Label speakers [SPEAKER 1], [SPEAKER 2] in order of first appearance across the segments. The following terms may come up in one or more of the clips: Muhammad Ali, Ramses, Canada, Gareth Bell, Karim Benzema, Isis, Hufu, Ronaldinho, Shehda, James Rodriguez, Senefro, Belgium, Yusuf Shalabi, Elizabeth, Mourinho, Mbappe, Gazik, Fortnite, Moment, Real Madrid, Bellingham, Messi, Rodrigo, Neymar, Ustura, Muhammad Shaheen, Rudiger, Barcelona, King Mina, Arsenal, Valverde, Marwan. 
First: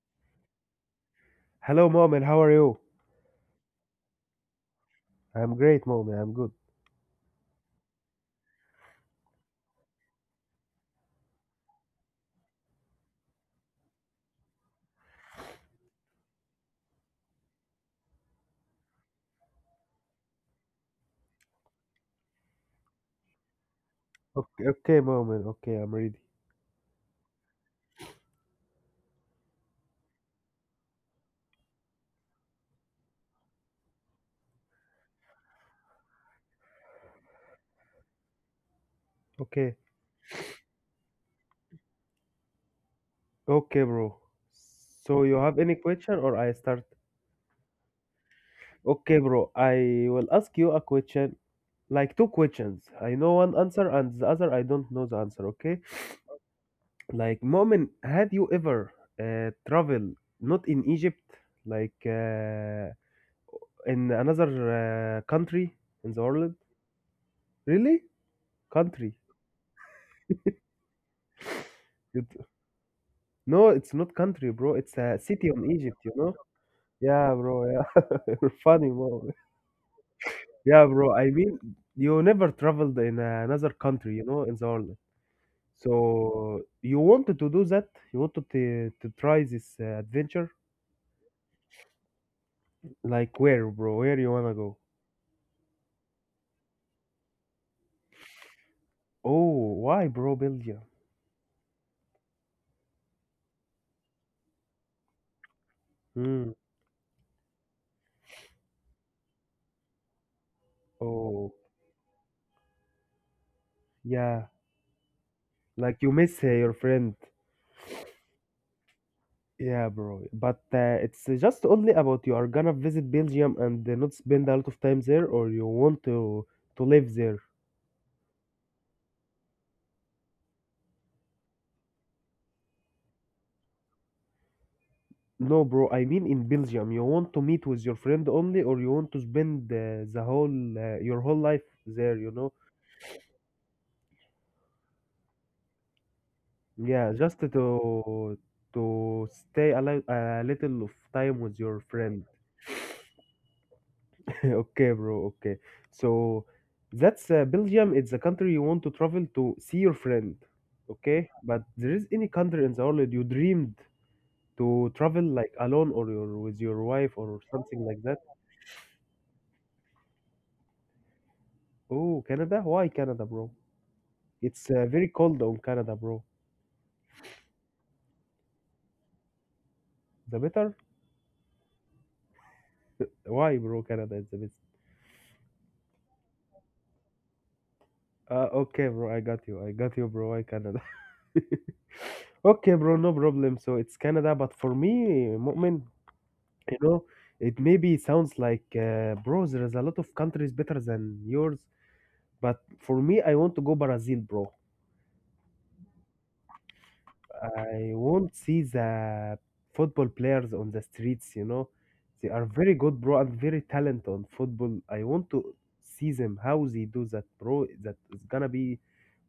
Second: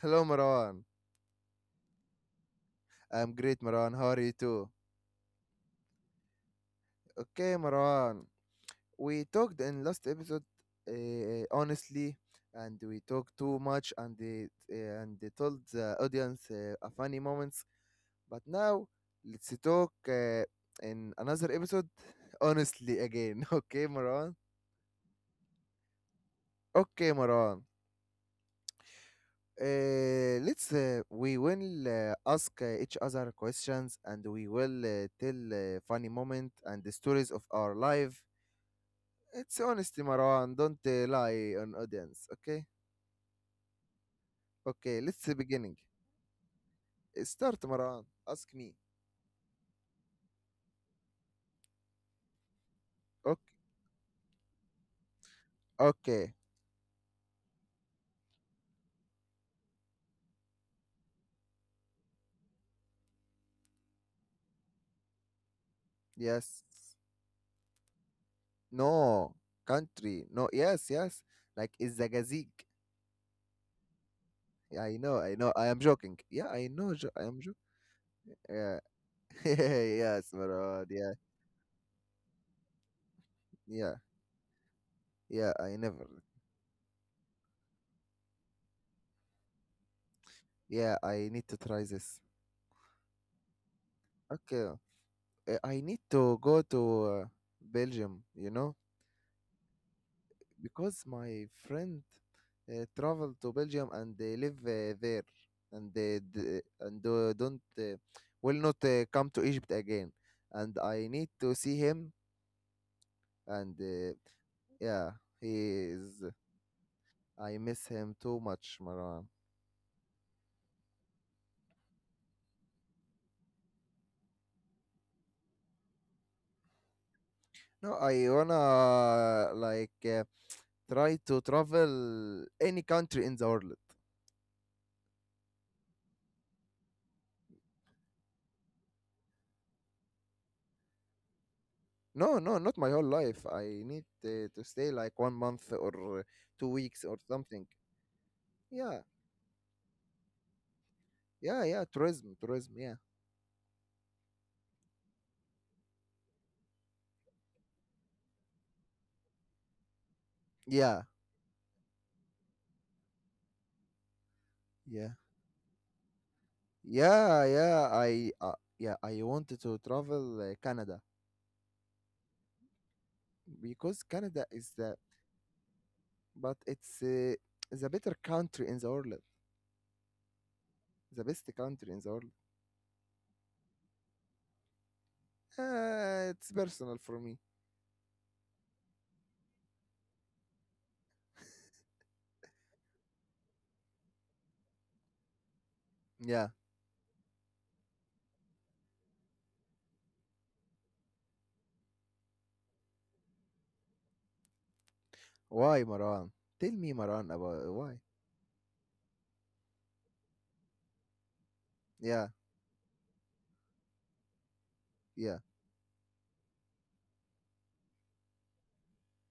[SPEAKER 1] Hello, Marwan.
[SPEAKER 2] Hello, Moment. How are you?
[SPEAKER 1] I am great, Marwan. How are you too?
[SPEAKER 2] I'm great, Moment. I'm good.
[SPEAKER 1] Okay, Marwan. We talked in last episode honestly, and we talked too much, and they told the audience a funny moments. But now, let's talk in another episode honestly again. Okay, Marwan?
[SPEAKER 2] Okay, Moment. Okay, I'm ready.
[SPEAKER 1] Okay, Marwan. Let's we will ask each other questions and we will tell funny moment and the stories of our life. It's
[SPEAKER 2] Okay,
[SPEAKER 1] honestly, Marwan. Don't lie on audience. Okay.
[SPEAKER 2] okay, bro.
[SPEAKER 1] Okay. Let's
[SPEAKER 2] So you have
[SPEAKER 1] beginning.
[SPEAKER 2] any question or I start?
[SPEAKER 1] Start, Marwan. Ask me.
[SPEAKER 2] Okay, bro. I will ask you a question, like two questions. I know
[SPEAKER 1] Okay.
[SPEAKER 2] one answer and the other I don't know the answer. Okay.
[SPEAKER 1] Okay.
[SPEAKER 2] Like, Moment, had you ever travel not in Egypt, like in another country in the world?
[SPEAKER 1] Yes.
[SPEAKER 2] Really? Country?
[SPEAKER 1] No. Country. No. Yes. Yes. Like is the Gazik.
[SPEAKER 2] No, it's not country, bro.
[SPEAKER 1] Yeah,
[SPEAKER 2] It's
[SPEAKER 1] I
[SPEAKER 2] a
[SPEAKER 1] know. I
[SPEAKER 2] city
[SPEAKER 1] know. I
[SPEAKER 2] on
[SPEAKER 1] am
[SPEAKER 2] Egypt, you
[SPEAKER 1] joking.
[SPEAKER 2] know?
[SPEAKER 1] Yeah. I know. I
[SPEAKER 2] Yeah,
[SPEAKER 1] am
[SPEAKER 2] bro.
[SPEAKER 1] joking.
[SPEAKER 2] Yeah. You're
[SPEAKER 1] Yeah.
[SPEAKER 2] funny, bro.
[SPEAKER 1] yes,
[SPEAKER 2] Yeah,
[SPEAKER 1] Marwan. Yeah.
[SPEAKER 2] bro. I mean, you never traveled in another
[SPEAKER 1] Yeah.
[SPEAKER 2] country, you know, in the world.
[SPEAKER 1] Yeah. I never.
[SPEAKER 2] So you wanted to do that? You wanted to try this adventure?
[SPEAKER 1] Yeah, I need to try this.
[SPEAKER 2] Like where, bro? Where you wanna
[SPEAKER 1] Okay,
[SPEAKER 2] go?
[SPEAKER 1] I need to go to Belgium, you know,
[SPEAKER 2] Oh, why, bro? Belgium.
[SPEAKER 1] because my friend traveled to Belgium and they live there and
[SPEAKER 2] Hmm.
[SPEAKER 1] don't will not come to Egypt again. And I need
[SPEAKER 2] Oh,
[SPEAKER 1] to see him and
[SPEAKER 2] yeah.
[SPEAKER 1] yeah, he
[SPEAKER 2] Like you
[SPEAKER 1] is.
[SPEAKER 2] miss your friend.
[SPEAKER 1] I miss him too much, Marwan.
[SPEAKER 2] Yeah, bro. But it's just only about you are gonna visit Belgium and not spend a lot of time there, or you want to live there.
[SPEAKER 1] No, I wanna like try to travel any country in the world.
[SPEAKER 2] No, bro. I mean, in Belgium, you want to meet with your friend only, or you want to spend the whole your whole life there. You
[SPEAKER 1] No,
[SPEAKER 2] know?
[SPEAKER 1] no, not my whole life. I need to stay like 1 month or 2 weeks
[SPEAKER 2] Yeah,
[SPEAKER 1] or
[SPEAKER 2] just
[SPEAKER 1] something.
[SPEAKER 2] to
[SPEAKER 1] Yeah,
[SPEAKER 2] stay a, a little of time with
[SPEAKER 1] yeah,
[SPEAKER 2] your
[SPEAKER 1] yeah.
[SPEAKER 2] friend.
[SPEAKER 1] Tourism, tourism. Yeah,
[SPEAKER 2] Okay, bro. Okay. So that's Belgium. It's a country you want to travel to see your friend.
[SPEAKER 1] yeah,
[SPEAKER 2] Okay, but there is any country in the world you dreamed to
[SPEAKER 1] yeah,
[SPEAKER 2] travel like alone or your, with your wife or
[SPEAKER 1] yeah,
[SPEAKER 2] something
[SPEAKER 1] yeah.
[SPEAKER 2] like that?
[SPEAKER 1] I, uh, yeah, I wanted to travel Canada
[SPEAKER 2] Oh, Canada? Why Canada, bro?
[SPEAKER 1] because Canada
[SPEAKER 2] It's
[SPEAKER 1] is the,
[SPEAKER 2] very cold on Canada, bro.
[SPEAKER 1] but it's the better country in the world,
[SPEAKER 2] The better?
[SPEAKER 1] the best country in the world.
[SPEAKER 2] Why, bro? Canada is the best.
[SPEAKER 1] It's personal for me.
[SPEAKER 2] Okay, bro. I got you. I got you, bro. Why Canada? Okay, bro, no problem. So it's Canada, but for me, Mu'min,
[SPEAKER 1] Yeah.
[SPEAKER 2] you know, it maybe sounds like, bro, there is a lot of countries better than yours, but for me, I want to go Brazil, bro.
[SPEAKER 1] Why, Maran? Tell me, Maran, about
[SPEAKER 2] I
[SPEAKER 1] why.
[SPEAKER 2] won't see the football players on the streets, you know.
[SPEAKER 1] Yeah,
[SPEAKER 2] They are very good, bro, and very talented on football. I want
[SPEAKER 1] yeah,
[SPEAKER 2] to see them, how they do that, bro. That is gonna be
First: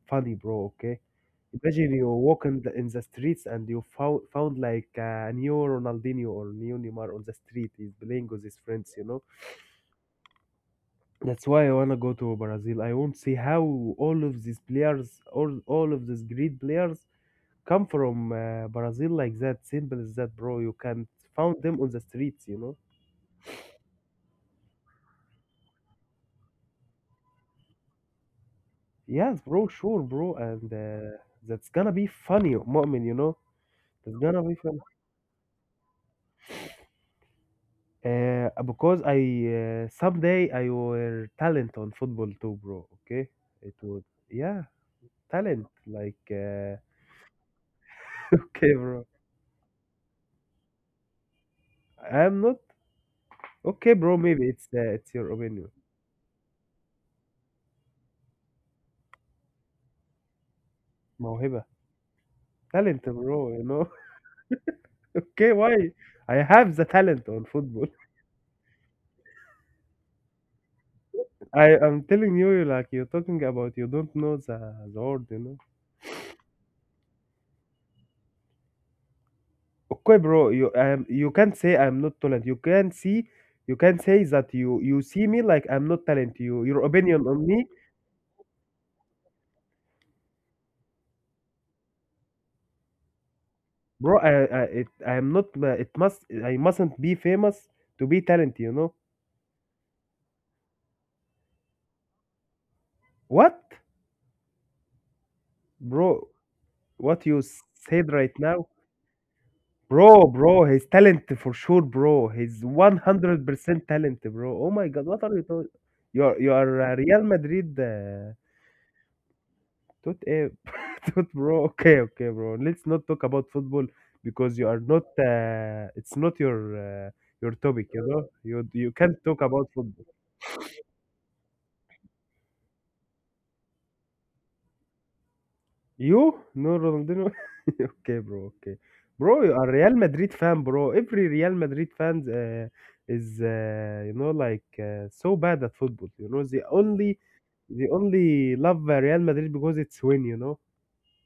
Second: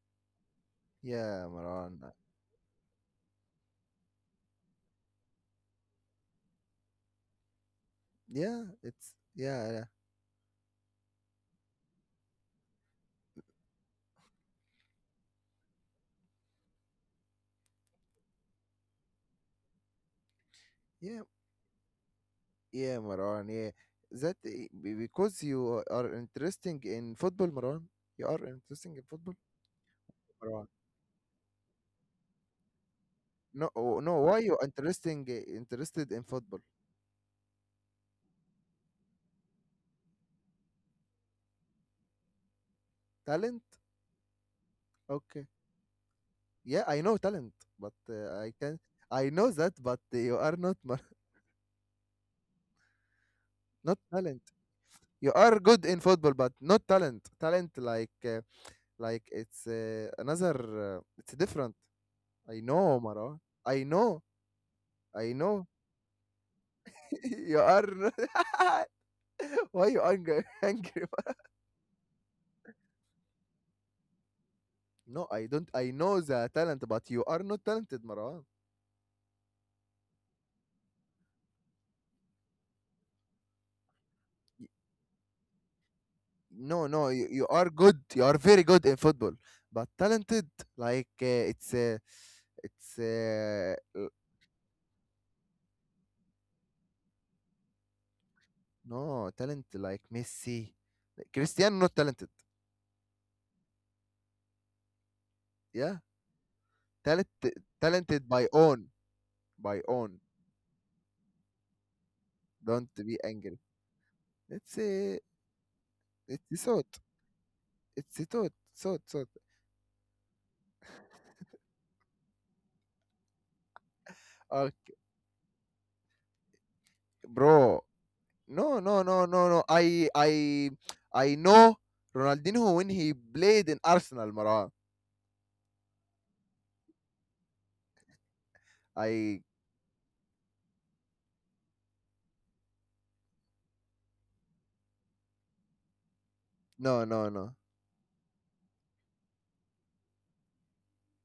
[SPEAKER 2] funny, bro, okay?
[SPEAKER 1] yeah,
[SPEAKER 2] Imagine
[SPEAKER 1] Maran.
[SPEAKER 2] you walk in in the streets and you found like a new Ronaldinho or new Neymar on the street. He's playing with his
[SPEAKER 1] Yeah,
[SPEAKER 2] friends, you
[SPEAKER 1] it's
[SPEAKER 2] know?
[SPEAKER 1] yeah.
[SPEAKER 2] That's why I wanna go to Brazil. I want to see how all of these players, all of these great players, come from Brazil like that. Simple as that, bro. You can't
[SPEAKER 1] Yeah,
[SPEAKER 2] found them on the streets, you know.
[SPEAKER 1] yeah, Maran. Yeah, because you are interesting in football, Maran. You are interesting in football,
[SPEAKER 2] Yes, bro. Sure, bro.
[SPEAKER 1] Maran.
[SPEAKER 2] And that's gonna be funny, Mu'min. You know,
[SPEAKER 1] No, oh,
[SPEAKER 2] that's
[SPEAKER 1] no. Why
[SPEAKER 2] gonna be fun.
[SPEAKER 1] interested in football?
[SPEAKER 2] Because I someday I were talent on football too, bro. Okay,
[SPEAKER 1] Talent?
[SPEAKER 2] it would. Yeah,
[SPEAKER 1] Okay.
[SPEAKER 2] talent like.
[SPEAKER 1] Yeah, I know talent, but I
[SPEAKER 2] Okay,
[SPEAKER 1] can.
[SPEAKER 2] bro.
[SPEAKER 1] I know that, but you are not
[SPEAKER 2] I'm not. Okay,
[SPEAKER 1] not
[SPEAKER 2] bro.
[SPEAKER 1] talent.
[SPEAKER 2] Maybe it's your
[SPEAKER 1] You are
[SPEAKER 2] opinion.
[SPEAKER 1] good in football, but not talent. Talent like it's another. It's
[SPEAKER 2] موهبة
[SPEAKER 1] different. I know,
[SPEAKER 2] talent
[SPEAKER 1] Maran.
[SPEAKER 2] bro you
[SPEAKER 1] I
[SPEAKER 2] know.
[SPEAKER 1] know. I
[SPEAKER 2] Okay,
[SPEAKER 1] know.
[SPEAKER 2] why I have the talent on
[SPEAKER 1] you are.
[SPEAKER 2] football.
[SPEAKER 1] Why you are angry? angry?
[SPEAKER 2] I am telling you like you're talking about you don't know the word
[SPEAKER 1] No,
[SPEAKER 2] you
[SPEAKER 1] I
[SPEAKER 2] know.
[SPEAKER 1] don't. I know the talent, but you are not talented, Marwan.
[SPEAKER 2] Okay, bro. You you can't say I'm not talent. You can see, you can say that
[SPEAKER 1] Y-
[SPEAKER 2] you see me like I'm not talent. You your
[SPEAKER 1] No, no,
[SPEAKER 2] opinion
[SPEAKER 1] you,
[SPEAKER 2] on me,
[SPEAKER 1] are good. You are very good in football, but talented like uh, it's uh, it's uh, l-
[SPEAKER 2] bro. I'm not, it must I mustn't be famous to be talent, you know.
[SPEAKER 1] no talent like Messi, like Cristiano not talented.
[SPEAKER 2] What,
[SPEAKER 1] Yeah,
[SPEAKER 2] bro? What
[SPEAKER 1] talent
[SPEAKER 2] you said
[SPEAKER 1] talented
[SPEAKER 2] right
[SPEAKER 1] by
[SPEAKER 2] now?
[SPEAKER 1] own by own.
[SPEAKER 2] Bro, bro, he's talented for sure, bro. He's
[SPEAKER 1] Don't be angry.
[SPEAKER 2] 100% talent, bro. Oh
[SPEAKER 1] It's
[SPEAKER 2] my God,
[SPEAKER 1] a
[SPEAKER 2] what are you talking?
[SPEAKER 1] it's a
[SPEAKER 2] You're a
[SPEAKER 1] thought.
[SPEAKER 2] Real Madrid
[SPEAKER 1] It's a thought thought.
[SPEAKER 2] tooth, eh? Tooth, bro. Okay, okay, bro. Let's not talk about football because you
[SPEAKER 1] Uh,
[SPEAKER 2] are not. It's not your
[SPEAKER 1] bro,
[SPEAKER 2] topic, you know.
[SPEAKER 1] No,
[SPEAKER 2] You
[SPEAKER 1] no,
[SPEAKER 2] can't
[SPEAKER 1] no,
[SPEAKER 2] talk
[SPEAKER 1] no, no.
[SPEAKER 2] about football.
[SPEAKER 1] I know Ronaldinho when he played in Arsenal, Maran.
[SPEAKER 2] You? No, Ronaldinho. Okay, bro. Okay,
[SPEAKER 1] I
[SPEAKER 2] bro. You are Real Madrid fan, bro. Every Real Madrid fans is you know like so bad at football. You know
[SPEAKER 1] No, no, no.
[SPEAKER 2] they only love Real Madrid because it's win. You know,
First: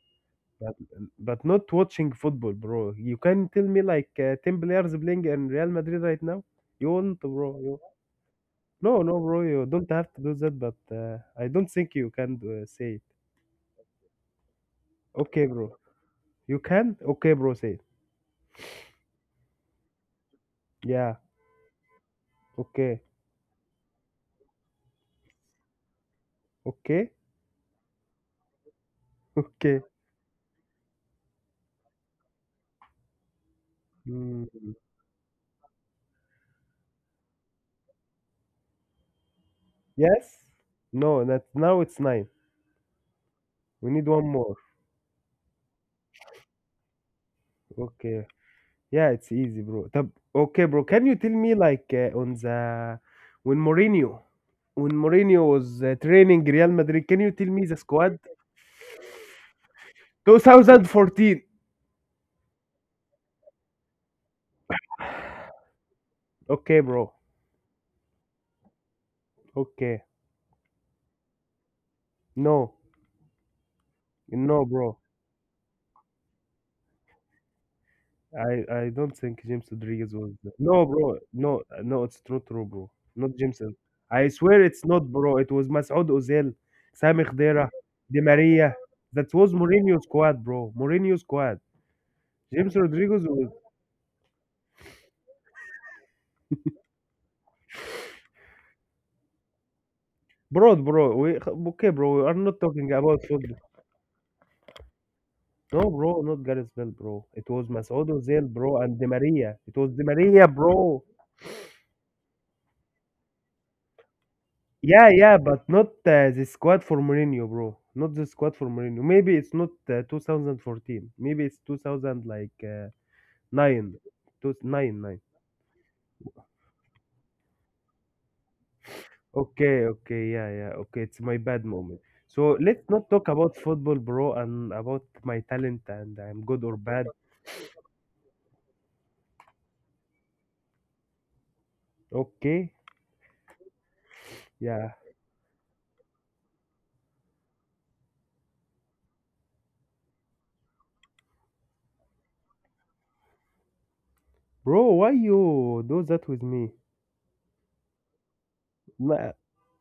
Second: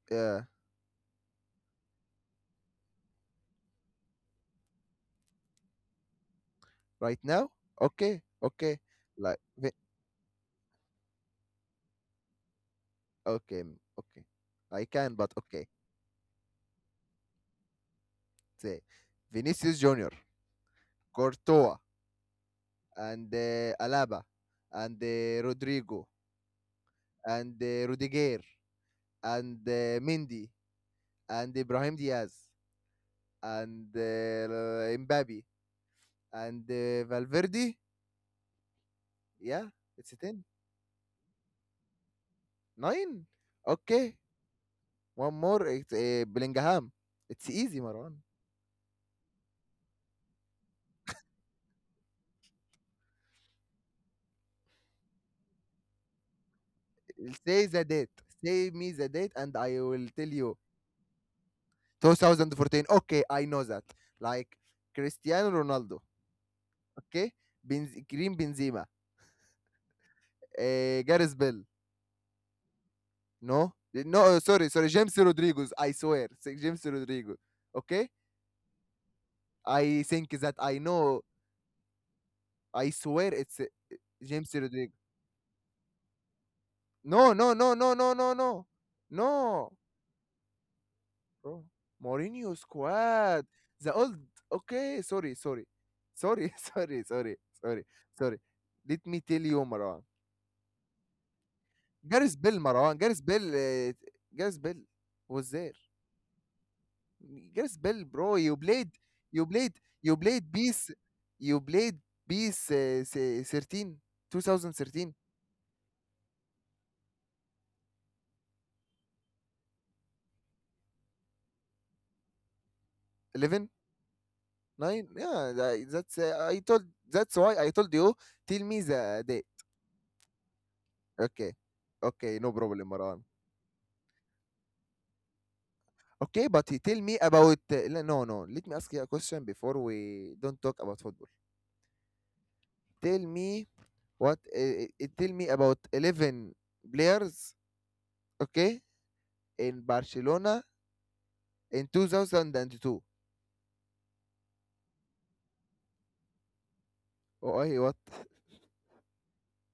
[SPEAKER 1] Yeah,
[SPEAKER 2] but not watching football, bro. You can tell me like ten players playing in Real Madrid right now. You
[SPEAKER 1] right
[SPEAKER 2] won't,
[SPEAKER 1] now.
[SPEAKER 2] bro. You
[SPEAKER 1] Okay, okay.
[SPEAKER 2] no, no,
[SPEAKER 1] Like
[SPEAKER 2] bro. You
[SPEAKER 1] vi-
[SPEAKER 2] don't have to do that. But I don't think you can say it.
[SPEAKER 1] okay. I can, but
[SPEAKER 2] Okay,
[SPEAKER 1] okay.
[SPEAKER 2] bro. You can. Okay, bro. Say it.
[SPEAKER 1] Say Vinicius Junior,
[SPEAKER 2] Yeah.
[SPEAKER 1] Courtois,
[SPEAKER 2] Okay,
[SPEAKER 1] and Alaba, and Rodrigo,
[SPEAKER 2] okay,
[SPEAKER 1] and Rudiger, and
[SPEAKER 2] okay.
[SPEAKER 1] Mendy, and Ibrahim Diaz, and
[SPEAKER 2] Mm,
[SPEAKER 1] Mbappe, and Valverde. Yeah, it's 10.
[SPEAKER 2] yes? No, that now it's nine.
[SPEAKER 1] 9?
[SPEAKER 2] We need
[SPEAKER 1] Okay.
[SPEAKER 2] one more.
[SPEAKER 1] One more. It's Bellingham. It's easy, Marwan.
[SPEAKER 2] Okay. Yeah, it's easy, bro. طب okay, bro. Can you tell me like on the when Mourinho when Mourinho was training Real Madrid, can you tell
[SPEAKER 1] Say
[SPEAKER 2] me
[SPEAKER 1] the
[SPEAKER 2] the
[SPEAKER 1] date.
[SPEAKER 2] squad?
[SPEAKER 1] Say me the date and I will tell you.
[SPEAKER 2] 2014.
[SPEAKER 1] 2014. Okay, I know that. Like Cristiano Ronaldo.
[SPEAKER 2] Okay, bro.
[SPEAKER 1] Okay? Karim Benzema.
[SPEAKER 2] Okay.
[SPEAKER 1] Gareth Bell.
[SPEAKER 2] No.
[SPEAKER 1] No? No,
[SPEAKER 2] No,
[SPEAKER 1] sorry, sorry.
[SPEAKER 2] bro.
[SPEAKER 1] James Rodriguez. I swear. Say James Rodriguez. Okay?
[SPEAKER 2] I don't think James
[SPEAKER 1] I
[SPEAKER 2] Rodriguez was
[SPEAKER 1] think that I
[SPEAKER 2] no, bro.
[SPEAKER 1] know.
[SPEAKER 2] No, no, it's not true, bro.
[SPEAKER 1] I swear
[SPEAKER 2] Not
[SPEAKER 1] it's
[SPEAKER 2] Jameson. I
[SPEAKER 1] James
[SPEAKER 2] swear it's
[SPEAKER 1] Rodriguez.
[SPEAKER 2] not, bro. It was Masoud Ozil, Sami
[SPEAKER 1] No, no,
[SPEAKER 2] Khedira,
[SPEAKER 1] no, no, no,
[SPEAKER 2] Di
[SPEAKER 1] no, no.
[SPEAKER 2] Maria. That was
[SPEAKER 1] No.
[SPEAKER 2] Mourinho squad, bro. Mourinho squad.
[SPEAKER 1] Bro. Mourinho
[SPEAKER 2] James Rodriguez
[SPEAKER 1] squad.
[SPEAKER 2] was
[SPEAKER 1] The old. Okay, sorry, sorry, sorry, sorry, sorry, sorry, sorry. Let me tell you, Marwan.
[SPEAKER 2] bro, bro. We Okay, bro. We are
[SPEAKER 1] Gareth
[SPEAKER 2] not
[SPEAKER 1] Bell,
[SPEAKER 2] talking
[SPEAKER 1] Marwan.
[SPEAKER 2] about
[SPEAKER 1] Gareth Bell.
[SPEAKER 2] football.
[SPEAKER 1] Gareth Bell was there.
[SPEAKER 2] No, bro, not Gareth Bell, bro. It was
[SPEAKER 1] Gareth Bell,
[SPEAKER 2] Masoud
[SPEAKER 1] bro.
[SPEAKER 2] Ozil, bro, and Di
[SPEAKER 1] You
[SPEAKER 2] Maria. It
[SPEAKER 1] played.
[SPEAKER 2] was Di
[SPEAKER 1] You
[SPEAKER 2] Maria,
[SPEAKER 1] played beast.
[SPEAKER 2] bro.
[SPEAKER 1] You played beast. 13,
[SPEAKER 2] Yeah,
[SPEAKER 1] 2013,
[SPEAKER 2] yeah, but not the squad for Mourinho, bro. Not the squad for Mourinho. Maybe it's not 2014. Maybe it's 2000 like
[SPEAKER 1] 11,
[SPEAKER 2] nine, two, nine,
[SPEAKER 1] 9.
[SPEAKER 2] nine.
[SPEAKER 1] Yeah, that's. I told. That's why I told you. Tell me the date.
[SPEAKER 2] Okay, okay, yeah, yeah. Okay, it's my
[SPEAKER 1] Okay.
[SPEAKER 2] bad moment.
[SPEAKER 1] Okay,
[SPEAKER 2] So
[SPEAKER 1] no
[SPEAKER 2] let's
[SPEAKER 1] problem,
[SPEAKER 2] not talk
[SPEAKER 1] Marwan.
[SPEAKER 2] about football, bro, and about my talent and I'm
[SPEAKER 1] Okay,
[SPEAKER 2] good or
[SPEAKER 1] but you tell
[SPEAKER 2] bad.
[SPEAKER 1] me about no no. Let me ask you a question before we don't talk about football.
[SPEAKER 2] Okay,
[SPEAKER 1] Tell me what
[SPEAKER 2] yeah,
[SPEAKER 1] tell me about 11 players, okay, in Barcelona in 2002.
[SPEAKER 2] bro. Why you do that with me?
[SPEAKER 1] I what?
[SPEAKER 2] Nah,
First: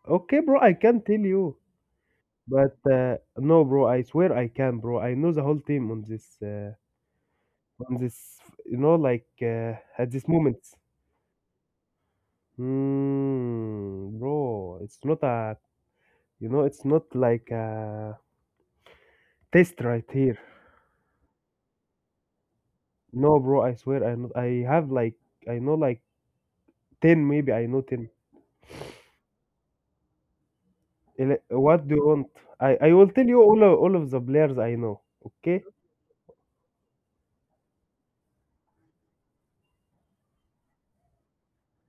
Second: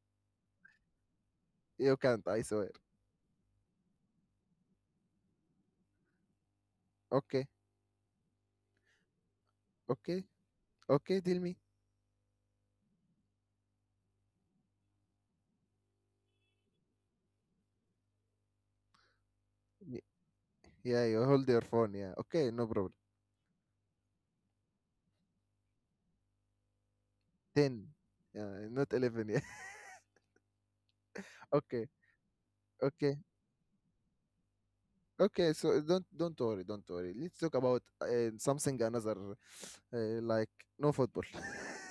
[SPEAKER 2] okay, bro. I can tell you,
[SPEAKER 1] You can't, I swear.
[SPEAKER 2] but no, bro. I swear I can, bro. I know the whole team on this. uh,
[SPEAKER 1] Okay.
[SPEAKER 2] on This, you know, like at
[SPEAKER 1] Okay.
[SPEAKER 2] this moment,
[SPEAKER 1] Okay, tell me.
[SPEAKER 2] mm, bro, it's not a, you know, it's not like a test
[SPEAKER 1] Y-
[SPEAKER 2] right here.
[SPEAKER 1] Yeah, you hold your phone, yeah. Okay, no problem.
[SPEAKER 2] No, bro, I swear, I know, I have like, I know like 10, maybe I know
[SPEAKER 1] 10.
[SPEAKER 2] 10.
[SPEAKER 1] Yeah, not 11, yeah.
[SPEAKER 2] Ele-
[SPEAKER 1] Okay.
[SPEAKER 2] What do you want? I will
[SPEAKER 1] Okay.
[SPEAKER 2] tell you all of the players I know,
[SPEAKER 1] Okay,
[SPEAKER 2] okay?
[SPEAKER 1] so don't worry, don't worry. Let's talk about something another, uh, like no football.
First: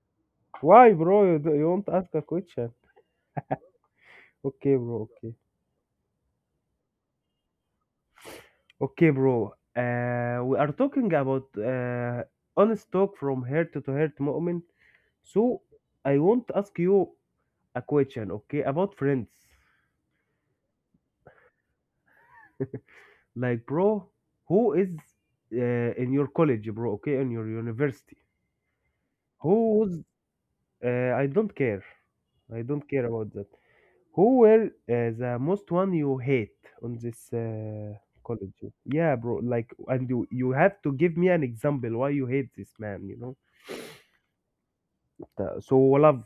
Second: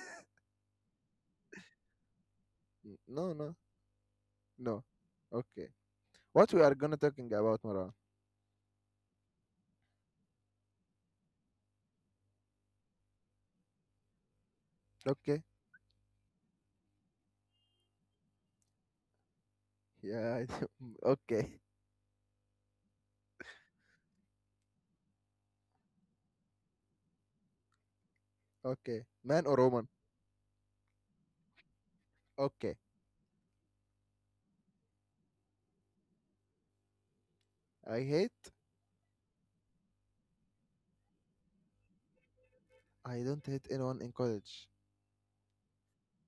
[SPEAKER 2] Why, bro? Do you want to ask a question?
[SPEAKER 1] No, no,
[SPEAKER 2] Okay,
[SPEAKER 1] no.
[SPEAKER 2] bro, okay.
[SPEAKER 1] Okay, what we are gonna talking about, Marwan?
[SPEAKER 2] Okay, bro. We are talking about honest talk from heart to heart.
[SPEAKER 1] Okay,
[SPEAKER 2] So I want to ask you a question, okay, about friends.
[SPEAKER 1] yeah, okay,
[SPEAKER 2] Like, bro, who is in your college, bro? Okay, in your university.
[SPEAKER 1] okay. Man or woman?
[SPEAKER 2] Who's I don't care. I
[SPEAKER 1] Okay,
[SPEAKER 2] don't care about that. Who were the most one you hate on this
[SPEAKER 1] I
[SPEAKER 2] college?
[SPEAKER 1] hate.
[SPEAKER 2] Yeah, bro. Like, and you have to give me an example why you hate this man. You
[SPEAKER 1] I
[SPEAKER 2] know.
[SPEAKER 1] don't hate anyone in college.
[SPEAKER 2] So love,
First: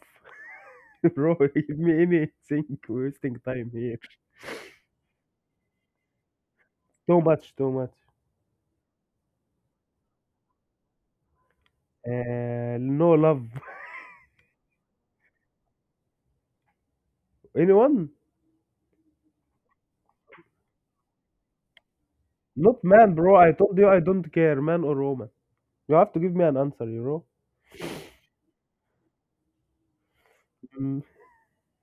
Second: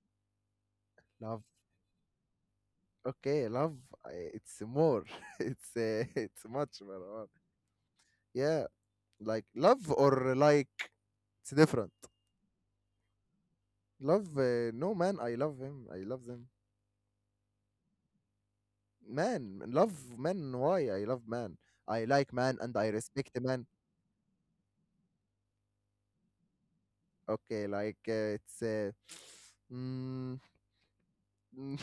[SPEAKER 2] bro.
[SPEAKER 1] Love.
[SPEAKER 2] Give me anything. Wasting
[SPEAKER 1] Okay,
[SPEAKER 2] time
[SPEAKER 1] love.
[SPEAKER 2] here.
[SPEAKER 1] It's more. it's it's much,
[SPEAKER 2] Too
[SPEAKER 1] Marwan.
[SPEAKER 2] much. Too much.
[SPEAKER 1] Yeah, like love or like it's different.
[SPEAKER 2] No love.
[SPEAKER 1] Love. No man, I love him. I love them.
[SPEAKER 2] Anyone?
[SPEAKER 1] Man love man. Why I love man? I like man and I
[SPEAKER 2] Not man,
[SPEAKER 1] respect
[SPEAKER 2] bro.
[SPEAKER 1] man.
[SPEAKER 2] I told you I don't care, man or woman. You have to give me an answer, you know.
[SPEAKER 1] Okay like it's mm,
[SPEAKER 2] Mm.
[SPEAKER 1] mm,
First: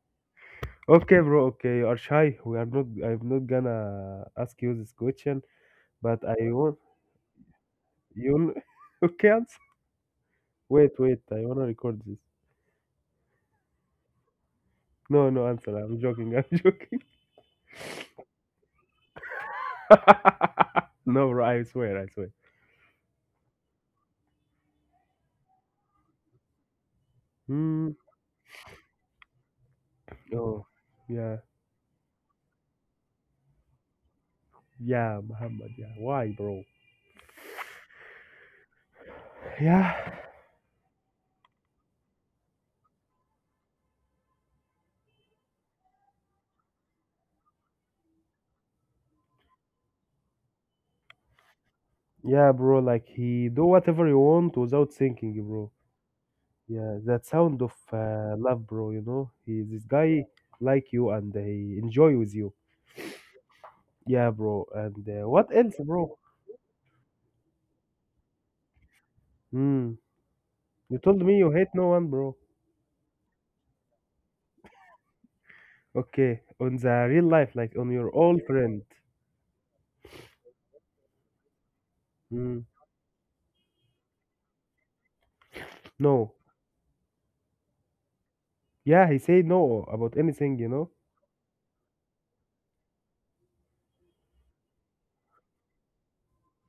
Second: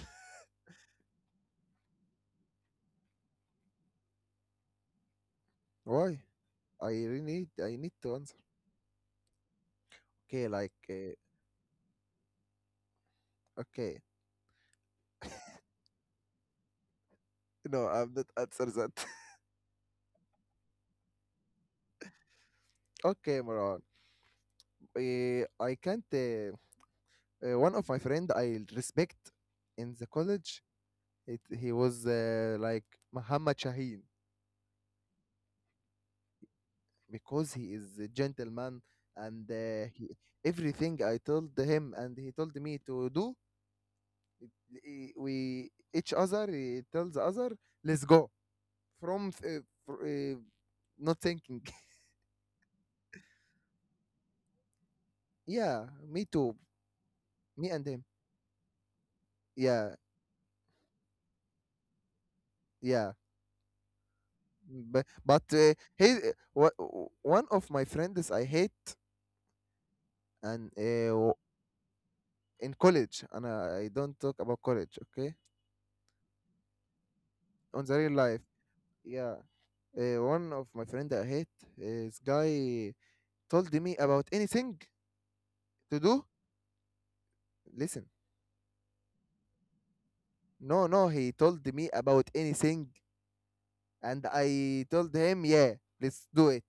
[SPEAKER 2] Okay, bro. Okay, you are shy. We are not. I'm not gonna ask you this question,
[SPEAKER 1] why
[SPEAKER 2] but I want
[SPEAKER 1] I really need I need to answer.
[SPEAKER 2] you. Okay, answer.
[SPEAKER 1] okay like
[SPEAKER 2] Wait,
[SPEAKER 1] uh,
[SPEAKER 2] wait. I wanna record this.
[SPEAKER 1] okay
[SPEAKER 2] No, no answer. I'm joking. I'm joking.
[SPEAKER 1] no, I'm not answer that.
[SPEAKER 2] No, bro. I swear. I swear.
[SPEAKER 1] Okay, Moran. I can't one of
[SPEAKER 2] Hmm.
[SPEAKER 1] my friend I respect in the college,
[SPEAKER 2] Oh, yeah,
[SPEAKER 1] it, he was like Muhammad Shaheen
[SPEAKER 2] yeah, Muhammad. Yeah. Why, bro?
[SPEAKER 1] because he is a gentleman and
[SPEAKER 2] Yeah.
[SPEAKER 1] everything I told him and he told me to do, eh, we each other he tells other, let's go from th- fr not thinking.
[SPEAKER 2] Yeah, bro, like he do whatever you want without thinking, bro.
[SPEAKER 1] Yeah, me too.
[SPEAKER 2] Yeah, that sound
[SPEAKER 1] Me
[SPEAKER 2] of
[SPEAKER 1] and him,
[SPEAKER 2] love, bro, you know. He this
[SPEAKER 1] yeah.
[SPEAKER 2] guy like you and he enjoy with you.
[SPEAKER 1] Yeah,
[SPEAKER 2] Yeah, bro.
[SPEAKER 1] but,
[SPEAKER 2] And
[SPEAKER 1] but
[SPEAKER 2] what
[SPEAKER 1] uh,
[SPEAKER 2] else,
[SPEAKER 1] he
[SPEAKER 2] bro?
[SPEAKER 1] one of my friends I hate.
[SPEAKER 2] Hmm.
[SPEAKER 1] and
[SPEAKER 2] You
[SPEAKER 1] uh,
[SPEAKER 2] told
[SPEAKER 1] w-
[SPEAKER 2] me you hate no one, bro.
[SPEAKER 1] in college. And I don't talk about college, okay.
[SPEAKER 2] Okay, on the real life, like
[SPEAKER 1] On
[SPEAKER 2] on
[SPEAKER 1] the real
[SPEAKER 2] your
[SPEAKER 1] life,
[SPEAKER 2] old friend.
[SPEAKER 1] yeah. One of my friend I hate is
[SPEAKER 2] Hmm.
[SPEAKER 1] guy told me about anything to do.
[SPEAKER 2] No.
[SPEAKER 1] Listen,
[SPEAKER 2] Yeah, he say no about anything, you
[SPEAKER 1] no
[SPEAKER 2] know.
[SPEAKER 1] no, he told me about anything and I told him yeah, let's do it.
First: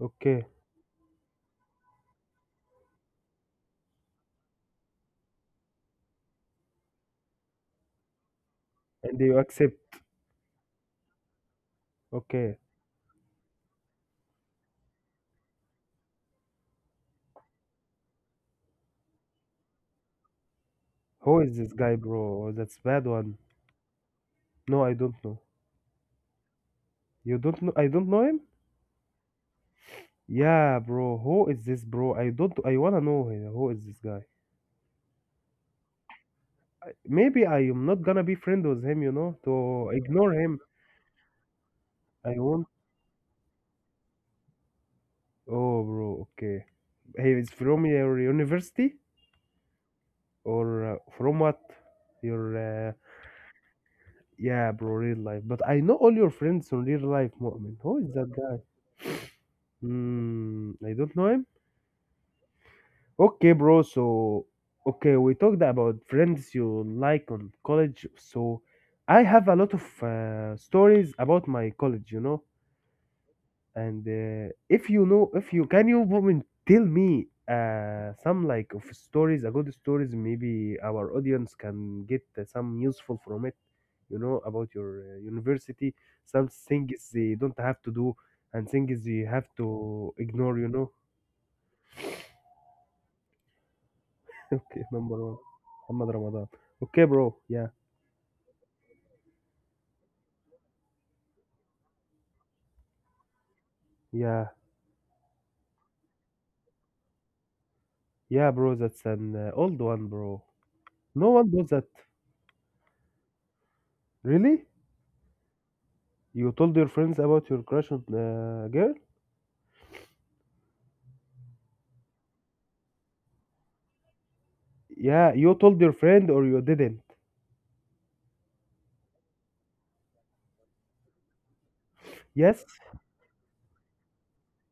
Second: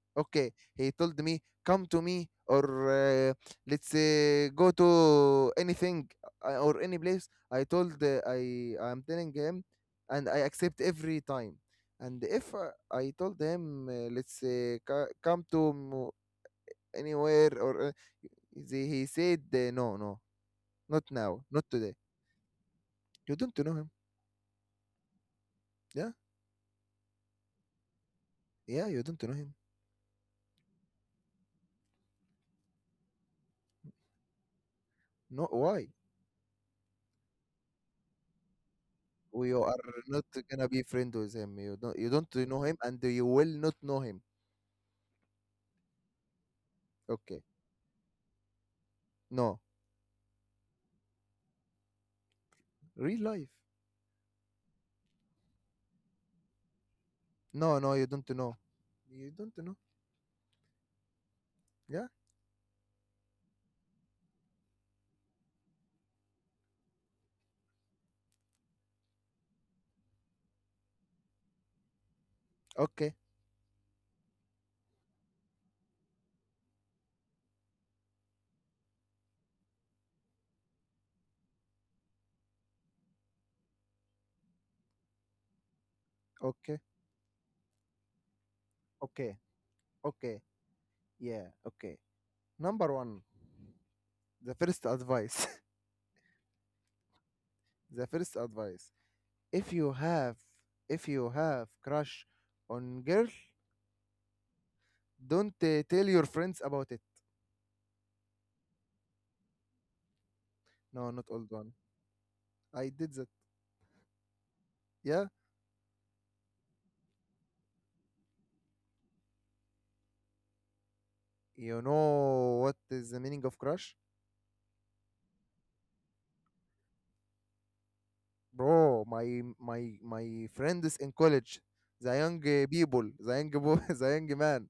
[SPEAKER 2] Okay,
[SPEAKER 1] Okay, he told me come to me or uh, let's go to anything or any place. I told I'm
[SPEAKER 2] and
[SPEAKER 1] telling
[SPEAKER 2] you
[SPEAKER 1] him,
[SPEAKER 2] accept.
[SPEAKER 1] and I accept every time. And if
[SPEAKER 2] Okay,
[SPEAKER 1] I told him let's come to anywhere or he said no no, not
[SPEAKER 2] who
[SPEAKER 1] now,
[SPEAKER 2] is
[SPEAKER 1] not
[SPEAKER 2] this
[SPEAKER 1] today.
[SPEAKER 2] guy, bro? That's bad one.
[SPEAKER 1] You don't know him.
[SPEAKER 2] No, I don't know.
[SPEAKER 1] Yeah,
[SPEAKER 2] You don't know? I don't know him.
[SPEAKER 1] yeah, you don't know him.
[SPEAKER 2] Yeah, bro. Who is this bro? I don't. I wanna know him. Who is this guy?
[SPEAKER 1] No, why?
[SPEAKER 2] Maybe I am not gonna be friend with him. You know,
[SPEAKER 1] We are
[SPEAKER 2] to
[SPEAKER 1] not
[SPEAKER 2] ignore him.
[SPEAKER 1] gonna be friend with him. You don't
[SPEAKER 2] I
[SPEAKER 1] know
[SPEAKER 2] won't.
[SPEAKER 1] him, and you will not know him.
[SPEAKER 2] Oh, bro. Okay. He
[SPEAKER 1] Okay,
[SPEAKER 2] is from your university
[SPEAKER 1] no,
[SPEAKER 2] or from what? Your
[SPEAKER 1] real life.
[SPEAKER 2] yeah, bro. Real life. But I know all your friends from real life, Mu'min.
[SPEAKER 1] No, no,
[SPEAKER 2] Who
[SPEAKER 1] you
[SPEAKER 2] is that
[SPEAKER 1] don't know.
[SPEAKER 2] guy?
[SPEAKER 1] You don't know.
[SPEAKER 2] Hmm. I don't know him.
[SPEAKER 1] Yeah.
[SPEAKER 2] Okay, bro. So, okay, we talked about friends you like on college. So, I have a lot of stories about my college, you know.
[SPEAKER 1] Okay,
[SPEAKER 2] And if you know, if you can, you woman, tell me some like of stories, a good stories. Maybe our audience can get some useful from it, you know, about your university. Some
[SPEAKER 1] okay,
[SPEAKER 2] things they don't have to do, and things you
[SPEAKER 1] okay,
[SPEAKER 2] have to
[SPEAKER 1] okay.
[SPEAKER 2] ignore, you know.
[SPEAKER 1] Yeah, okay. Number one, the
[SPEAKER 2] Okay,
[SPEAKER 1] first
[SPEAKER 2] number one,
[SPEAKER 1] advice.
[SPEAKER 2] Muhammad Ramadan. Okay, bro. Yeah,
[SPEAKER 1] The first advice. If you have, if you have crush on girl,
[SPEAKER 2] yeah,
[SPEAKER 1] don't tell your friends about it.
[SPEAKER 2] yeah, bro. That's an old one, bro.
[SPEAKER 1] No, not
[SPEAKER 2] No
[SPEAKER 1] all
[SPEAKER 2] one does
[SPEAKER 1] one.
[SPEAKER 2] that.
[SPEAKER 1] I did that.
[SPEAKER 2] Really?
[SPEAKER 1] Yeah.
[SPEAKER 2] You told your friends about your crush on girl?
[SPEAKER 1] You know what is the meaning of crush?
[SPEAKER 2] Yeah, you told your friend or you didn't?
[SPEAKER 1] Bro, my friends in college, the young
[SPEAKER 2] Yes.
[SPEAKER 1] people, the young boy, the young man.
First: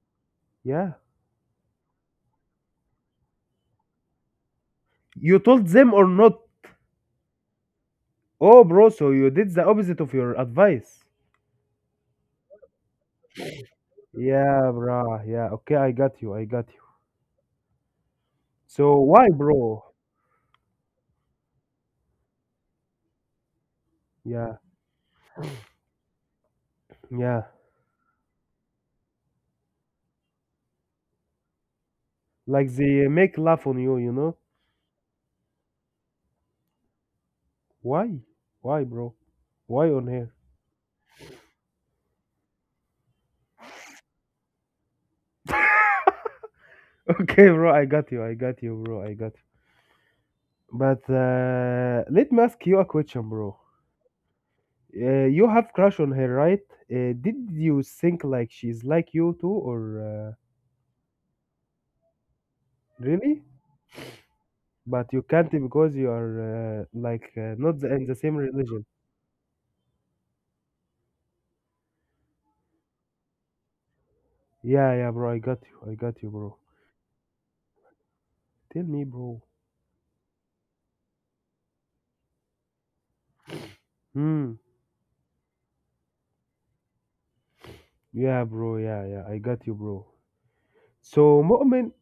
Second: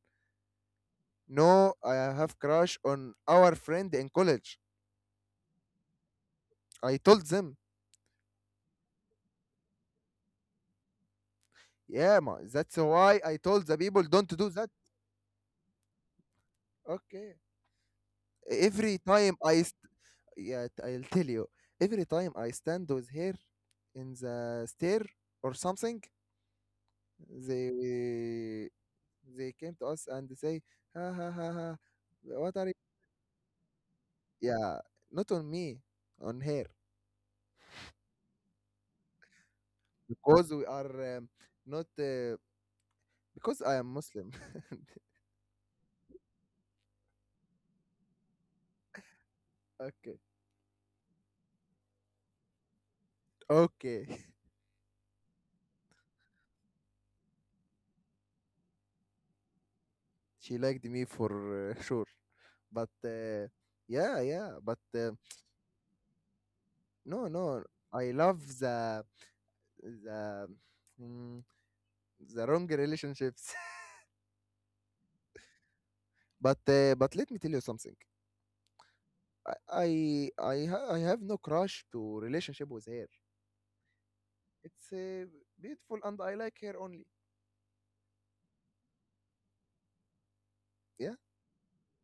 [SPEAKER 2] Yeah.
[SPEAKER 1] No, I have crush on our friend in college.
[SPEAKER 2] You told them or not?
[SPEAKER 1] I told them,
[SPEAKER 2] Oh, bro. So you did the opposite of your advice.
[SPEAKER 1] yeah, ma, that's why I told the people don't do
[SPEAKER 2] Yeah,
[SPEAKER 1] that.
[SPEAKER 2] bro. Yeah. Okay, I got you. I got you.
[SPEAKER 1] Okay.
[SPEAKER 2] So
[SPEAKER 1] Every
[SPEAKER 2] why,
[SPEAKER 1] time I,
[SPEAKER 2] bro?
[SPEAKER 1] st- yeah, t- I'll tell you. Every time I stand with her in
[SPEAKER 2] Yeah,
[SPEAKER 1] the stair or something,
[SPEAKER 2] yeah.
[SPEAKER 1] they they came to us and say, ha ha ha ha, what are
[SPEAKER 2] Like
[SPEAKER 1] you?
[SPEAKER 2] they make laugh on you, you know?
[SPEAKER 1] Yeah, not on me, on her,
[SPEAKER 2] Why? Why, bro? Why on here?
[SPEAKER 1] because we are not because I am Muslim.
[SPEAKER 2] Okay, bro, I got you. I got you, bro. I got you.
[SPEAKER 1] okay,
[SPEAKER 2] But Let me ask you a question, bro.
[SPEAKER 1] okay.
[SPEAKER 2] You have crush on her, right? Did you think like she's like you too, or
[SPEAKER 1] She liked me for sure, but
[SPEAKER 2] really?
[SPEAKER 1] uh, yeah, but
[SPEAKER 2] But you can't because you are
[SPEAKER 1] no,
[SPEAKER 2] like
[SPEAKER 1] no.
[SPEAKER 2] not the- in
[SPEAKER 1] I
[SPEAKER 2] the same
[SPEAKER 1] love
[SPEAKER 2] religion.
[SPEAKER 1] the mm, the wrong relationships.
[SPEAKER 2] Yeah, yeah, bro. I got you. I got you, bro.
[SPEAKER 1] But let me tell you something.
[SPEAKER 2] Tell me, bro.
[SPEAKER 1] I have no crush to relationship with her.
[SPEAKER 2] Hmm.
[SPEAKER 1] It's beautiful and I like her only.
[SPEAKER 2] Yeah, bro. Yeah, yeah. I got you, bro.
[SPEAKER 1] Yeah.
[SPEAKER 2] So, Mu'min,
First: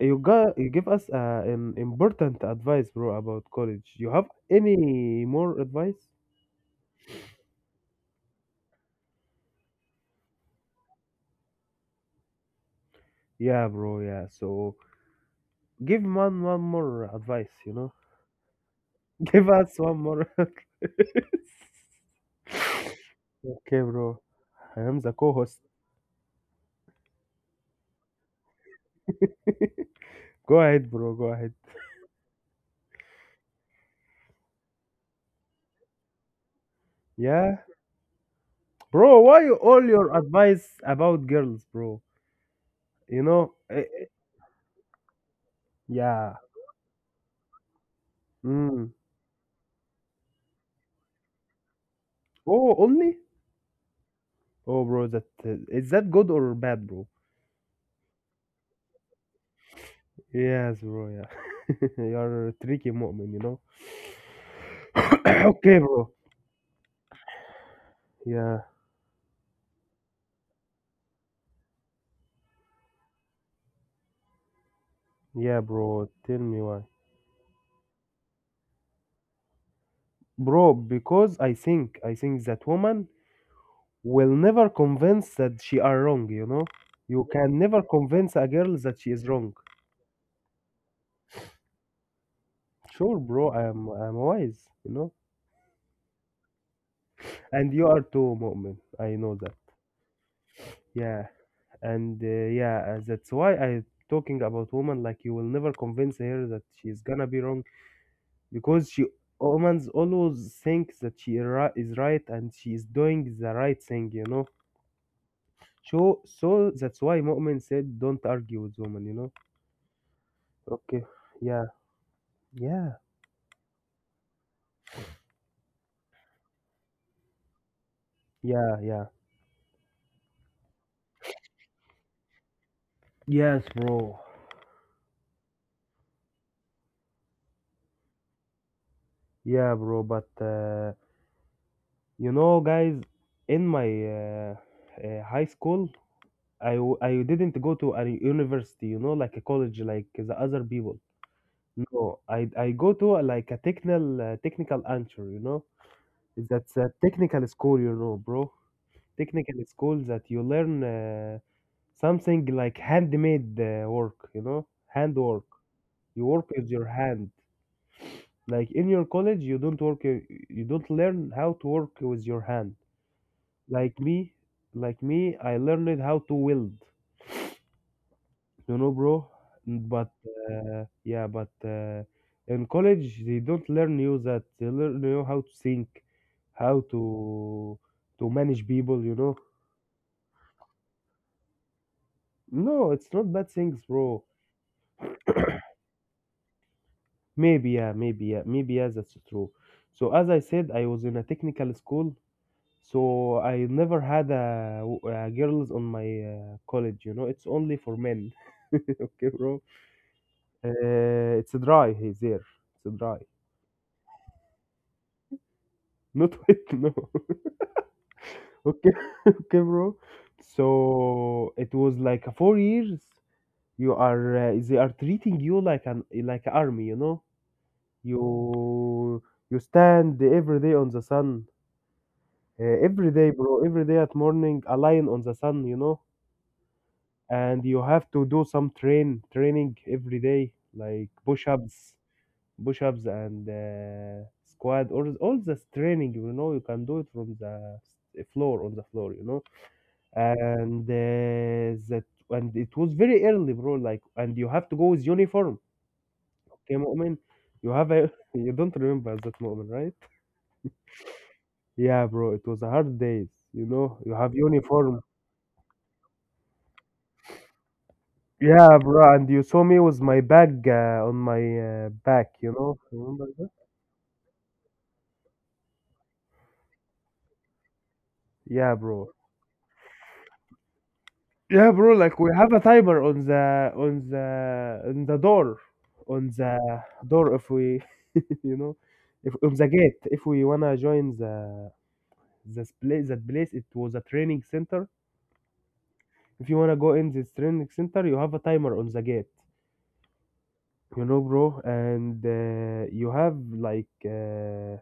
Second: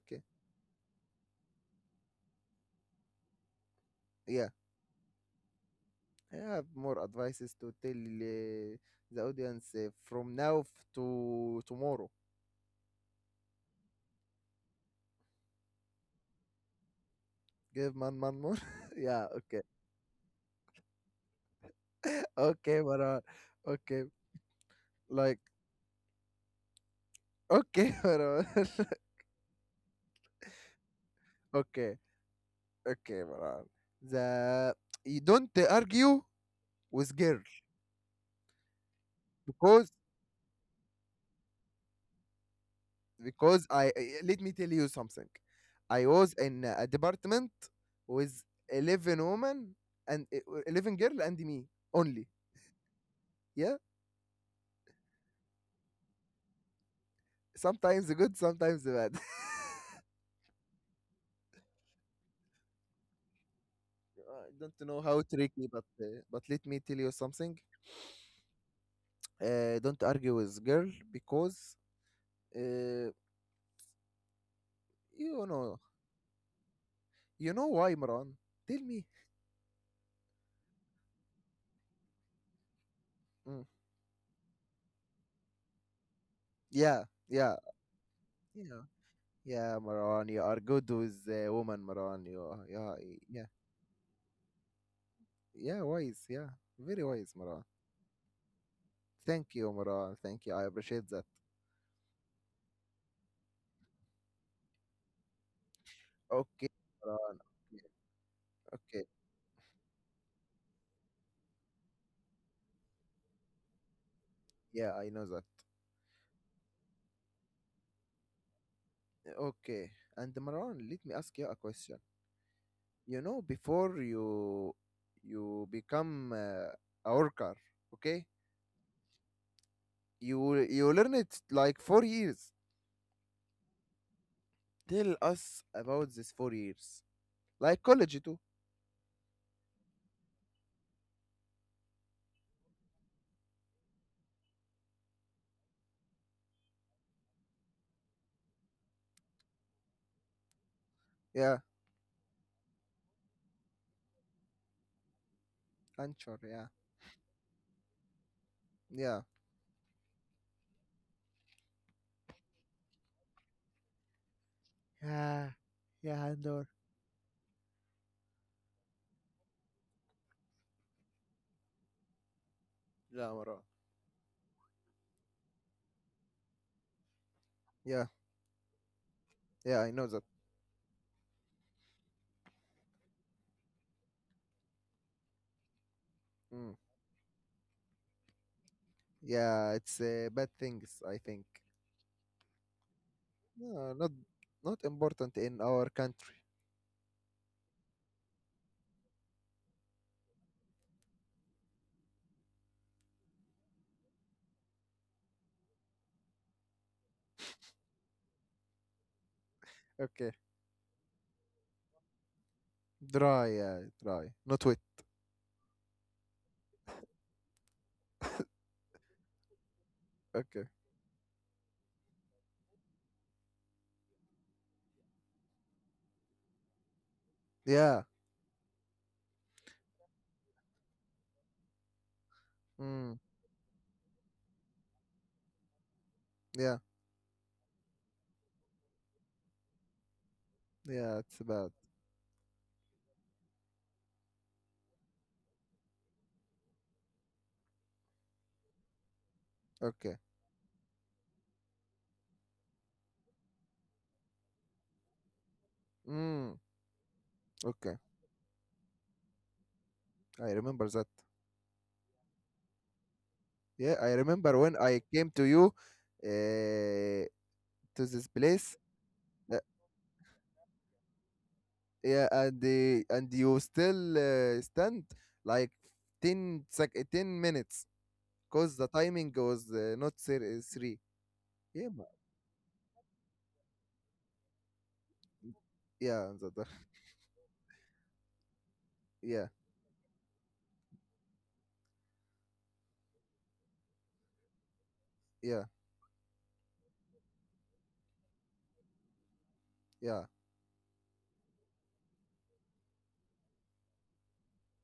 [SPEAKER 2] You got you give us an important advice, bro, about college. You have
[SPEAKER 1] Yeah.
[SPEAKER 2] any more advice?
[SPEAKER 1] I have more advices to tell the audience to tomorrow.
[SPEAKER 2] Yeah, bro. Yeah. So give man one more advice. You know,
[SPEAKER 1] Give man man more. Yeah.
[SPEAKER 2] give
[SPEAKER 1] Okay.
[SPEAKER 2] us one more. Okay,
[SPEAKER 1] Okay, Marwan. Okay.
[SPEAKER 2] bro. I am the
[SPEAKER 1] Like.
[SPEAKER 2] co-host.
[SPEAKER 1] Okay, Marwan.
[SPEAKER 2] Go ahead, bro. Go ahead.
[SPEAKER 1] okay. Okay, Marwan. The You don't argue with girl
[SPEAKER 2] Yeah, bro. All
[SPEAKER 1] because
[SPEAKER 2] your advice about girls, bro? You know.
[SPEAKER 1] let me tell you something. I was
[SPEAKER 2] Yeah.
[SPEAKER 1] in a department with
[SPEAKER 2] Mm.
[SPEAKER 1] 11 women and 11 girl and me only.
[SPEAKER 2] Oh, only.
[SPEAKER 1] Yeah,
[SPEAKER 2] Oh, bro. That is that good or bad, bro?
[SPEAKER 1] sometimes good, sometimes bad.
[SPEAKER 2] Yes, bro. Yeah. You're a tricky moment, you know.
[SPEAKER 1] I don't know how tricky,
[SPEAKER 2] Okay, bro.
[SPEAKER 1] but let me tell you something.
[SPEAKER 2] Yeah,
[SPEAKER 1] Don't argue with girl because uh, you
[SPEAKER 2] yeah,
[SPEAKER 1] know
[SPEAKER 2] bro. Tell me why,
[SPEAKER 1] you know why, Maran. Tell me.
[SPEAKER 2] bro. Because I think that woman
[SPEAKER 1] Mm.
[SPEAKER 2] will never convince that she are wrong. You know,
[SPEAKER 1] Yeah,
[SPEAKER 2] you
[SPEAKER 1] yeah,
[SPEAKER 2] can never convince a girl
[SPEAKER 1] yeah,
[SPEAKER 2] that she is wrong.
[SPEAKER 1] yeah, Maran. You are good with woman, Maran. Are-
[SPEAKER 2] Sure,
[SPEAKER 1] yeah.
[SPEAKER 2] bro. I'm wise. You know,
[SPEAKER 1] Yeah, wise. Yeah, very wise, Maran.
[SPEAKER 2] and you are too, Mu'min. I know that.
[SPEAKER 1] Thank you, Maran. Thank you. I appreciate that.
[SPEAKER 2] Yeah, and uh, yeah, that's why I talking about woman like you will never convince her that
[SPEAKER 1] Okay,
[SPEAKER 2] she's gonna
[SPEAKER 1] Maran.
[SPEAKER 2] be wrong
[SPEAKER 1] Okay.
[SPEAKER 2] because she
[SPEAKER 1] Okay.
[SPEAKER 2] woman's always thinks that is right and she is doing the right thing. You know.
[SPEAKER 1] Yeah, I know that.
[SPEAKER 2] So that's why Mu'min said, "Don't argue with women." You know?
[SPEAKER 1] Okay. And Maran, let
[SPEAKER 2] Okay.
[SPEAKER 1] me ask you a
[SPEAKER 2] Yeah.
[SPEAKER 1] question.
[SPEAKER 2] Yeah.
[SPEAKER 1] You know, before you become a worker, okay?
[SPEAKER 2] Yeah, yeah.
[SPEAKER 1] You learn it like 4 years.
[SPEAKER 2] Yes, bro.
[SPEAKER 1] Tell us about this 4 years, like college too.
[SPEAKER 2] Yeah, bro. But You know, guys, in my high school, I didn't go to a university. You know, like a college, like the other people.
[SPEAKER 1] Yeah,
[SPEAKER 2] No, I go to like a technical technical answer. You know,
[SPEAKER 1] Anchor. Yeah,
[SPEAKER 2] that's a technical school. You know, bro,
[SPEAKER 1] yeah.
[SPEAKER 2] technical school that you learn. Something like handmade work, you know, handwork.
[SPEAKER 1] Yeah,
[SPEAKER 2] You
[SPEAKER 1] yeah,
[SPEAKER 2] work with
[SPEAKER 1] Andor.
[SPEAKER 2] your hand. Like in your college you don't work you don't learn how to work with your hand
[SPEAKER 1] Yeah, Maran.
[SPEAKER 2] like me. I learned how to weld,
[SPEAKER 1] Yeah,
[SPEAKER 2] you know, bro.
[SPEAKER 1] yeah,
[SPEAKER 2] Mm,
[SPEAKER 1] I know
[SPEAKER 2] but
[SPEAKER 1] that.
[SPEAKER 2] yeah but in college they don't learn you that. They learn you how to think,
[SPEAKER 1] Mm.
[SPEAKER 2] how to manage people, you know.
[SPEAKER 1] Yeah, it's bad things, I think.
[SPEAKER 2] No, it's not bad things,
[SPEAKER 1] No, not
[SPEAKER 2] bro.
[SPEAKER 1] not important in our country.
[SPEAKER 2] Maybe, yeah, maybe, yeah, maybe, yeah, that's true. So, as I said, I was in a technical school, so I never had a girls on my college. You know, it's only for men. Okay, bro.
[SPEAKER 1] Okay.
[SPEAKER 2] It's dry here, there. It's dry.
[SPEAKER 1] Dry, yeah, dry. Not wet.
[SPEAKER 2] Not wet, no. Okay, okay, bro.
[SPEAKER 1] Okay.
[SPEAKER 2] So, it was like 4 years. You are, they are treating you like an like army, you know.
[SPEAKER 1] Yeah.
[SPEAKER 2] You you stand every day on the sun. Every
[SPEAKER 1] Mm,
[SPEAKER 2] day, bro, every day at morning, a lion on the sun, you know,
[SPEAKER 1] yeah.
[SPEAKER 2] and you have to do some training every day, like
[SPEAKER 1] Yeah, it's bad.
[SPEAKER 2] push-ups, and squat, or all this training. You know, you can do it from the floor on the floor, you know,
[SPEAKER 1] Okay.
[SPEAKER 2] and uh, that and it was very early, bro, like, and you have to go with uniform,
[SPEAKER 1] Mm,
[SPEAKER 2] okay, Mu'min? You have
[SPEAKER 1] okay.
[SPEAKER 2] a you don't remember that moment, right?
[SPEAKER 1] I remember that.
[SPEAKER 2] Yeah, bro, it was a hard days, you
[SPEAKER 1] Yeah,
[SPEAKER 2] know, you
[SPEAKER 1] I
[SPEAKER 2] have
[SPEAKER 1] remember when
[SPEAKER 2] uniform.
[SPEAKER 1] I came to you uh, to this place.
[SPEAKER 2] Yeah, bro, and you
[SPEAKER 1] Uh,
[SPEAKER 2] saw me with my bag on my
[SPEAKER 1] yeah,
[SPEAKER 2] back, you
[SPEAKER 1] and
[SPEAKER 2] know?
[SPEAKER 1] the
[SPEAKER 2] Remember
[SPEAKER 1] and
[SPEAKER 2] that?
[SPEAKER 1] you still stand like 10 minutes because
[SPEAKER 2] Yeah,
[SPEAKER 1] the
[SPEAKER 2] bro.
[SPEAKER 1] timing was not ser- 3.
[SPEAKER 2] Yeah,
[SPEAKER 1] Yeah,
[SPEAKER 2] bro, like we have a timer on the door, on
[SPEAKER 1] yeah,
[SPEAKER 2] the
[SPEAKER 1] Anzada.
[SPEAKER 2] door if we, you know, if
[SPEAKER 1] Yeah,
[SPEAKER 2] on the gate if we wanna join the this place that place. It was a training center.
[SPEAKER 1] yeah,
[SPEAKER 2] If you wanna go in this training center, you have a timer on the gate,
[SPEAKER 1] yeah.
[SPEAKER 2] you know, bro, and you have like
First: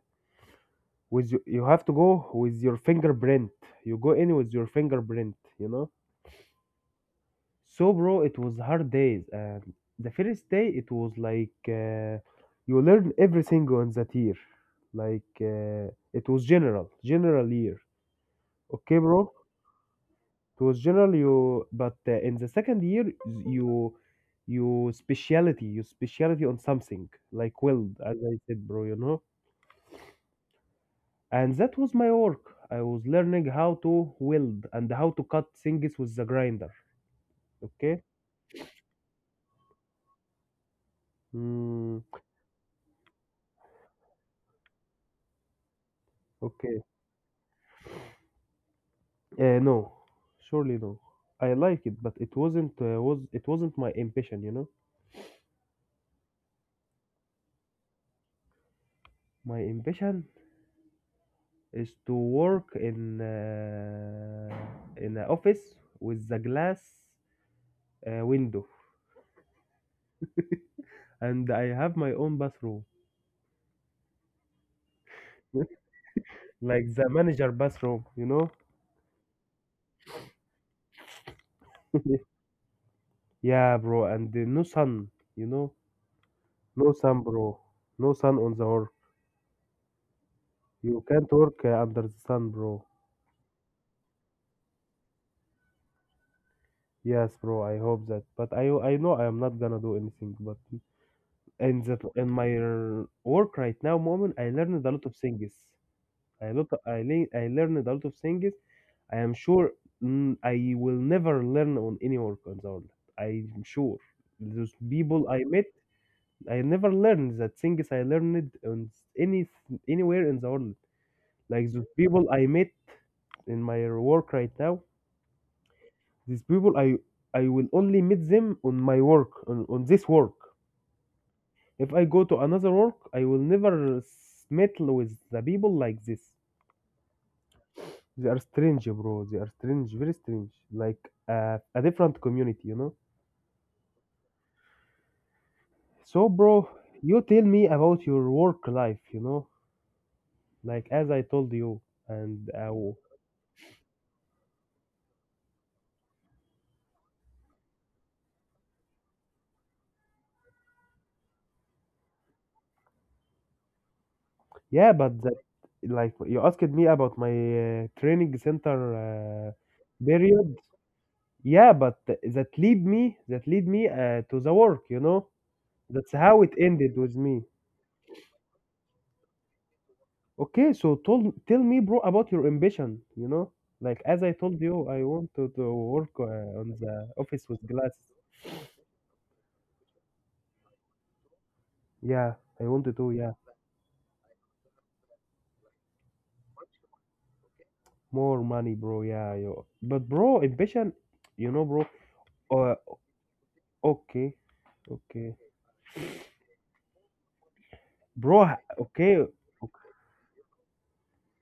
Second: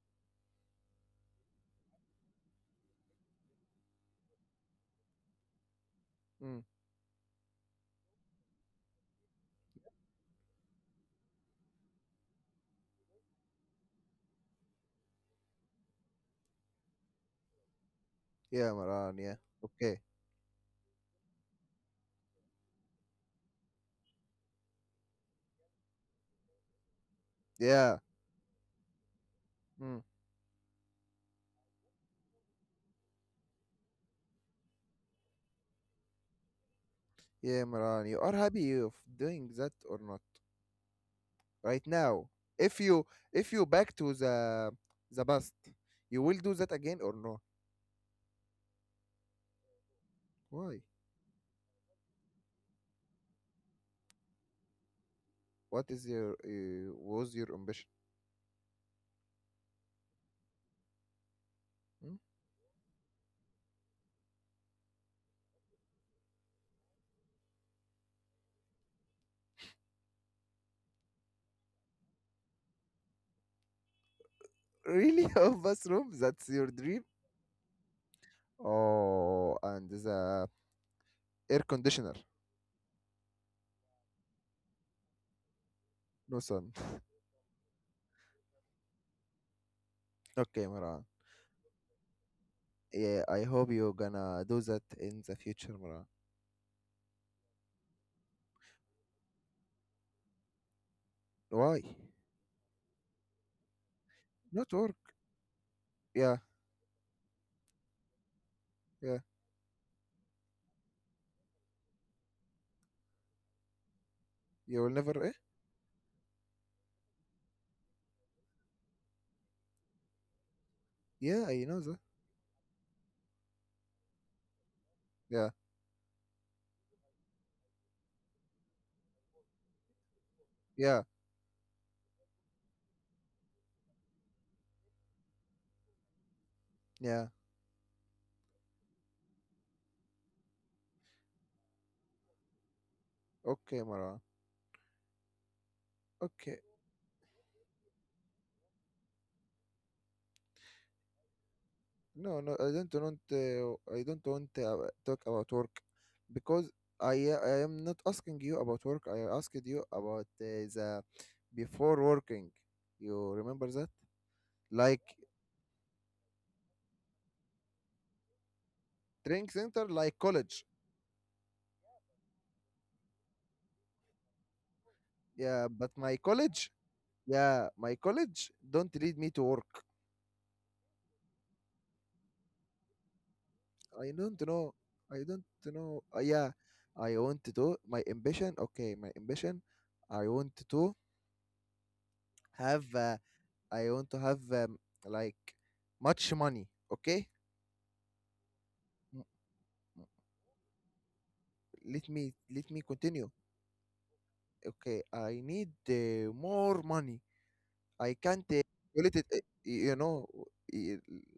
[SPEAKER 2] with you, you have to go with your fingerprint. You know.
[SPEAKER 1] Mm.
[SPEAKER 2] So, bro, it was hard days, and the first day it was like you learn everything on that year, like it was general year.
[SPEAKER 1] Yeah,
[SPEAKER 2] Okay,
[SPEAKER 1] Maran.
[SPEAKER 2] bro,
[SPEAKER 1] Yeah. Okay.
[SPEAKER 2] it was general. You But in the second year, you you speciality. On something like weld,
[SPEAKER 1] Yeah.
[SPEAKER 2] as I said, bro, you know.
[SPEAKER 1] Mm.
[SPEAKER 2] And that was my work. I was learning how to weld and how to cut things with the grinder.
[SPEAKER 1] Yeah,
[SPEAKER 2] Okay.
[SPEAKER 1] Maran. You are happy of doing that or not right
[SPEAKER 2] Mm,
[SPEAKER 1] now? If you if you back to the past, you will do that
[SPEAKER 2] okay.
[SPEAKER 1] again or no?
[SPEAKER 2] No, surely
[SPEAKER 1] Why?
[SPEAKER 2] no. I like it, but it wasn't my ambition, you know.
[SPEAKER 1] What is your was your ambition?
[SPEAKER 2] My ambition is to
[SPEAKER 1] Hmm?
[SPEAKER 2] work in an office with the glass window, and I have my own bathroom.
[SPEAKER 1] Really, a bathroom? That's your
[SPEAKER 2] Like
[SPEAKER 1] dream?
[SPEAKER 2] the manager bathroom, you know.
[SPEAKER 1] Oh, and the air conditioner.
[SPEAKER 2] Yeah, bro, and no sun, you know.
[SPEAKER 1] No sun.
[SPEAKER 2] No sun, bro. No sun on the earth.
[SPEAKER 1] Okay, Maran.
[SPEAKER 2] You can't work under the sun, bro.
[SPEAKER 1] Yeah, I hope you're gonna do that in the future, Maran.
[SPEAKER 2] Yes, bro. I hope that. But I know I am not gonna do anything. But in
[SPEAKER 1] Why?
[SPEAKER 2] that, in my work right now, moment, I
[SPEAKER 1] Not
[SPEAKER 2] learned a
[SPEAKER 1] work.
[SPEAKER 2] lot of things.
[SPEAKER 1] Yeah,
[SPEAKER 2] I learned a lot of things. I
[SPEAKER 1] yeah.
[SPEAKER 2] am sure, mm, I will never learn on any work on the world. I'm sure those
[SPEAKER 1] You will never.
[SPEAKER 2] people
[SPEAKER 1] Eh?
[SPEAKER 2] I met, I never learned that things I learned on any anywhere in the world.
[SPEAKER 1] Yeah, I
[SPEAKER 2] Like
[SPEAKER 1] know
[SPEAKER 2] those
[SPEAKER 1] that.
[SPEAKER 2] people I met in my work right now,
[SPEAKER 1] Yeah,
[SPEAKER 2] these people I will only meet them on my work, on this work.
[SPEAKER 1] yeah,
[SPEAKER 2] If I go to another work, I will never meet with the people like this.
[SPEAKER 1] yeah.
[SPEAKER 2] They are strange, bro. They are strange, very strange. Like a different community, you know.
[SPEAKER 1] Okay, Marwan.
[SPEAKER 2] So,
[SPEAKER 1] Okay.
[SPEAKER 2] bro, you tell me about your work life, you know, like as I told you,
[SPEAKER 1] No,
[SPEAKER 2] and
[SPEAKER 1] no. I
[SPEAKER 2] uh,
[SPEAKER 1] don't want. I don't want to talk about work because I am not asking you about work. I asked you about the before working. You remember that?
[SPEAKER 2] yeah,
[SPEAKER 1] Like
[SPEAKER 2] but like you asked me about my training center
[SPEAKER 1] training center, like
[SPEAKER 2] period.
[SPEAKER 1] college.
[SPEAKER 2] Yeah, but that lead me to the work, you know.
[SPEAKER 1] Yeah, but
[SPEAKER 2] That's
[SPEAKER 1] my
[SPEAKER 2] how it
[SPEAKER 1] college.
[SPEAKER 2] ended with me.
[SPEAKER 1] Yeah, my college don't lead me to work.
[SPEAKER 2] Okay, so told tell me, bro, about your ambition, you know. Like
[SPEAKER 1] I
[SPEAKER 2] as I
[SPEAKER 1] don't
[SPEAKER 2] told
[SPEAKER 1] know.
[SPEAKER 2] you, I
[SPEAKER 1] I
[SPEAKER 2] want
[SPEAKER 1] don't
[SPEAKER 2] to
[SPEAKER 1] know.
[SPEAKER 2] work
[SPEAKER 1] Yeah,
[SPEAKER 2] on the
[SPEAKER 1] I
[SPEAKER 2] office
[SPEAKER 1] want
[SPEAKER 2] with
[SPEAKER 1] to.
[SPEAKER 2] glass.
[SPEAKER 1] My ambition. Okay, my ambition. I want to
[SPEAKER 2] Yeah, I want
[SPEAKER 1] have.
[SPEAKER 2] to do,
[SPEAKER 1] Uh,
[SPEAKER 2] yeah.
[SPEAKER 1] I want to have like much money. Okay.
[SPEAKER 2] More money, bro.
[SPEAKER 1] M-
[SPEAKER 2] Yeah, yo. But
[SPEAKER 1] m-
[SPEAKER 2] bro, ambition, you know, bro.
[SPEAKER 1] Let me
[SPEAKER 2] Uh,
[SPEAKER 1] let me continue.
[SPEAKER 2] okay,
[SPEAKER 1] Okay,
[SPEAKER 2] okay.
[SPEAKER 1] I need more money. I can't
[SPEAKER 2] Bro,
[SPEAKER 1] let
[SPEAKER 2] okay.
[SPEAKER 1] it. Uh,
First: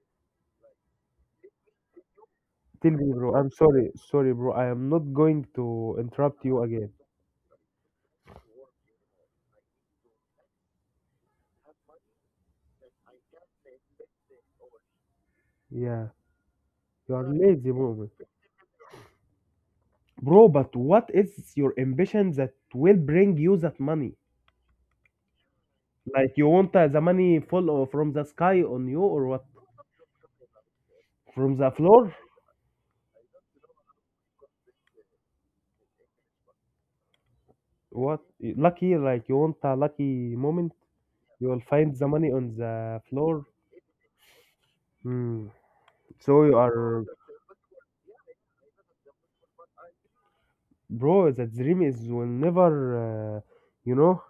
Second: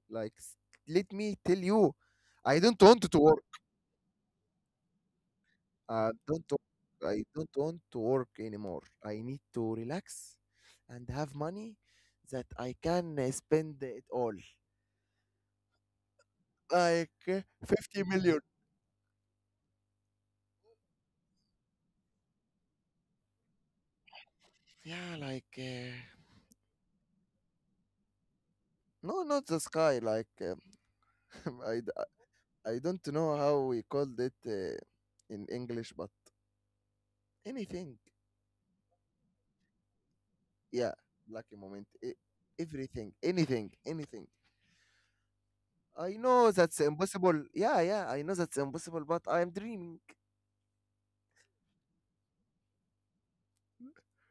[SPEAKER 1] like s- Let me tell you, I don't
[SPEAKER 2] Tell
[SPEAKER 1] want
[SPEAKER 2] me,
[SPEAKER 1] to
[SPEAKER 2] bro.
[SPEAKER 1] work.
[SPEAKER 2] I'm sorry. Sorry, bro. I am not going to interrupt
[SPEAKER 1] Don't
[SPEAKER 2] you again.
[SPEAKER 1] wo- I don't want to work anymore. I need to relax and have money that I can spend it all.
[SPEAKER 2] Yeah.
[SPEAKER 1] Like
[SPEAKER 2] You are lazy,
[SPEAKER 1] 50
[SPEAKER 2] bro.
[SPEAKER 1] million.
[SPEAKER 2] Bro, but what is your ambition that will bring you that money?
[SPEAKER 1] Yeah,
[SPEAKER 2] Like you want the money from the sky on you
[SPEAKER 1] no,
[SPEAKER 2] or what?
[SPEAKER 1] not the sky. Like
[SPEAKER 2] From the
[SPEAKER 1] I, d-
[SPEAKER 2] floor?
[SPEAKER 1] I don't know how we called it in English, but anything.
[SPEAKER 2] What? Lucky, like you want a lucky moment?
[SPEAKER 1] Yeah,
[SPEAKER 2] You
[SPEAKER 1] lucky
[SPEAKER 2] will
[SPEAKER 1] moment.
[SPEAKER 2] find the money on the
[SPEAKER 1] Everything,
[SPEAKER 2] floor.
[SPEAKER 1] anything, anything.
[SPEAKER 2] Hmm.
[SPEAKER 1] I
[SPEAKER 2] So
[SPEAKER 1] know
[SPEAKER 2] you
[SPEAKER 1] that's
[SPEAKER 2] are,
[SPEAKER 1] impossible. Yeah, yeah, I know that's impossible, but I am dreaming.
[SPEAKER 2] bro. The dream is will never, you know,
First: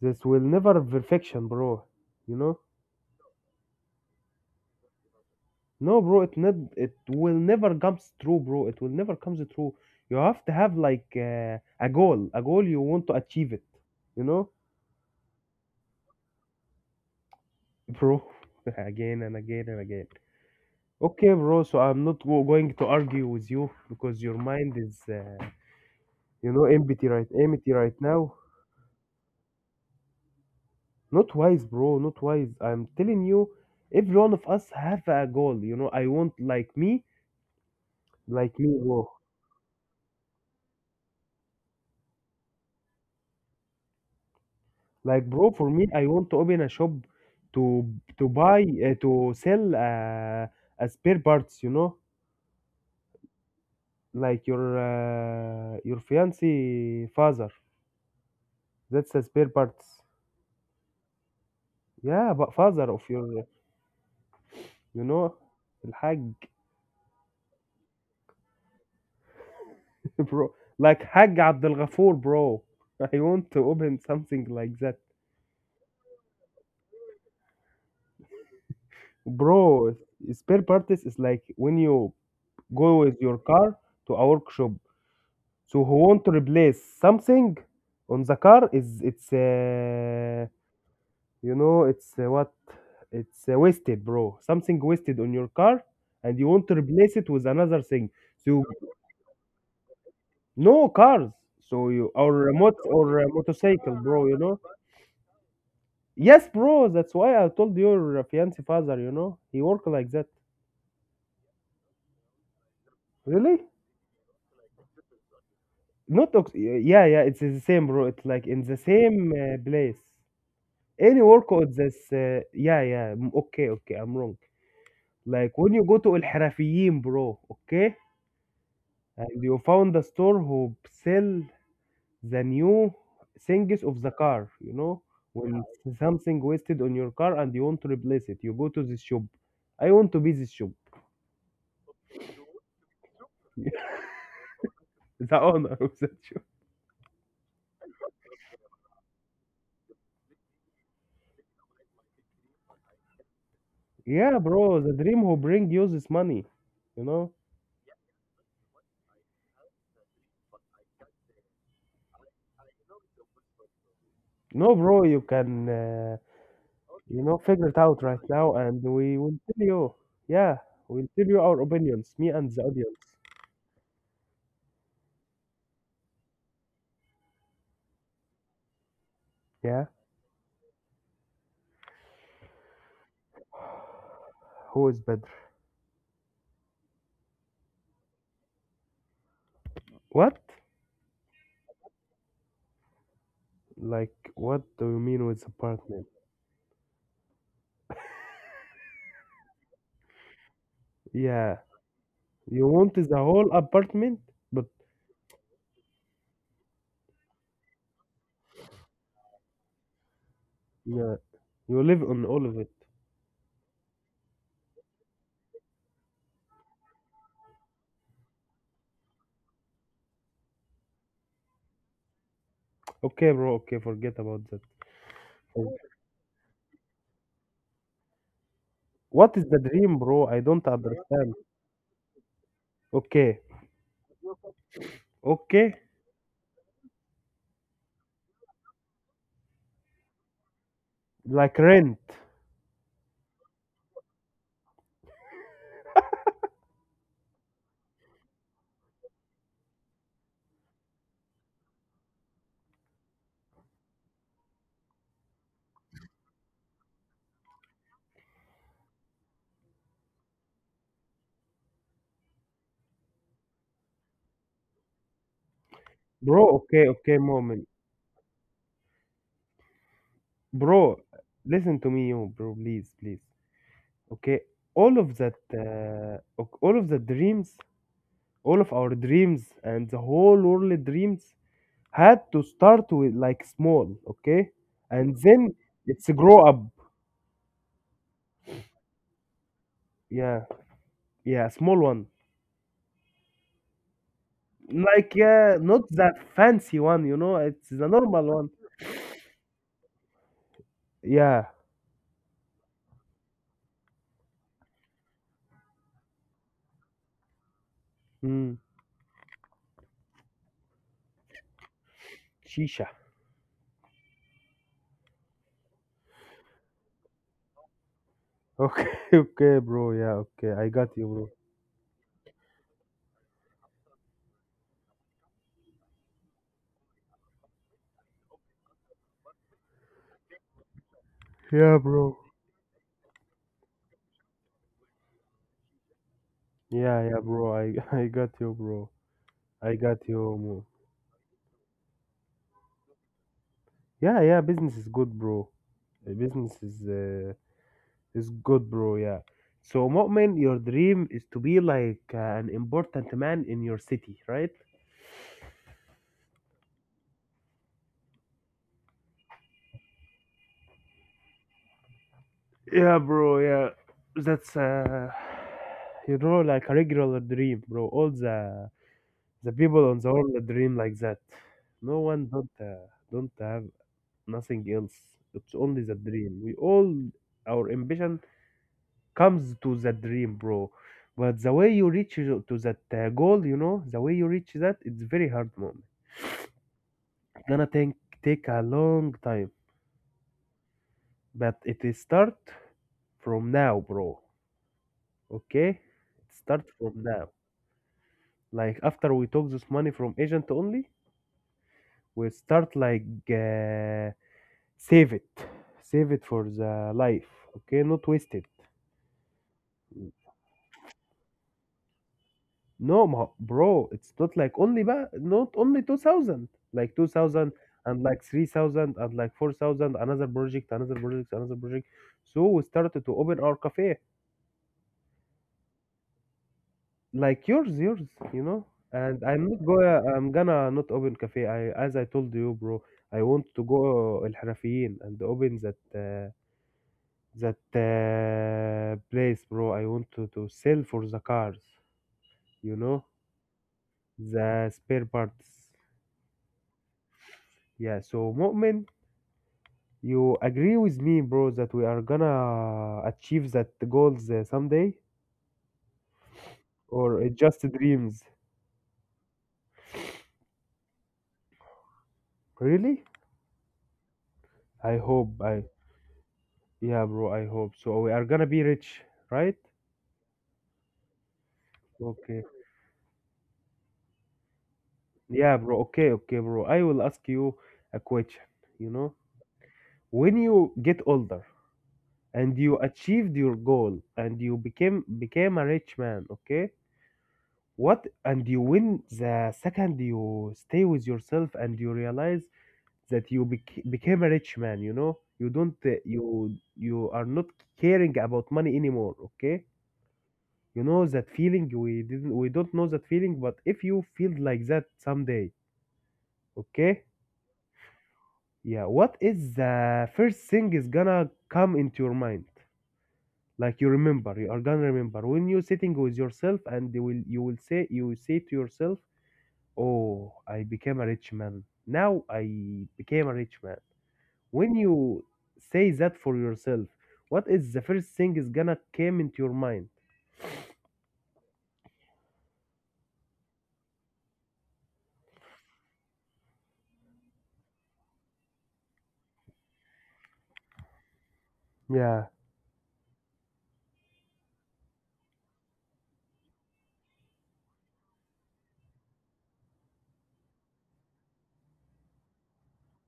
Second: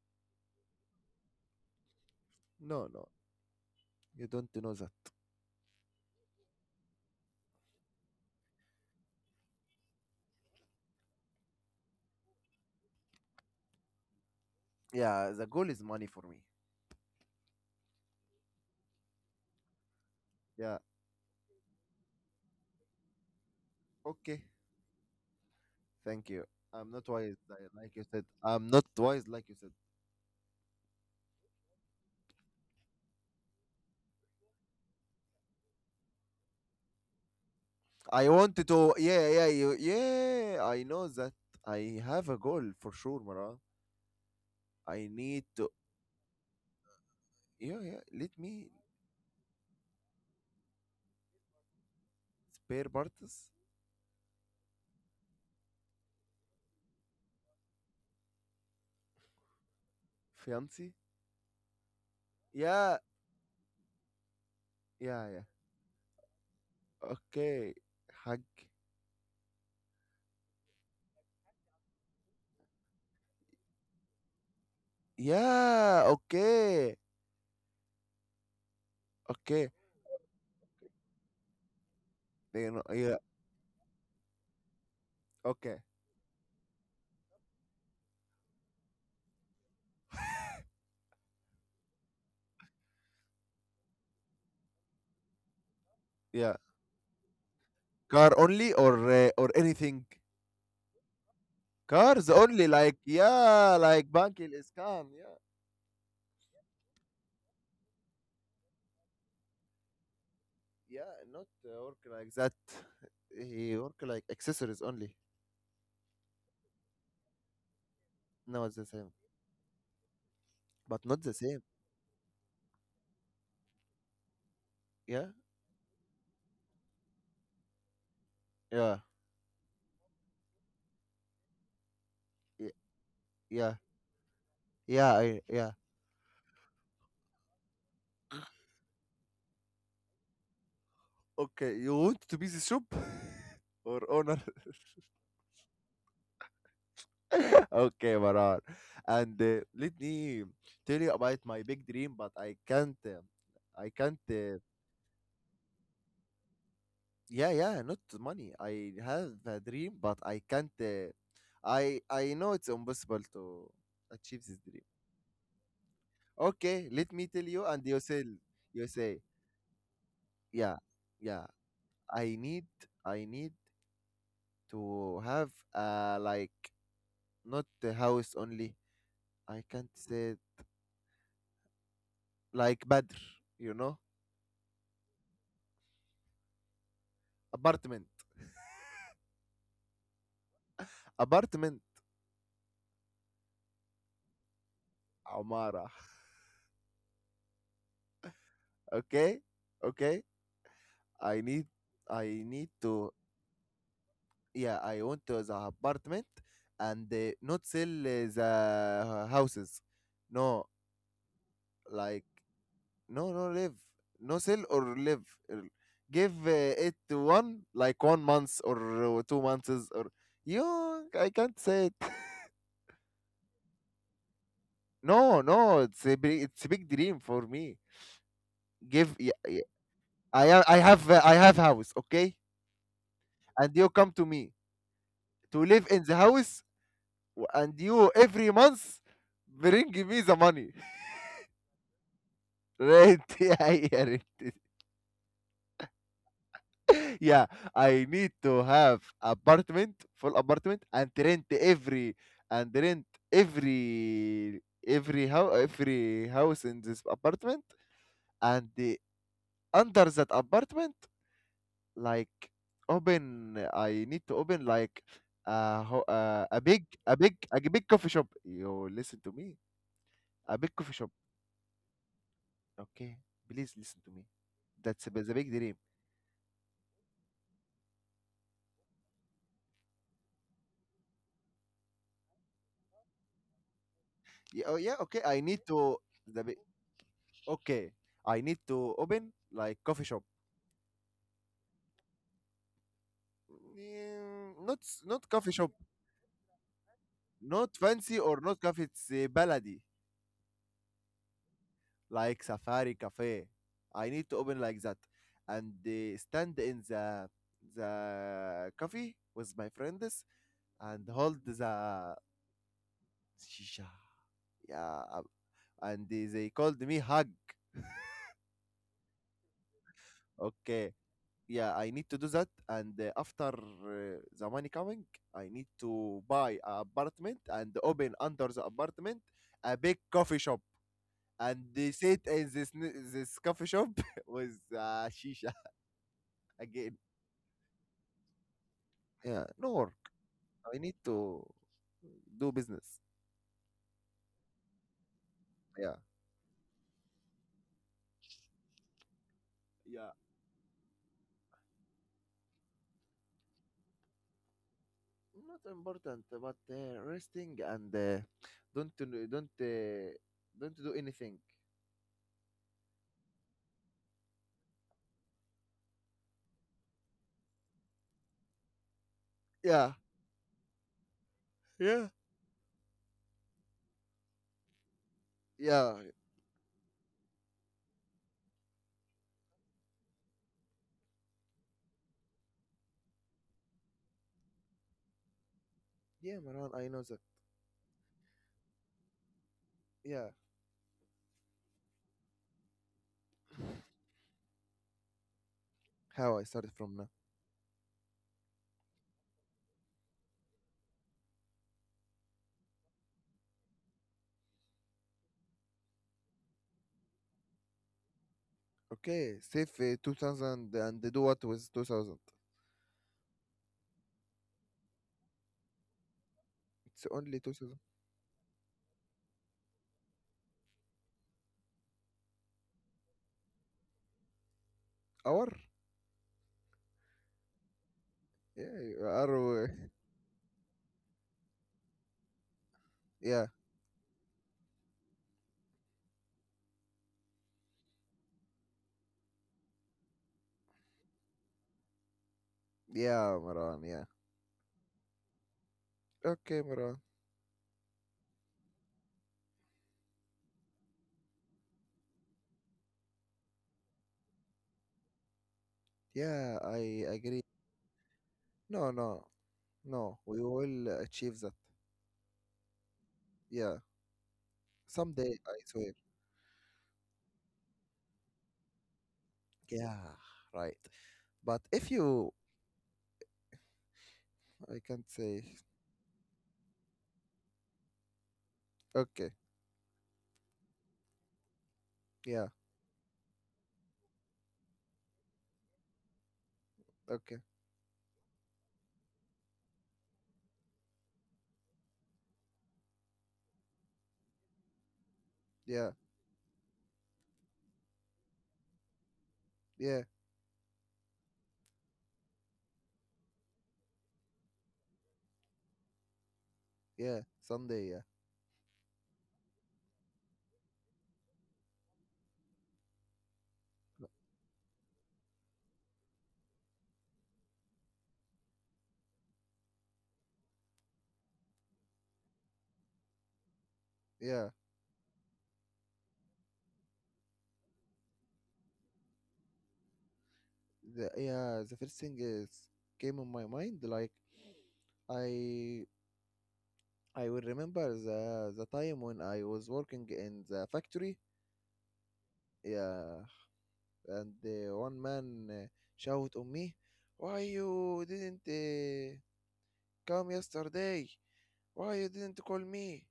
[SPEAKER 2] this will never perfection, bro. You know.
[SPEAKER 1] No, no, you don't know that.
[SPEAKER 2] No, bro, it will never comes true, bro. It will never comes true. You have to have like a goal you want to achieve it. You know,
[SPEAKER 1] Yeah, the goal is money for me.
[SPEAKER 2] bro, again and again and again.
[SPEAKER 1] Yeah,
[SPEAKER 2] Okay, bro. So I'm not going to argue with you because your
[SPEAKER 1] okay,
[SPEAKER 2] mind is,
[SPEAKER 1] thank you.
[SPEAKER 2] you know,
[SPEAKER 1] I'm not wise,
[SPEAKER 2] empty
[SPEAKER 1] like
[SPEAKER 2] right
[SPEAKER 1] you said.
[SPEAKER 2] now.
[SPEAKER 1] I'm not wise, like you said.
[SPEAKER 2] Not wise, bro. Not wise. I'm telling you, every one of us have a goal. You know, I want
[SPEAKER 1] I
[SPEAKER 2] like
[SPEAKER 1] wanted
[SPEAKER 2] me,
[SPEAKER 1] to,
[SPEAKER 2] bro.
[SPEAKER 1] yeah, yeah, you, yeah, I know that. I have a goal for sure, Mara. I
[SPEAKER 2] Like,
[SPEAKER 1] need
[SPEAKER 2] bro,
[SPEAKER 1] to,
[SPEAKER 2] for me, I want to open a shop
[SPEAKER 1] yeah,
[SPEAKER 2] to
[SPEAKER 1] yeah, let
[SPEAKER 2] buy
[SPEAKER 1] me
[SPEAKER 2] to sell spare parts. You know,
[SPEAKER 1] spare parts,
[SPEAKER 2] like your fiancé father. That's a spare parts.
[SPEAKER 1] fiancé.
[SPEAKER 2] Yeah, but father
[SPEAKER 1] Yeah,
[SPEAKER 2] of your, you know,
[SPEAKER 1] yeah, yeah.
[SPEAKER 2] الحاج.
[SPEAKER 1] Okay, hug.
[SPEAKER 2] Bro. Like Haj Abdel Ghafoor, bro. I want to open something like that,
[SPEAKER 1] Yeah, okay, okay.
[SPEAKER 2] bro. Spare parts is like when you
[SPEAKER 1] Then,
[SPEAKER 2] go
[SPEAKER 1] yeah,
[SPEAKER 2] with your car to a workshop.
[SPEAKER 1] okay,
[SPEAKER 2] So who want to replace something on the car, is it's you know, it's what it's wasted, bro. Something wasted on your car, and you
[SPEAKER 1] yeah.
[SPEAKER 2] want to replace it with another thing.
[SPEAKER 1] Car
[SPEAKER 2] So
[SPEAKER 1] only or anything?
[SPEAKER 2] no cars. So you
[SPEAKER 1] Cars
[SPEAKER 2] or
[SPEAKER 1] only,
[SPEAKER 2] remote
[SPEAKER 1] like,
[SPEAKER 2] or a
[SPEAKER 1] yeah,
[SPEAKER 2] motorcycle,
[SPEAKER 1] like
[SPEAKER 2] bro. You
[SPEAKER 1] Banking
[SPEAKER 2] know.
[SPEAKER 1] is calm, yeah,
[SPEAKER 2] Yes, bro. That's why I told your fiance father. You know he work like that.
[SPEAKER 1] yeah, not work like that.
[SPEAKER 2] Really?
[SPEAKER 1] He work like accessories only.
[SPEAKER 2] Not ox- yeah, yeah. It's the same, bro. It's like
[SPEAKER 1] No,
[SPEAKER 2] in
[SPEAKER 1] it's
[SPEAKER 2] the
[SPEAKER 1] the same,
[SPEAKER 2] same place.
[SPEAKER 1] but not
[SPEAKER 2] Any
[SPEAKER 1] the
[SPEAKER 2] work
[SPEAKER 1] same.
[SPEAKER 2] on this? Yeah, yeah. mm, Okay, okay. I'm wrong.
[SPEAKER 1] Yeah,
[SPEAKER 2] Like when you go to الحرفيين, bro, okay?
[SPEAKER 1] yeah,
[SPEAKER 2] And you found a store who sell the
[SPEAKER 1] yeah,
[SPEAKER 2] new
[SPEAKER 1] yeah,
[SPEAKER 2] things of the car, you know?
[SPEAKER 1] yeah. I,
[SPEAKER 2] When
[SPEAKER 1] yeah.
[SPEAKER 2] Yeah. Something wasted on your car and you want to replace it, you go to this shop. I want to be this shop.
[SPEAKER 1] Okay, you want to be the shop or owner?
[SPEAKER 2] The owner of that shop.
[SPEAKER 1] Okay, Maran. And let me tell you about my big dream, but I can't. I can't.
[SPEAKER 2] Yeah, bro, the dream who bring you this money, you know?
[SPEAKER 1] Yeah, yeah, not money. I have a dream, but I can't. I know it's impossible to achieve this
[SPEAKER 2] No,
[SPEAKER 1] dream.
[SPEAKER 2] bro, you can,
[SPEAKER 1] Okay, let
[SPEAKER 2] you
[SPEAKER 1] me
[SPEAKER 2] know,
[SPEAKER 1] tell you,
[SPEAKER 2] figure it
[SPEAKER 1] and
[SPEAKER 2] out right now and
[SPEAKER 1] you
[SPEAKER 2] we
[SPEAKER 1] say,
[SPEAKER 2] will tell you. Yeah,
[SPEAKER 1] yeah,
[SPEAKER 2] we'll tell you
[SPEAKER 1] yeah.
[SPEAKER 2] our opinions, me
[SPEAKER 1] I
[SPEAKER 2] and the
[SPEAKER 1] need,
[SPEAKER 2] audience.
[SPEAKER 1] I need to have like not the house only. I
[SPEAKER 2] Yeah.
[SPEAKER 1] can't say like Badr, you know,
[SPEAKER 2] Who is better?
[SPEAKER 1] apartment,
[SPEAKER 2] What?
[SPEAKER 1] apartment,
[SPEAKER 2] Like, what do you mean with
[SPEAKER 1] Amara.
[SPEAKER 2] apartment?
[SPEAKER 1] Okay, okay. I
[SPEAKER 2] Yeah,
[SPEAKER 1] need, I need
[SPEAKER 2] you want
[SPEAKER 1] to
[SPEAKER 2] the whole apartment, but
[SPEAKER 1] yeah, I want to the apartment and not sell the houses. No,
[SPEAKER 2] yeah, you live
[SPEAKER 1] like
[SPEAKER 2] on all of it.
[SPEAKER 1] no, no live, no sell or live. Er, Give it to one like one month or 2 months or you. I can't say it.
[SPEAKER 2] Okay, bro. Okay, forget about that.
[SPEAKER 1] No, no,
[SPEAKER 2] For-
[SPEAKER 1] it's a big dream for me. Give yeah,
[SPEAKER 2] What is
[SPEAKER 1] yeah,
[SPEAKER 2] the dream, bro? I
[SPEAKER 1] I ha-
[SPEAKER 2] don't
[SPEAKER 1] I have uh, I
[SPEAKER 2] understand.
[SPEAKER 1] have house, okay,
[SPEAKER 2] Okay,
[SPEAKER 1] and you come to me to
[SPEAKER 2] okay,
[SPEAKER 1] live in the house, and you every month bring me the money.
[SPEAKER 2] like rent,
[SPEAKER 1] Rent, yeah, yeah, rent it. Yeah, I need to have apartment, full apartment, and rent every and rent every every how every house in this apartment, and under that apartment, like I need to open
[SPEAKER 2] bro.
[SPEAKER 1] a big
[SPEAKER 2] Okay,
[SPEAKER 1] a
[SPEAKER 2] okay,
[SPEAKER 1] big a
[SPEAKER 2] moment,
[SPEAKER 1] big coffee shop. You listen to me, a big coffee
[SPEAKER 2] bro.
[SPEAKER 1] shop.
[SPEAKER 2] Listen to me, you, bro. Please,
[SPEAKER 1] Okay,
[SPEAKER 2] please.
[SPEAKER 1] please listen to me.
[SPEAKER 2] Okay, all
[SPEAKER 1] That's a,
[SPEAKER 2] of
[SPEAKER 1] the
[SPEAKER 2] that,
[SPEAKER 1] big dream.
[SPEAKER 2] ok- all of the dreams, all of our dreams, and the whole world dreams had to start with like small, okay?
[SPEAKER 1] Yeah, oh yeah,
[SPEAKER 2] And
[SPEAKER 1] okay. I
[SPEAKER 2] then
[SPEAKER 1] need to.
[SPEAKER 2] it's
[SPEAKER 1] The
[SPEAKER 2] grow up.
[SPEAKER 1] Okay, I need to open like coffee shop.
[SPEAKER 2] Yeah, yeah, small one.
[SPEAKER 1] Not
[SPEAKER 2] Like
[SPEAKER 1] coffee shop,
[SPEAKER 2] yeah, not that fancy one,
[SPEAKER 1] not
[SPEAKER 2] it's the
[SPEAKER 1] fancy
[SPEAKER 2] normal
[SPEAKER 1] or not
[SPEAKER 2] one.
[SPEAKER 1] cafe. It's baladi
[SPEAKER 2] Yeah.
[SPEAKER 1] like safari cafe. I need to open like that, and stand in the
[SPEAKER 2] Mm.
[SPEAKER 1] the coffee with my friends and hold the
[SPEAKER 2] Shisha.
[SPEAKER 1] shisha. Yeah, and they called me hug.
[SPEAKER 2] Okay, okay, bro. Yeah, okay. I
[SPEAKER 1] Okay,
[SPEAKER 2] got you, bro.
[SPEAKER 1] yeah, I need to do that, and after the money coming, I need to buy an apartment and open under the apartment a big coffee shop, and
[SPEAKER 2] Yeah,
[SPEAKER 1] they sit
[SPEAKER 2] bro.
[SPEAKER 1] in this this coffee shop with shisha again,
[SPEAKER 2] Yeah, yeah, bro. I I got you, bro.
[SPEAKER 1] yeah, no
[SPEAKER 2] I
[SPEAKER 1] work.
[SPEAKER 2] got you. Mo.
[SPEAKER 1] I need to do business,
[SPEAKER 2] Yeah, yeah, business is good, bro.
[SPEAKER 1] yeah,
[SPEAKER 2] Business is it's good, bro. Yeah. So,
[SPEAKER 1] yeah.
[SPEAKER 2] Mu'min, your dream is to be like an important man in your city, right?
[SPEAKER 1] Not important, but resting and don't to- don't don't do anything.
[SPEAKER 2] Yeah, bro. Yeah, that's you know, like a regular dream, bro. All the
[SPEAKER 1] Yeah,
[SPEAKER 2] people on the world dream like that. No
[SPEAKER 1] yeah,
[SPEAKER 2] one don't have nothing else. It's only
[SPEAKER 1] yeah,
[SPEAKER 2] the dream. We all our ambition comes to that dream, bro. But the way you reach to that goal, you know, the way you reach that, it's very hard, moment.
[SPEAKER 1] yeah, Marwan, I know that.
[SPEAKER 2] Gonna take a long time,
[SPEAKER 1] Yeah.
[SPEAKER 2] but it is start from now, bro. Okay,
[SPEAKER 1] How
[SPEAKER 2] it
[SPEAKER 1] I
[SPEAKER 2] start
[SPEAKER 1] started from now?
[SPEAKER 2] from now. Like after we took this money from agent only, we start like save it, save it for the life. Okay, not waste it.
[SPEAKER 1] Okay, save 2000 and do what with 2000?
[SPEAKER 2] No, ma- bro, it's not like only ba- not only 2,000, like
[SPEAKER 1] It's
[SPEAKER 2] two
[SPEAKER 1] only
[SPEAKER 2] thousand
[SPEAKER 1] 2000
[SPEAKER 2] and like 3,000 and like 4,000. Another project, another project, another project. So we started to open our cafe.
[SPEAKER 1] hour?
[SPEAKER 2] Like yours, yours, you know?
[SPEAKER 1] Yeah, you
[SPEAKER 2] And
[SPEAKER 1] are,
[SPEAKER 2] I'm gonna not open cafe. I as I told you, bro, I
[SPEAKER 1] yeah,
[SPEAKER 2] want to go El Harafiyin and open that that place, bro. I want to sell for the cars, you know,
[SPEAKER 1] yeah, Maran, yeah.
[SPEAKER 2] the spare parts.
[SPEAKER 1] Okay, Maran.
[SPEAKER 2] Yeah, so Mu'min, you agree with me, bro, that we are gonna achieve that goals someday,
[SPEAKER 1] Yeah, I
[SPEAKER 2] or it
[SPEAKER 1] agree.
[SPEAKER 2] just dreams?
[SPEAKER 1] No, no, no, we will achieve that.
[SPEAKER 2] Really?
[SPEAKER 1] Yeah,
[SPEAKER 2] I
[SPEAKER 1] someday,
[SPEAKER 2] hope.
[SPEAKER 1] I
[SPEAKER 2] I
[SPEAKER 1] swear.
[SPEAKER 2] yeah, bro. I hope so. We are gonna be rich, right?
[SPEAKER 1] Yeah, right. But if you,
[SPEAKER 2] Okay.
[SPEAKER 1] I can't say,
[SPEAKER 2] Yeah, bro. Okay, okay, bro. I will ask you a question. You know,
[SPEAKER 1] okay,
[SPEAKER 2] when you get older
[SPEAKER 1] yeah,
[SPEAKER 2] and you achieved your goal and you became a rich man, okay?
[SPEAKER 1] okay,
[SPEAKER 2] What and you win the second you stay with yourself and you realize that you bec- became a rich man, you know? You don't
[SPEAKER 1] yeah,
[SPEAKER 2] you are not caring about money anymore, okay?
[SPEAKER 1] yeah,
[SPEAKER 2] You know that feeling we don't know that feeling, but if you feel like that someday, okay?
[SPEAKER 1] yeah, someday, yeah,
[SPEAKER 2] Yeah, what is the first thing is gonna come into your mind? Like you remember, you are gonna remember when you're sitting with yourself, and you will say to yourself, "Oh, I became a rich man. Now I became a rich man."
[SPEAKER 1] yeah.
[SPEAKER 2] When you say that for yourself, what is the first thing is gonna come into your mind?
[SPEAKER 1] Yeah, the first thing is came on my mind, like, i I will remember the time when I was working in the factory.
[SPEAKER 2] Yeah,
[SPEAKER 1] Yeah, and one man shouted on me, why you didn't come yesterday, why you didn't call me,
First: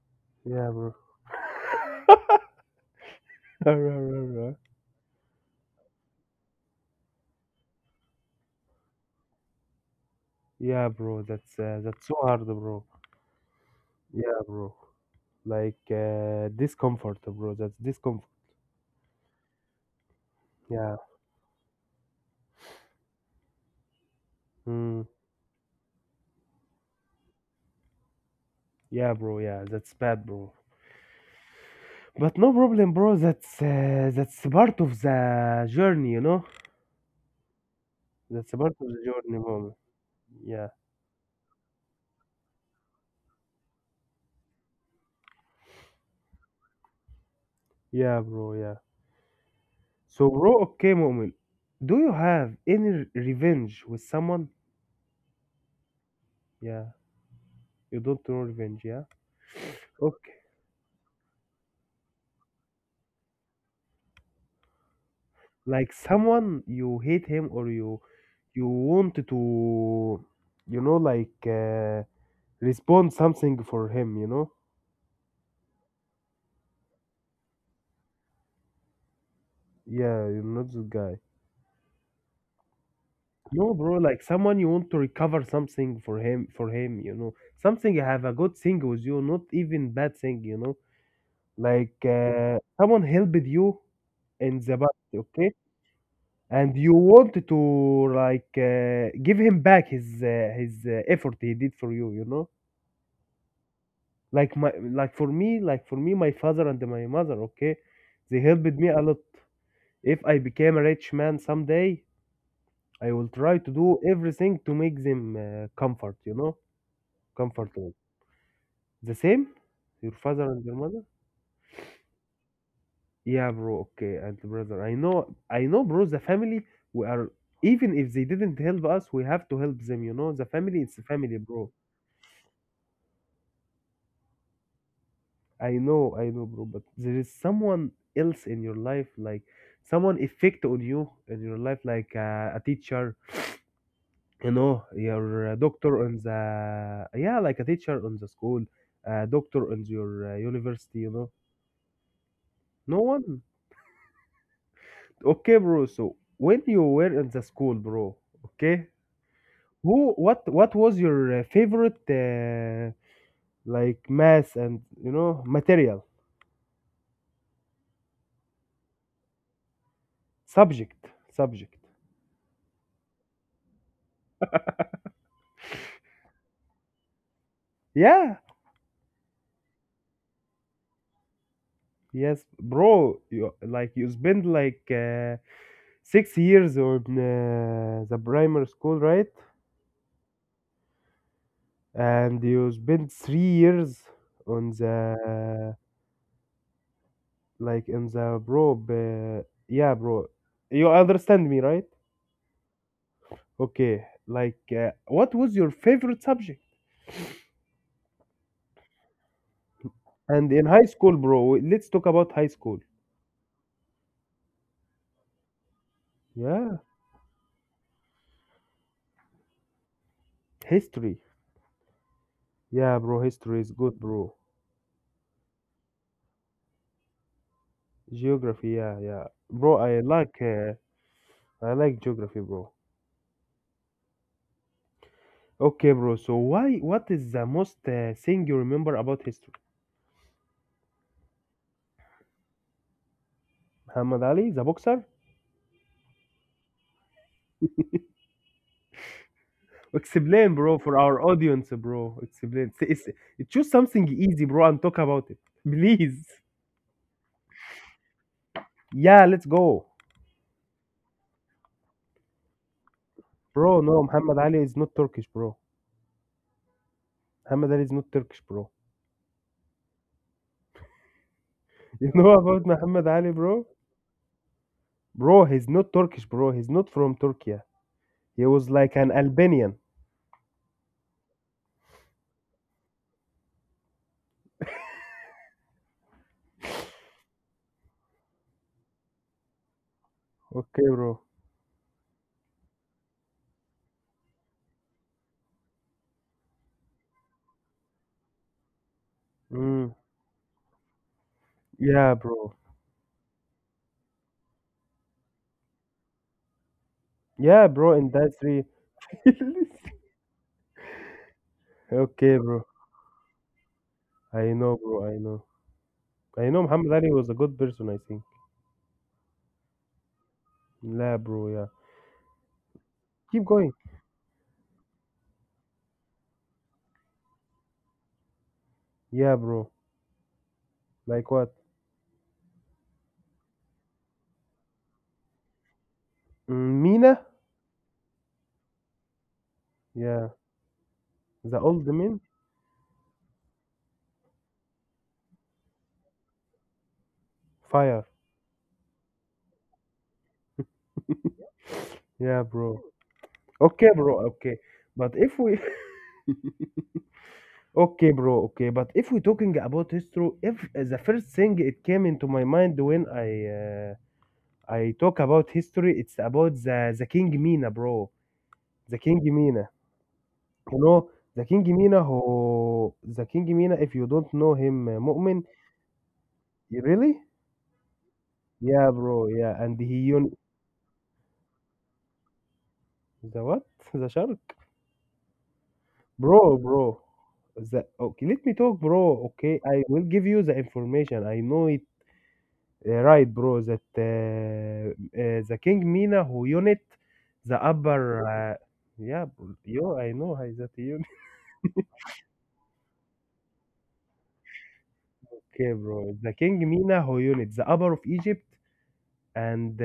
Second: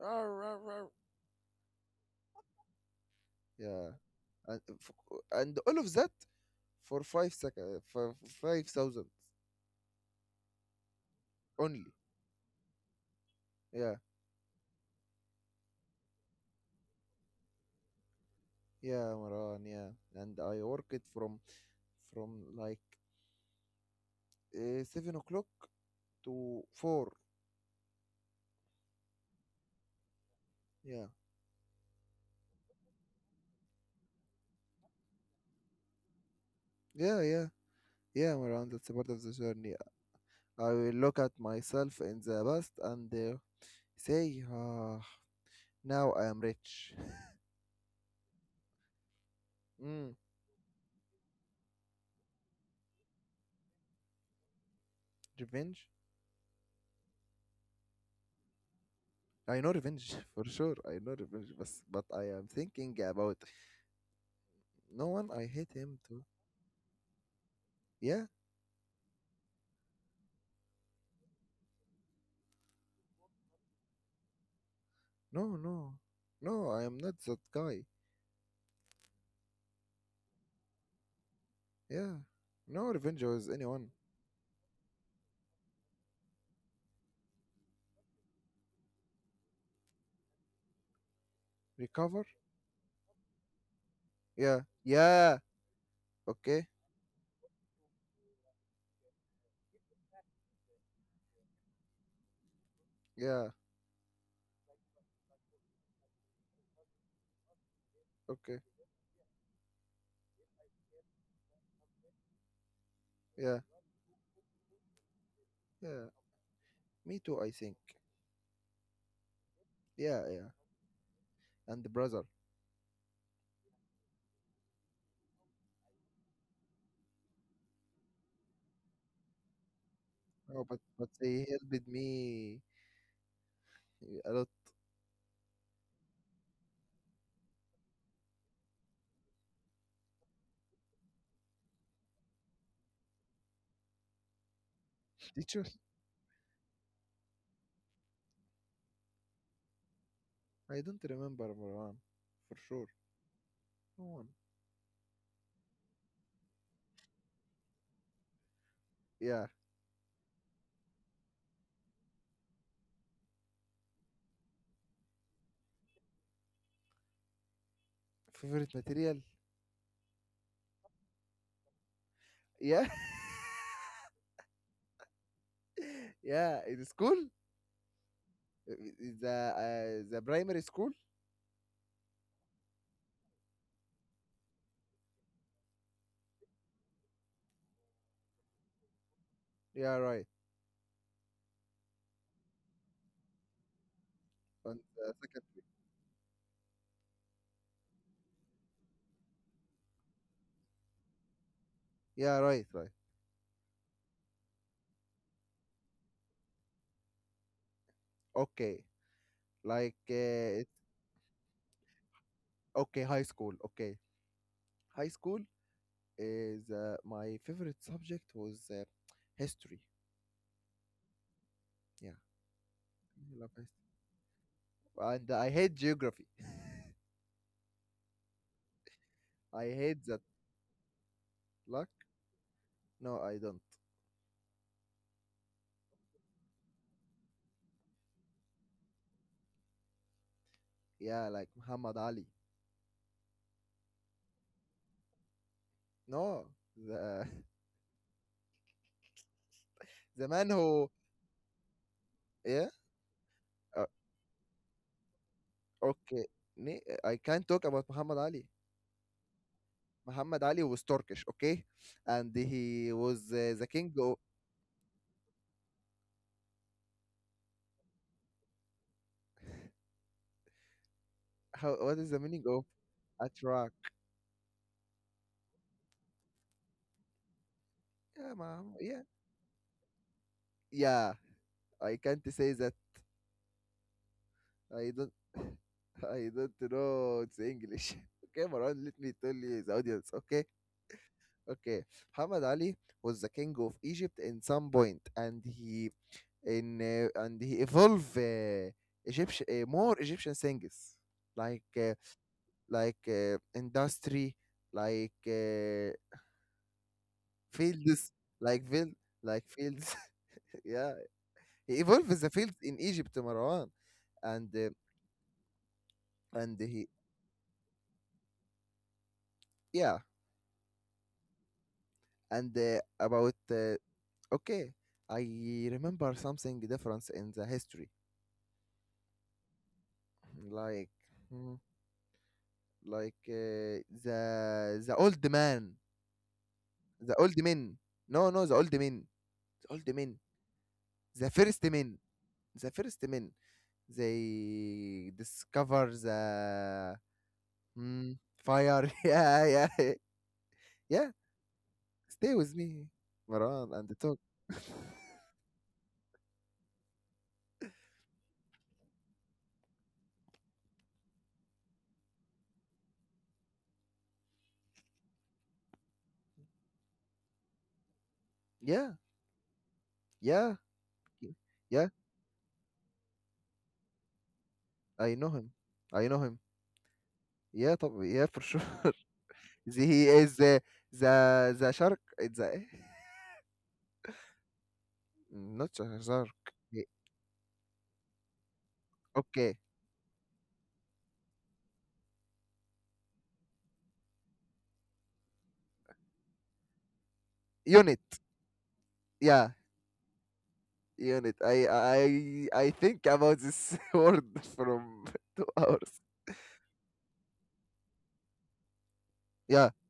[SPEAKER 1] "Rawr, rawr,
[SPEAKER 2] yeah,
[SPEAKER 1] rawr."
[SPEAKER 2] bro.
[SPEAKER 1] Yeah, and all of that for 5 seconds for 5,000
[SPEAKER 2] Yeah, bro,
[SPEAKER 1] only.
[SPEAKER 2] that's so hard, bro.
[SPEAKER 1] Yeah,
[SPEAKER 2] Yeah, bro. Like discomfort, bro. That's discomfort.
[SPEAKER 1] yeah, Maran, yeah, and I
[SPEAKER 2] Yeah.
[SPEAKER 1] worked from from like
[SPEAKER 2] Mm.
[SPEAKER 1] 7 o'clock to 4.
[SPEAKER 2] Yeah, bro. Yeah, that's bad, bro.
[SPEAKER 1] Yeah,
[SPEAKER 2] But no problem, bro. That's part of the journey, you know.
[SPEAKER 1] yeah, yeah, yeah,
[SPEAKER 2] That's
[SPEAKER 1] Maran.
[SPEAKER 2] part of
[SPEAKER 1] That's a
[SPEAKER 2] the
[SPEAKER 1] part of the
[SPEAKER 2] journey,
[SPEAKER 1] journey.
[SPEAKER 2] moment. Yeah.
[SPEAKER 1] I will look at myself in the past and say, ah, now I am rich.
[SPEAKER 2] Yeah, bro. Yeah.
[SPEAKER 1] Mm,
[SPEAKER 2] So, bro. Okay, moment. Do you have any re- revenge with someone?
[SPEAKER 1] revenge.
[SPEAKER 2] Yeah. You don't know revenge, yeah.
[SPEAKER 1] I know revenge
[SPEAKER 2] Okay.
[SPEAKER 1] for sure. I know revenge, but I am thinking about no one. I hate
[SPEAKER 2] Like
[SPEAKER 1] him too.
[SPEAKER 2] someone you hate him or you
[SPEAKER 1] Yeah,
[SPEAKER 2] want to, you know, like respond something for him, you know.
[SPEAKER 1] no, no, no. I am not that guy.
[SPEAKER 2] Yeah, you're not the guy.
[SPEAKER 1] Yeah, no revenge was
[SPEAKER 2] No,
[SPEAKER 1] anyone.
[SPEAKER 2] bro, like someone you want to recover something for him, you know, something have a good thing with you, not even bad thing, you know, like
[SPEAKER 1] Recover.
[SPEAKER 2] someone helped you in
[SPEAKER 1] Yeah,
[SPEAKER 2] the past,
[SPEAKER 1] yeah.
[SPEAKER 2] okay,
[SPEAKER 1] Okay.
[SPEAKER 2] and you want to like give him back his effort he did for you, you know,
[SPEAKER 1] Yeah.
[SPEAKER 2] like my like for me, my father and my mother, okay, they
[SPEAKER 1] Okay.
[SPEAKER 2] helped me a lot. If I became a rich man someday, I will try
[SPEAKER 1] Yeah.
[SPEAKER 2] to do everything to make them
[SPEAKER 1] Yeah,
[SPEAKER 2] comfort, you know,
[SPEAKER 1] me too, I
[SPEAKER 2] comfort.
[SPEAKER 1] think.
[SPEAKER 2] The same? Your
[SPEAKER 1] Yeah,
[SPEAKER 2] father
[SPEAKER 1] yeah.
[SPEAKER 2] and your mother?
[SPEAKER 1] And the brother.
[SPEAKER 2] Yeah, bro. Okay, and the brother. I know, bro. The family, we are even if they didn't help us, we have to help them. You know, the
[SPEAKER 1] Oh, but
[SPEAKER 2] family, it's a family,
[SPEAKER 1] they
[SPEAKER 2] bro.
[SPEAKER 1] helped me a lot.
[SPEAKER 2] I know, bro. But there is someone else in your life, like someone effect on you in your life, like a teacher. You know, your
[SPEAKER 1] Teacher?
[SPEAKER 2] doctor on the yeah, like a teacher on the school, doctor on your
[SPEAKER 1] I
[SPEAKER 2] university.
[SPEAKER 1] don't
[SPEAKER 2] You know,
[SPEAKER 1] remember Marwan, for sure.
[SPEAKER 2] no one.
[SPEAKER 1] No one.
[SPEAKER 2] Okay, bro. So when you were in the school, bro, okay,
[SPEAKER 1] Yeah.
[SPEAKER 2] who, what, was your favorite, like math and you know material
[SPEAKER 1] Favorite material?
[SPEAKER 2] subject, subject?
[SPEAKER 1] Yeah. Yeah, in school?
[SPEAKER 2] Yeah,
[SPEAKER 1] Uh, The the primary school?
[SPEAKER 2] yes, bro. You like you spend like 6 years on the primary school, right?
[SPEAKER 1] Yeah, right.
[SPEAKER 2] And you spend 3 years on
[SPEAKER 1] On the secondary.
[SPEAKER 2] the like in the bro. Yeah, bro. You understand me, right?
[SPEAKER 1] Yeah, right, right.
[SPEAKER 2] Okay, like, what was your favorite subject?
[SPEAKER 1] Okay. Like
[SPEAKER 2] And in
[SPEAKER 1] it's
[SPEAKER 2] high school, bro, let's talk about high school.
[SPEAKER 1] Okay, high school. Okay. High school is
[SPEAKER 2] Yeah,
[SPEAKER 1] my favorite subject was history.
[SPEAKER 2] history.
[SPEAKER 1] Yeah.
[SPEAKER 2] Yeah,
[SPEAKER 1] I
[SPEAKER 2] bro,
[SPEAKER 1] love
[SPEAKER 2] history
[SPEAKER 1] history.
[SPEAKER 2] is good, bro.
[SPEAKER 1] And I hate geography.
[SPEAKER 2] Geography, yeah, yeah.
[SPEAKER 1] I
[SPEAKER 2] Bro,
[SPEAKER 1] hate that.
[SPEAKER 2] I
[SPEAKER 1] Luck?
[SPEAKER 2] like geography, bro.
[SPEAKER 1] No, I don't.
[SPEAKER 2] Okay, bro. So why what is the most thing you remember about history?
[SPEAKER 1] Yeah, like Muhammad Ali.
[SPEAKER 2] Muhammad Ali, the boxer?
[SPEAKER 1] No, the the man
[SPEAKER 2] Explain, bro,
[SPEAKER 1] who
[SPEAKER 2] for our audience, bro.
[SPEAKER 1] yeah.
[SPEAKER 2] Explain. Say- it's- Choose
[SPEAKER 1] Uh,
[SPEAKER 2] something easy, bro, and talk about it.
[SPEAKER 1] okay,
[SPEAKER 2] Please.
[SPEAKER 1] I can't talk about Muhammad Ali.
[SPEAKER 2] Yeah, let's go.
[SPEAKER 1] Muhammad Ali was Turkish, okay, and he was the
[SPEAKER 2] Bro,
[SPEAKER 1] king
[SPEAKER 2] no,
[SPEAKER 1] of,
[SPEAKER 2] Muhammad Ali is not Turkish, bro. Muhammad Ali is not Turkish, bro.
[SPEAKER 1] how, what is
[SPEAKER 2] You
[SPEAKER 1] the
[SPEAKER 2] know
[SPEAKER 1] meaning of
[SPEAKER 2] about Muhammad Ali, bro?
[SPEAKER 1] Atrak?
[SPEAKER 2] Bro, he's not Turkish, bro. He's not from Turkey.
[SPEAKER 1] Yeah,
[SPEAKER 2] He was
[SPEAKER 1] Muhammad,
[SPEAKER 2] like
[SPEAKER 1] yeah,
[SPEAKER 2] an Albanian.
[SPEAKER 1] yeah. I can't say that. I don't. I don't know. It's English. Okay, Maran, let me tell you the audience. Okay,
[SPEAKER 2] Okay, bro.
[SPEAKER 1] okay, Muhammad Ali was the king of Egypt in some point, and he in and he evolved Egyptian
[SPEAKER 2] Mm.
[SPEAKER 1] more Egyptian things, like uh,
[SPEAKER 2] Yeah, bro.
[SPEAKER 1] like uh, industry, like
[SPEAKER 2] Yeah, bro,
[SPEAKER 1] fields,
[SPEAKER 2] in that
[SPEAKER 1] like
[SPEAKER 2] three.
[SPEAKER 1] field, like fields. Yeah, he evolved the
[SPEAKER 2] Okay,
[SPEAKER 1] fields
[SPEAKER 2] bro.
[SPEAKER 1] in Egypt, Marwan, and
[SPEAKER 2] I
[SPEAKER 1] uh,
[SPEAKER 2] know, bro. I know. I
[SPEAKER 1] and
[SPEAKER 2] know
[SPEAKER 1] he,
[SPEAKER 2] Muhammad Ali was a good person, I think.
[SPEAKER 1] yeah,
[SPEAKER 2] Yeah, bro. Yeah.
[SPEAKER 1] and about,
[SPEAKER 2] Keep going.
[SPEAKER 1] okay, I remember something difference in the history,
[SPEAKER 2] Yeah, bro.
[SPEAKER 1] like.
[SPEAKER 2] Like
[SPEAKER 1] Hmm.
[SPEAKER 2] what?
[SPEAKER 1] Like the old man,
[SPEAKER 2] Mm,
[SPEAKER 1] the
[SPEAKER 2] Mina?
[SPEAKER 1] old men, no, no, the old men, the old men,
[SPEAKER 2] Yeah.
[SPEAKER 1] the first
[SPEAKER 2] The
[SPEAKER 1] men,
[SPEAKER 2] old man?
[SPEAKER 1] the first men, they discover the,
[SPEAKER 2] Fire.
[SPEAKER 1] mm, fire. Yeah, yeah, yeah, stay
[SPEAKER 2] Yeah,
[SPEAKER 1] with
[SPEAKER 2] bro.
[SPEAKER 1] me, Maran, and
[SPEAKER 2] Okay,
[SPEAKER 1] talk.
[SPEAKER 2] bro. Okay. But if we okay, bro. Okay, but if we're talking about history, if the first thing it came into my mind when I talk about history, it's about the King Mina, bro.
[SPEAKER 1] Yeah,
[SPEAKER 2] The King Mina,
[SPEAKER 1] yeah,
[SPEAKER 2] you know, the King
[SPEAKER 1] yeah,
[SPEAKER 2] Mina who the King Mina. If you don't know him,
[SPEAKER 1] I know
[SPEAKER 2] Mu'min,
[SPEAKER 1] him, I know him,
[SPEAKER 2] you really?
[SPEAKER 1] yeah, طب, yeah, for sure.
[SPEAKER 2] Yeah, bro. Yeah, and
[SPEAKER 1] He
[SPEAKER 2] he
[SPEAKER 1] is
[SPEAKER 2] un
[SPEAKER 1] the shark. It's the
[SPEAKER 2] the what? The shark,
[SPEAKER 1] not shark, the,
[SPEAKER 2] bro. The okay, let me talk, bro.
[SPEAKER 1] okay,
[SPEAKER 2] Okay, I will give you the information. I know it right, bro. That the King Mina who unit the
[SPEAKER 1] unit.
[SPEAKER 2] upper. Yeah,
[SPEAKER 1] Yeah,
[SPEAKER 2] bro. Yo, I know how is that unit.
[SPEAKER 1] unit. I think about this word from two
[SPEAKER 2] Okay,
[SPEAKER 1] hours.
[SPEAKER 2] bro. The King Mina who unit the upper of Egypt
[SPEAKER 1] Yeah,
[SPEAKER 2] and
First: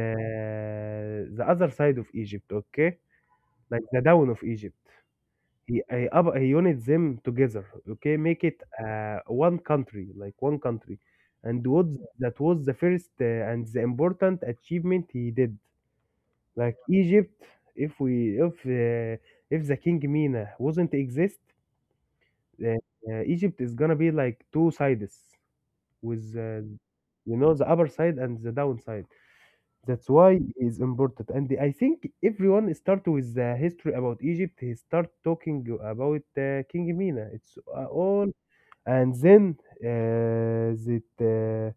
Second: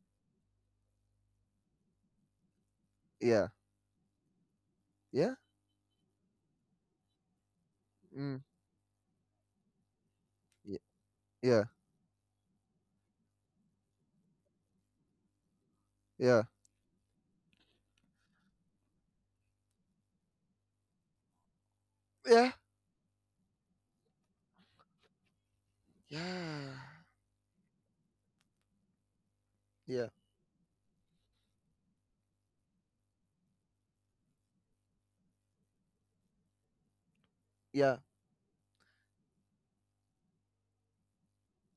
[SPEAKER 2] the other side of Egypt. Okay,
[SPEAKER 1] yeah,
[SPEAKER 2] like the down of Egypt.
[SPEAKER 1] yeah.
[SPEAKER 2] He up, he unit them together. Okay,
[SPEAKER 1] Mm,
[SPEAKER 2] make it one country, like one
[SPEAKER 1] y-
[SPEAKER 2] country.
[SPEAKER 1] yeah,
[SPEAKER 2] And what that was the first and the important achievement he did.
[SPEAKER 1] yeah,
[SPEAKER 2] Like Egypt, if we if the King Mina wasn't exist,
[SPEAKER 1] yeah,
[SPEAKER 2] uh, Egypt is gonna be like two sides with
[SPEAKER 1] yeah,
[SPEAKER 2] you know the upper side and the downside. That's
[SPEAKER 1] yeah,
[SPEAKER 2] why it's important. And I think everyone start with the history about Egypt. He start talking about King Mina. It's
[SPEAKER 1] yeah.
[SPEAKER 2] all and then it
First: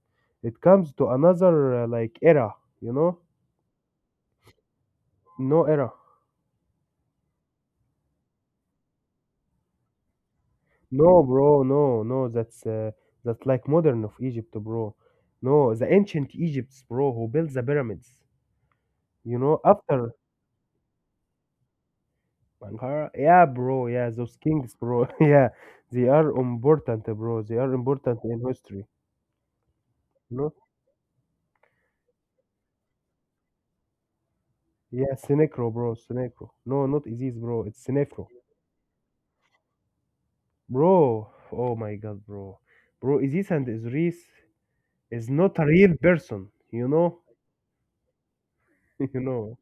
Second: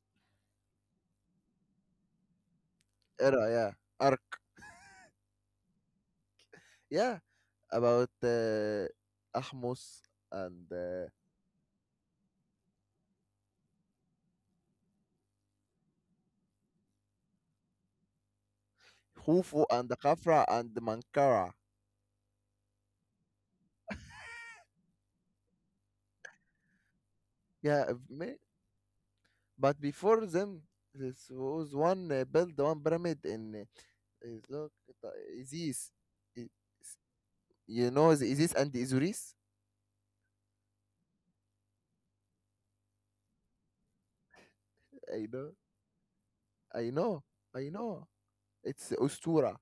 [SPEAKER 2] it comes to another like era. You know,
[SPEAKER 1] Era, yeah. Arc,
[SPEAKER 2] no era.
[SPEAKER 1] yeah. About Ahmus and
[SPEAKER 2] No, bro, no, no, that's like modern of Egypt, bro. No, the ancient Egypts, bro, who built the pyramids. You know,
[SPEAKER 1] Hufu and
[SPEAKER 2] after
[SPEAKER 1] Khafra and Mankara.
[SPEAKER 2] Sankara, yeah, bro, yeah, those kings, bro, yeah, they are important, bro. They are
[SPEAKER 1] Yeah, if
[SPEAKER 2] important
[SPEAKER 1] me-
[SPEAKER 2] in history.
[SPEAKER 1] but before
[SPEAKER 2] You know,
[SPEAKER 1] them, this was one build one pyramid in, is look, uh,
[SPEAKER 2] yeah, Senecro,
[SPEAKER 1] Isis.
[SPEAKER 2] bro, Senecro.
[SPEAKER 1] Y-
[SPEAKER 2] No, not Isis, bro. It's
[SPEAKER 1] You know
[SPEAKER 2] Senefro,
[SPEAKER 1] the Isis and the Isuris?
[SPEAKER 2] bro. Oh my God, bro, Isis and Osiris
[SPEAKER 1] I
[SPEAKER 2] is
[SPEAKER 1] know,
[SPEAKER 2] not a real person. You
[SPEAKER 1] I
[SPEAKER 2] know,
[SPEAKER 1] know, I know. It's
[SPEAKER 2] you
[SPEAKER 1] Ustura.
[SPEAKER 2] know.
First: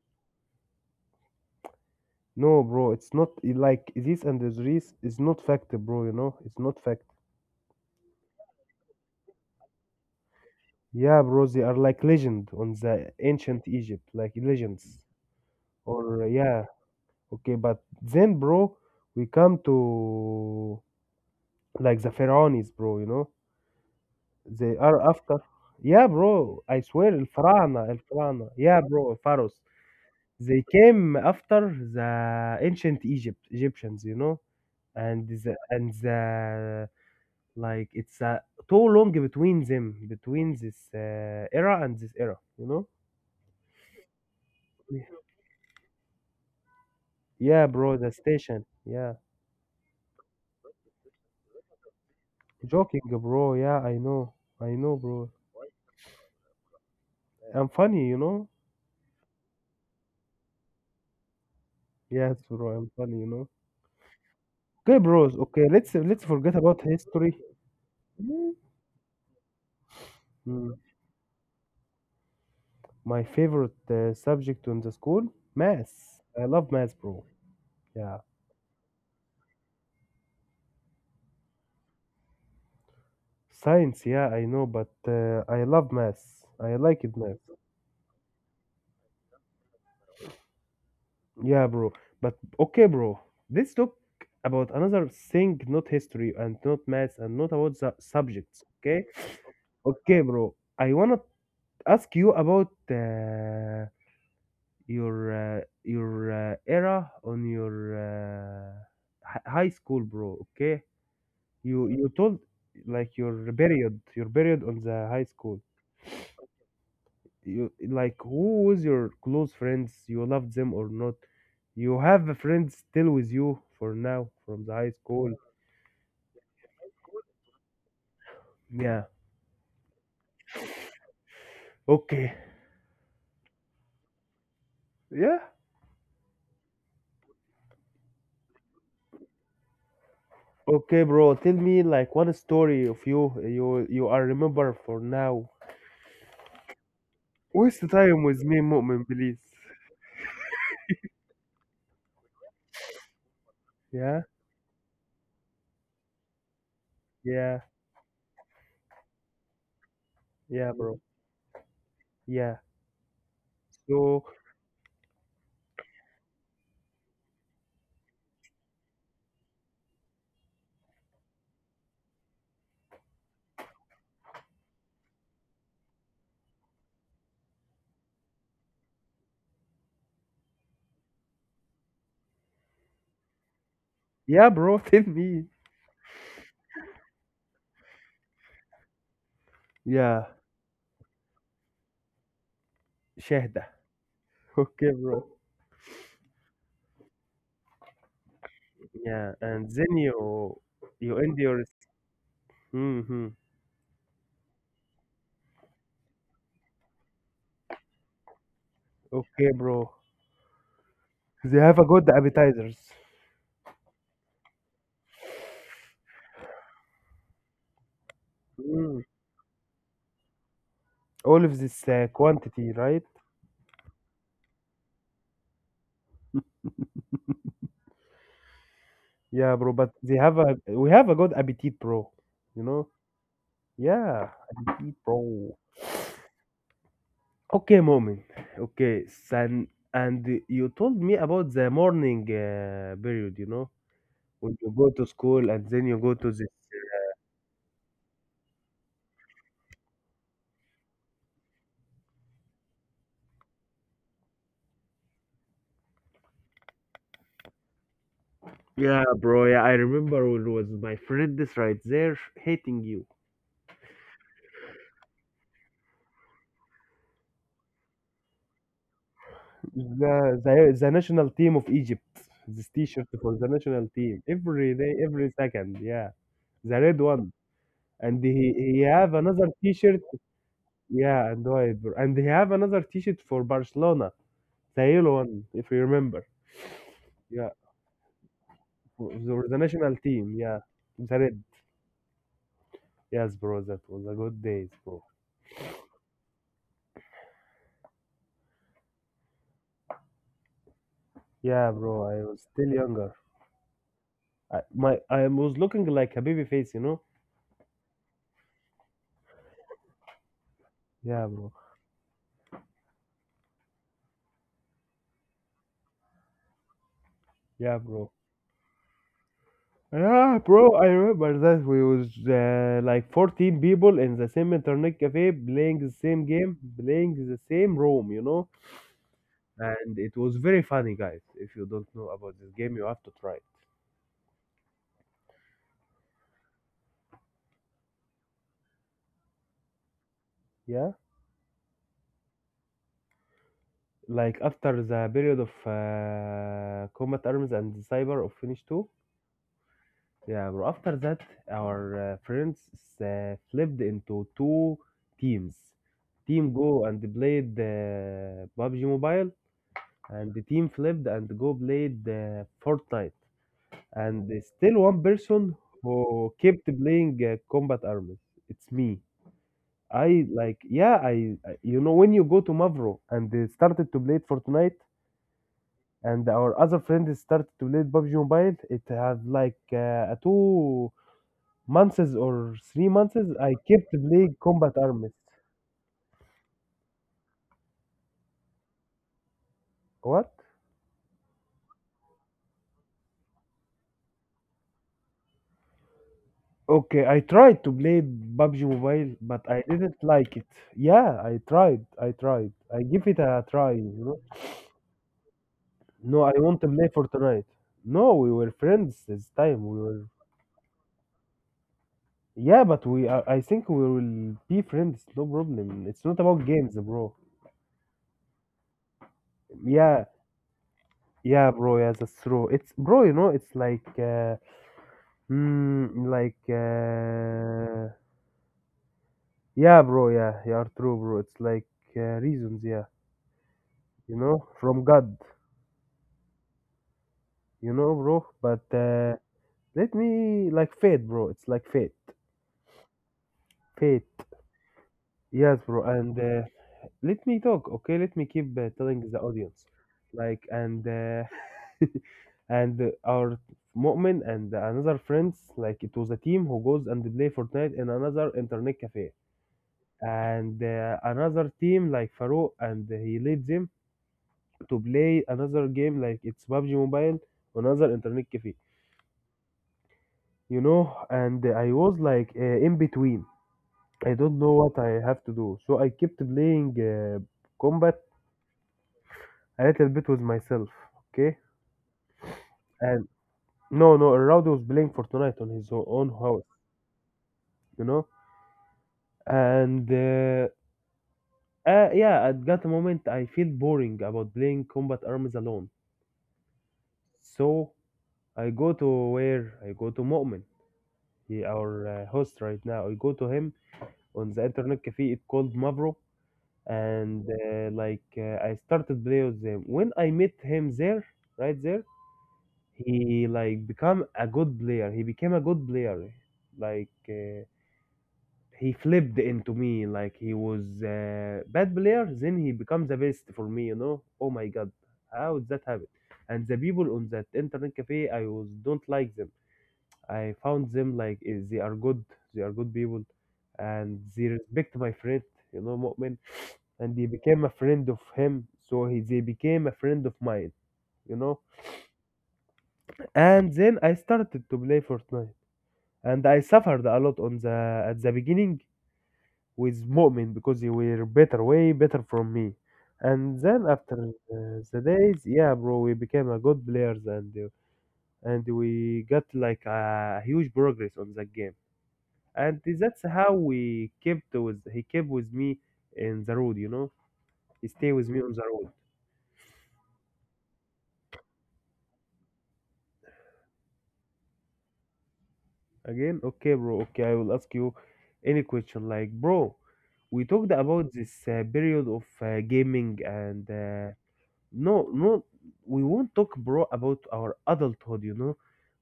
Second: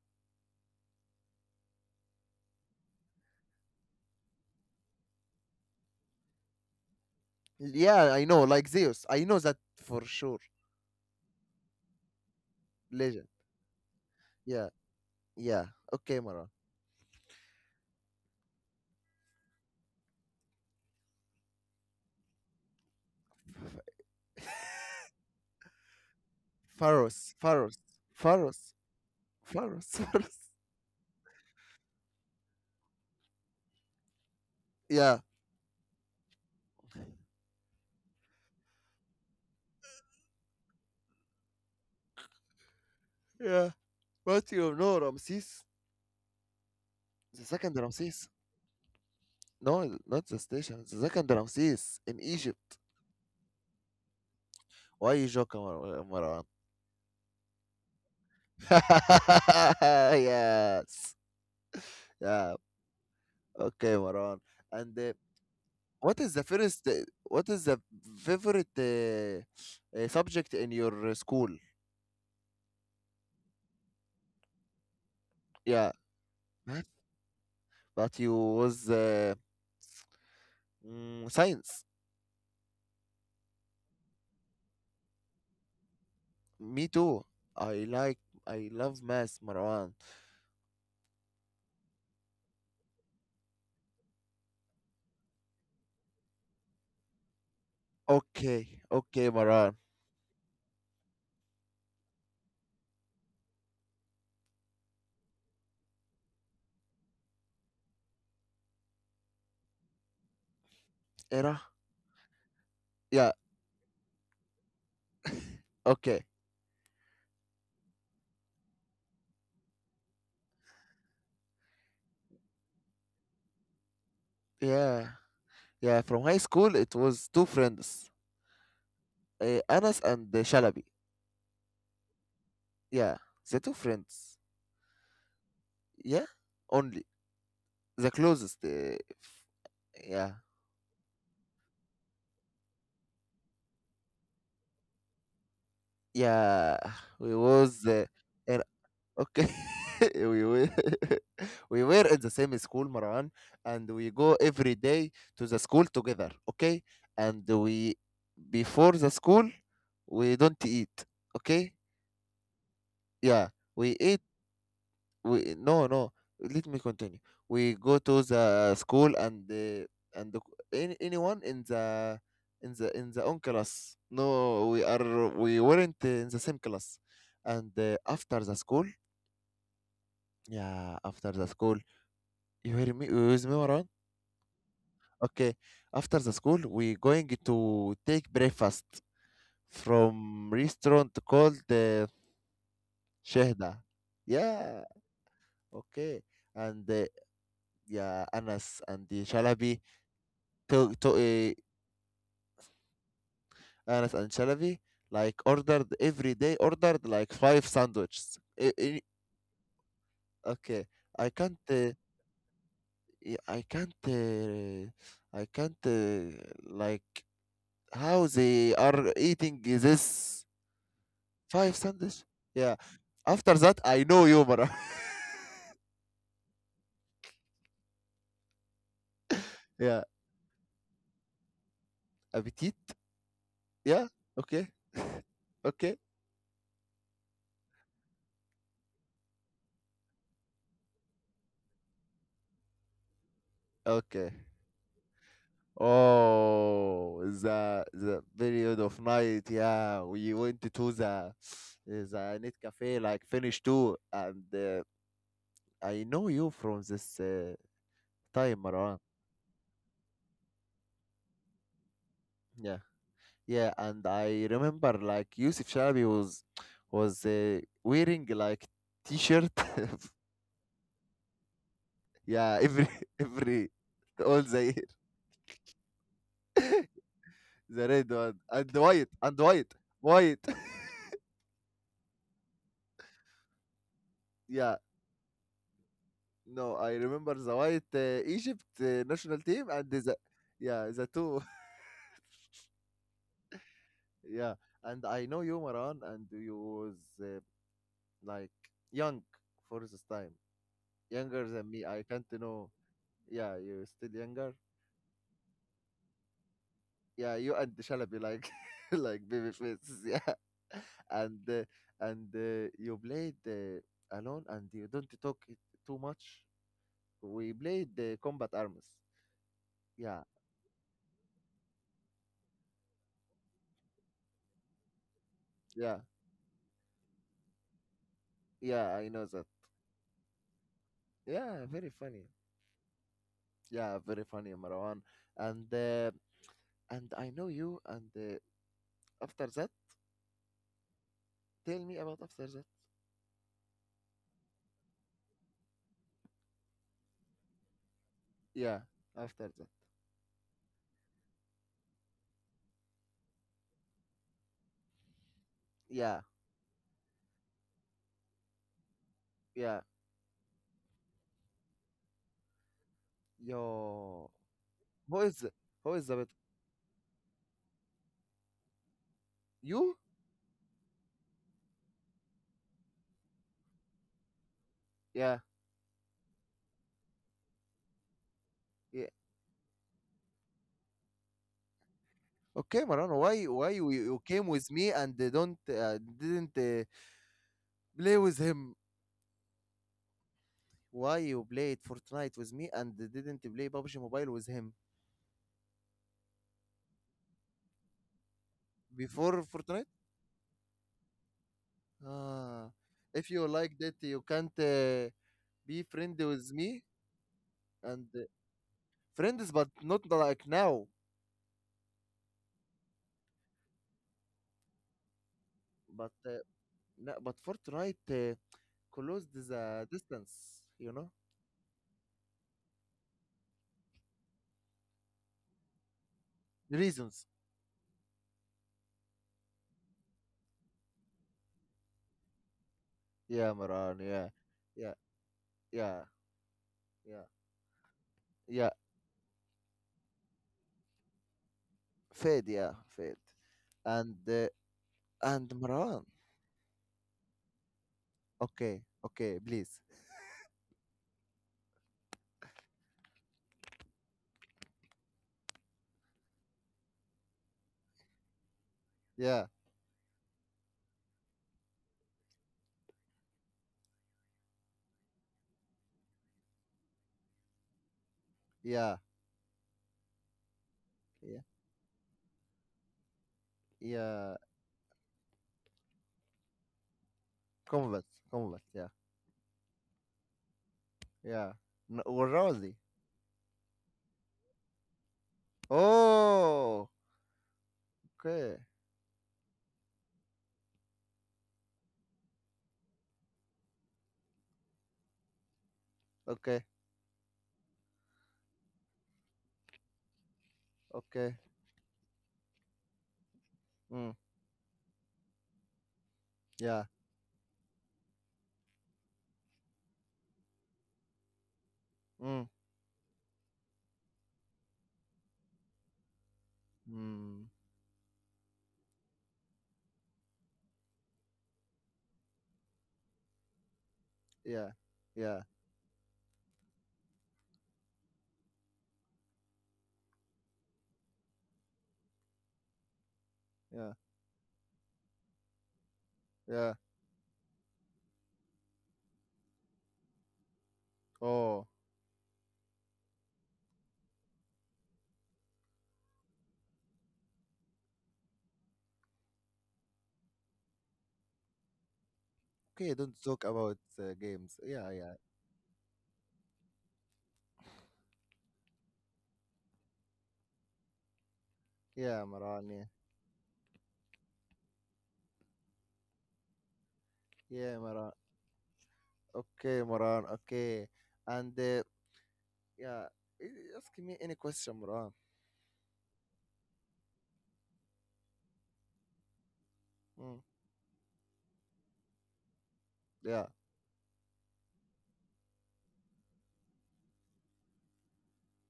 [SPEAKER 2] No, bro, it's not like this and this is not fact, bro, you know? It's not fact.
[SPEAKER 1] Yeah, I know, like Zeus. I know that for sure.
[SPEAKER 2] Yeah, bro, they are like legend on the
[SPEAKER 1] Legend.
[SPEAKER 2] ancient Egypt, like
[SPEAKER 1] Yeah,
[SPEAKER 2] legends.
[SPEAKER 1] yeah. Okay,
[SPEAKER 2] Or
[SPEAKER 1] Mara.
[SPEAKER 2] yeah, okay, but then, bro, we come to like the Pharaohs, bro, you know? They are after. Yeah, bro, I swear, El
[SPEAKER 1] Pharos, Pharos,
[SPEAKER 2] Farana, El Farana.
[SPEAKER 1] Pharos,
[SPEAKER 2] Yeah, bro, Pharaohs.
[SPEAKER 1] Pharos, Pharos.
[SPEAKER 2] They came after the ancient Egypt, Egyptians, you know?
[SPEAKER 1] Yeah,
[SPEAKER 2] And the like it's too long between them, between this era and this era, you know?
[SPEAKER 1] yeah. But you know
[SPEAKER 2] Yeah,
[SPEAKER 1] Ramses, the
[SPEAKER 2] yeah,
[SPEAKER 1] second
[SPEAKER 2] bro, the
[SPEAKER 1] Ramses.
[SPEAKER 2] station. Yeah.
[SPEAKER 1] No, not the station. The second Ramses in Egypt.
[SPEAKER 2] Joking, bro. Yeah, I know. I know,
[SPEAKER 1] Why you
[SPEAKER 2] bro.
[SPEAKER 1] joke, Marwan?
[SPEAKER 2] I'm funny, you know?
[SPEAKER 1] Yes.
[SPEAKER 2] Yes,
[SPEAKER 1] Yeah.
[SPEAKER 2] bro, I'm funny, you know?
[SPEAKER 1] Okay, Marwan. And
[SPEAKER 2] Okay, bros. Okay,
[SPEAKER 1] What
[SPEAKER 2] let's
[SPEAKER 1] is the
[SPEAKER 2] forget about
[SPEAKER 1] first
[SPEAKER 2] history.
[SPEAKER 1] what is the
[SPEAKER 2] Mm.
[SPEAKER 1] favorite subject in
[SPEAKER 2] Mm.
[SPEAKER 1] your school?
[SPEAKER 2] My favorite subject in the school,
[SPEAKER 1] Yeah,
[SPEAKER 2] math. I love
[SPEAKER 1] math.
[SPEAKER 2] math, bro.
[SPEAKER 1] But
[SPEAKER 2] Yeah.
[SPEAKER 1] you was science.
[SPEAKER 2] Science, yeah, I know, but I love math. I
[SPEAKER 1] Me
[SPEAKER 2] like it,
[SPEAKER 1] too.
[SPEAKER 2] math.
[SPEAKER 1] I like I love math, Marwan.
[SPEAKER 2] Yeah, bro. But okay, bro. Let's talk about another thing, not history and not maths and not about the subjects.
[SPEAKER 1] Okay,
[SPEAKER 2] Okay.
[SPEAKER 1] okay, Marwan.
[SPEAKER 2] Okay, bro. I wanna ask you about your era on your high school, bro. Okay.
[SPEAKER 1] Era?
[SPEAKER 2] You told like
[SPEAKER 1] Yeah,
[SPEAKER 2] your period on the high school.
[SPEAKER 1] okay.
[SPEAKER 2] You like who was your close friends, you loved them or not? You have a friend still with you for now from the high
[SPEAKER 1] Yeah,
[SPEAKER 2] school?
[SPEAKER 1] yeah. From high school, it was two friends,
[SPEAKER 2] Yeah,
[SPEAKER 1] Anas and Shalabi.
[SPEAKER 2] okay,
[SPEAKER 1] Yeah, the two friends.
[SPEAKER 2] yeah.
[SPEAKER 1] Yeah, only the closest. Yeah,
[SPEAKER 2] Okay, bro, tell me like one story of you, you are remember for now.
[SPEAKER 1] yeah. We
[SPEAKER 2] Waste the
[SPEAKER 1] was
[SPEAKER 2] time with me,
[SPEAKER 1] in.
[SPEAKER 2] Mu'min, please.
[SPEAKER 1] Okay. We were we were in the same school, Maran, and we
[SPEAKER 2] Yeah,
[SPEAKER 1] go every day to the school together, okay? And
[SPEAKER 2] yeah,
[SPEAKER 1] we before the school we don't
[SPEAKER 2] yeah,
[SPEAKER 1] eat,
[SPEAKER 2] bro.
[SPEAKER 1] okay?
[SPEAKER 2] Yeah.
[SPEAKER 1] Yeah, we eat
[SPEAKER 2] So
[SPEAKER 1] we no, let me continue. We go to the school and and the, anyone in the own class. No, we are we weren't in the same class. And after the school, yeah, after the school. You hear me? You with me, Marwan?
[SPEAKER 2] yeah, bro, tell me.
[SPEAKER 1] Okay. After the school, we going to take breakfast
[SPEAKER 2] Yeah.
[SPEAKER 1] from restaurant called
[SPEAKER 2] شهدة.
[SPEAKER 1] Shehda. Yeah.
[SPEAKER 2] Okay, bro.
[SPEAKER 1] Okay. And yeah, Anas and the
[SPEAKER 2] Yeah, and
[SPEAKER 1] Shalabi
[SPEAKER 2] then you you
[SPEAKER 1] to
[SPEAKER 2] end your mm-hmm.
[SPEAKER 1] Anas and Shalabi like ordered every day ordered like five sandwiches.
[SPEAKER 2] Okay, bro.
[SPEAKER 1] Okay. I
[SPEAKER 2] They
[SPEAKER 1] can't.
[SPEAKER 2] have a good appetizers.
[SPEAKER 1] I can't. I can't. Like how they
[SPEAKER 2] Mm.
[SPEAKER 1] are eating this.
[SPEAKER 2] All of this
[SPEAKER 1] Five sandwich.
[SPEAKER 2] quantity,
[SPEAKER 1] Yeah.
[SPEAKER 2] right?
[SPEAKER 1] After that, I know you, bro.
[SPEAKER 2] Yeah, bro. But
[SPEAKER 1] Yeah.
[SPEAKER 2] they have a, we have a good appetite, bro. You know?
[SPEAKER 1] Appetit. Yeah.
[SPEAKER 2] Yeah,
[SPEAKER 1] Okay.
[SPEAKER 2] appetite, bro.
[SPEAKER 1] Okay.
[SPEAKER 2] Okay, moment. Okay, son. And you told me about the morning period. You know,
[SPEAKER 1] Okay.
[SPEAKER 2] when you go to school and then you go to this.
[SPEAKER 1] Oh, the period of night. Yeah, we went to the net cafe like finish two, and I know you from this time,
[SPEAKER 2] Yeah,
[SPEAKER 1] Marwan.
[SPEAKER 2] bro. Yeah, I remember when was my friend is right there hating
[SPEAKER 1] Yeah.
[SPEAKER 2] you.
[SPEAKER 1] Yeah, and I remember like Yusuf Shalabi was wearing like t-shirt.
[SPEAKER 2] The national team of Egypt. This
[SPEAKER 1] Yeah, every
[SPEAKER 2] T-shirt for the
[SPEAKER 1] every
[SPEAKER 2] national team
[SPEAKER 1] all
[SPEAKER 2] every
[SPEAKER 1] the.
[SPEAKER 2] day, every second. Yeah, the red one.
[SPEAKER 1] The
[SPEAKER 2] And
[SPEAKER 1] red
[SPEAKER 2] he
[SPEAKER 1] one
[SPEAKER 2] he
[SPEAKER 1] and the
[SPEAKER 2] have
[SPEAKER 1] white
[SPEAKER 2] another
[SPEAKER 1] and white
[SPEAKER 2] T-shirt.
[SPEAKER 1] white.
[SPEAKER 2] Yeah, and white. And he have another T-shirt for Barcelona, the
[SPEAKER 1] Yeah,
[SPEAKER 2] yellow one, if you remember.
[SPEAKER 1] no, I remember
[SPEAKER 2] Yeah,
[SPEAKER 1] the white Egypt
[SPEAKER 2] for
[SPEAKER 1] national
[SPEAKER 2] the
[SPEAKER 1] team
[SPEAKER 2] national
[SPEAKER 1] and the
[SPEAKER 2] team. Yeah,
[SPEAKER 1] yeah
[SPEAKER 2] the
[SPEAKER 1] the
[SPEAKER 2] red.
[SPEAKER 1] two.
[SPEAKER 2] Yes, bro, that was a good
[SPEAKER 1] Yeah.
[SPEAKER 2] days, bro.
[SPEAKER 1] And I know you, Maran, and you was like young for this time, younger
[SPEAKER 2] Yeah,
[SPEAKER 1] than me.
[SPEAKER 2] bro,
[SPEAKER 1] I
[SPEAKER 2] I
[SPEAKER 1] can't
[SPEAKER 2] was still
[SPEAKER 1] know.
[SPEAKER 2] younger.
[SPEAKER 1] Yeah, you're still
[SPEAKER 2] I,
[SPEAKER 1] younger.
[SPEAKER 2] my I was looking like a baby face, you know.
[SPEAKER 1] Yeah, you and Shalabi like like baby faces. Yeah,
[SPEAKER 2] Yeah,
[SPEAKER 1] and
[SPEAKER 2] bro.
[SPEAKER 1] uh, and you played alone and you don't talk too much. We
[SPEAKER 2] Yeah,
[SPEAKER 1] played
[SPEAKER 2] bro.
[SPEAKER 1] the combat arms. Yeah,
[SPEAKER 2] Yeah, bro, I remember that we was like 14 people in the same internet cafe playing the
[SPEAKER 1] yeah,
[SPEAKER 2] same game, playing the same room, you know?
[SPEAKER 1] yeah, I know that.
[SPEAKER 2] And it was very funny, guys. If you
[SPEAKER 1] Yeah,
[SPEAKER 2] don't
[SPEAKER 1] very
[SPEAKER 2] know about
[SPEAKER 1] funny.
[SPEAKER 2] this game, you have to try it.
[SPEAKER 1] Yeah, very funny, Marwan. And uh, and I know you. And after that,
[SPEAKER 2] Yeah?
[SPEAKER 1] tell me about after that.
[SPEAKER 2] Like after the period of Combat Arms and Cyber of Finish 2,
[SPEAKER 1] Yeah, after that.
[SPEAKER 2] yeah, bro. After that, our friends flipped into two teams.
[SPEAKER 1] Yeah,
[SPEAKER 2] Team Go and played PUBG Mobile,
[SPEAKER 1] yeah.
[SPEAKER 2] and the team flipped and go played Fortnite. And
[SPEAKER 1] Yo,
[SPEAKER 2] there's still one
[SPEAKER 1] who is
[SPEAKER 2] person
[SPEAKER 1] the- who is the
[SPEAKER 2] who
[SPEAKER 1] bet?
[SPEAKER 2] kept playing Combat Arms. It's me.
[SPEAKER 1] You?
[SPEAKER 2] I like, yeah, you know, when you go to Mavro and they started to play Fortnite,
[SPEAKER 1] Yeah,
[SPEAKER 2] and our other friends started to play PUBG Mobile, it
[SPEAKER 1] yeah.
[SPEAKER 2] had like 2 months or three
[SPEAKER 1] Okay, Marwan.
[SPEAKER 2] months. I
[SPEAKER 1] Why
[SPEAKER 2] kept
[SPEAKER 1] you,
[SPEAKER 2] playing
[SPEAKER 1] you came
[SPEAKER 2] Combat
[SPEAKER 1] with me
[SPEAKER 2] Arms.
[SPEAKER 1] and they don't didn't play with him?
[SPEAKER 2] What?
[SPEAKER 1] Why you played Fortnite with me and didn't play PUBG Mobile with him
[SPEAKER 2] Okay, I tried to play PUBG Mobile, but
[SPEAKER 1] before
[SPEAKER 2] I didn't
[SPEAKER 1] Fortnite?
[SPEAKER 2] like it. Yeah, I tried. I tried. I
[SPEAKER 1] Ah,
[SPEAKER 2] give it a
[SPEAKER 1] if you
[SPEAKER 2] try,
[SPEAKER 1] like
[SPEAKER 2] you
[SPEAKER 1] that,
[SPEAKER 2] know.
[SPEAKER 1] you can't be
[SPEAKER 2] No, I
[SPEAKER 1] friendly
[SPEAKER 2] want
[SPEAKER 1] with
[SPEAKER 2] to play
[SPEAKER 1] me
[SPEAKER 2] Fortnite. No,
[SPEAKER 1] and
[SPEAKER 2] we were friends this
[SPEAKER 1] friends,
[SPEAKER 2] time. We
[SPEAKER 1] but
[SPEAKER 2] were.
[SPEAKER 1] not like now.
[SPEAKER 2] Yeah, but we, I think we will be friends, no problem. It's not
[SPEAKER 1] But
[SPEAKER 2] about games, bro.
[SPEAKER 1] no, but Fortnite uh, closed the
[SPEAKER 2] Yeah.
[SPEAKER 1] distance, you know,
[SPEAKER 2] Yeah, bro, yeah, that's true. It's bro, you know, it's like mm, like
[SPEAKER 1] reasons.
[SPEAKER 2] uh yeah, bro, yeah, you are true, bro. It's like reasons, yeah,
[SPEAKER 1] Yeah, Maran.
[SPEAKER 2] you know,
[SPEAKER 1] Yeah,
[SPEAKER 2] from
[SPEAKER 1] yeah,
[SPEAKER 2] God.
[SPEAKER 1] yeah, yeah,
[SPEAKER 2] You know, bro. But
[SPEAKER 1] yeah.
[SPEAKER 2] let me, like, fate, bro. It's like fate,
[SPEAKER 1] Fade. Yeah, fade.
[SPEAKER 2] fate.
[SPEAKER 1] And uh,
[SPEAKER 2] Yes,
[SPEAKER 1] and
[SPEAKER 2] bro. And
[SPEAKER 1] Maran.
[SPEAKER 2] let me talk, okay? Let me keep
[SPEAKER 1] Okay,
[SPEAKER 2] telling the
[SPEAKER 1] okay,
[SPEAKER 2] audience,
[SPEAKER 1] please.
[SPEAKER 2] like, and and our Mu'min and another friends, like, it was a team who goes and play Fortnite in another internet cafe,
[SPEAKER 1] Yeah,
[SPEAKER 2] and another team like Farouk, and he leads them to play another game like it's PUBG Mobile, another internet cafe,
[SPEAKER 1] yeah,
[SPEAKER 2] you know. And
[SPEAKER 1] yeah,
[SPEAKER 2] I was like in between. I don't
[SPEAKER 1] yeah.
[SPEAKER 2] know what I have to do. So I kept playing combat
[SPEAKER 1] Convert, convert. Yeah,
[SPEAKER 2] a little bit with myself, okay?
[SPEAKER 1] yeah. No, we're rosy.
[SPEAKER 2] And no, no, Rowdy was playing Fortnite on his own house,
[SPEAKER 1] Oh,
[SPEAKER 2] you know?
[SPEAKER 1] okay.
[SPEAKER 2] And yeah, at that moment I feel boring about playing combat arms alone.
[SPEAKER 1] Okay,
[SPEAKER 2] So I go to where? I go to Mu'min, he,
[SPEAKER 1] okay.
[SPEAKER 2] our host right now. I go to him
[SPEAKER 1] Mm,
[SPEAKER 2] on the internet cafe, it called Mavro.
[SPEAKER 1] yeah.
[SPEAKER 2] And I started play with him. When I met him there, right there,
[SPEAKER 1] Mm,
[SPEAKER 2] he like become a good player. He became a good player. Like
[SPEAKER 1] mm,
[SPEAKER 2] he flipped into me. Like he was a bad player, then he becomes the best for me. You know? Oh my God,
[SPEAKER 1] yeah,
[SPEAKER 2] how did
[SPEAKER 1] yeah,
[SPEAKER 2] that happen? And the people on that internet cafe, I was don't like them. I found them like eh, they are good. They are good people, and
[SPEAKER 1] yeah,
[SPEAKER 2] they respect my friend. You know, Mu'min,
[SPEAKER 1] yeah.
[SPEAKER 2] and he became a friend of him. So he, they became a friend of mine. You know,
[SPEAKER 1] Oh,
[SPEAKER 2] and then I started to play Fortnite. And I suffered a lot on the, at the beginning with Mu'min because they were better, way better from me.
[SPEAKER 1] okay. Don't
[SPEAKER 2] And
[SPEAKER 1] talk
[SPEAKER 2] then
[SPEAKER 1] about
[SPEAKER 2] after
[SPEAKER 1] games.
[SPEAKER 2] the
[SPEAKER 1] Yeah,
[SPEAKER 2] days,
[SPEAKER 1] yeah,
[SPEAKER 2] yeah, bro, we became a good players and we got like a huge progress on that game.
[SPEAKER 1] yeah,
[SPEAKER 2] And
[SPEAKER 1] Maran. Yeah,
[SPEAKER 2] that's how we kept with, he kept with me in the road, you know. He
[SPEAKER 1] yeah,
[SPEAKER 2] stay with me
[SPEAKER 1] Maran.
[SPEAKER 2] on the road.
[SPEAKER 1] Okay, Maran. Okay, and yeah, ask me any question, Maran.
[SPEAKER 2] Again, okay, bro. Okay, I will ask you any question. Like, bro, we talked
[SPEAKER 1] Mm,
[SPEAKER 2] about this period of gaming and
[SPEAKER 1] yeah,
[SPEAKER 2] no, no, we won't talk, bro, about our adulthood, you know.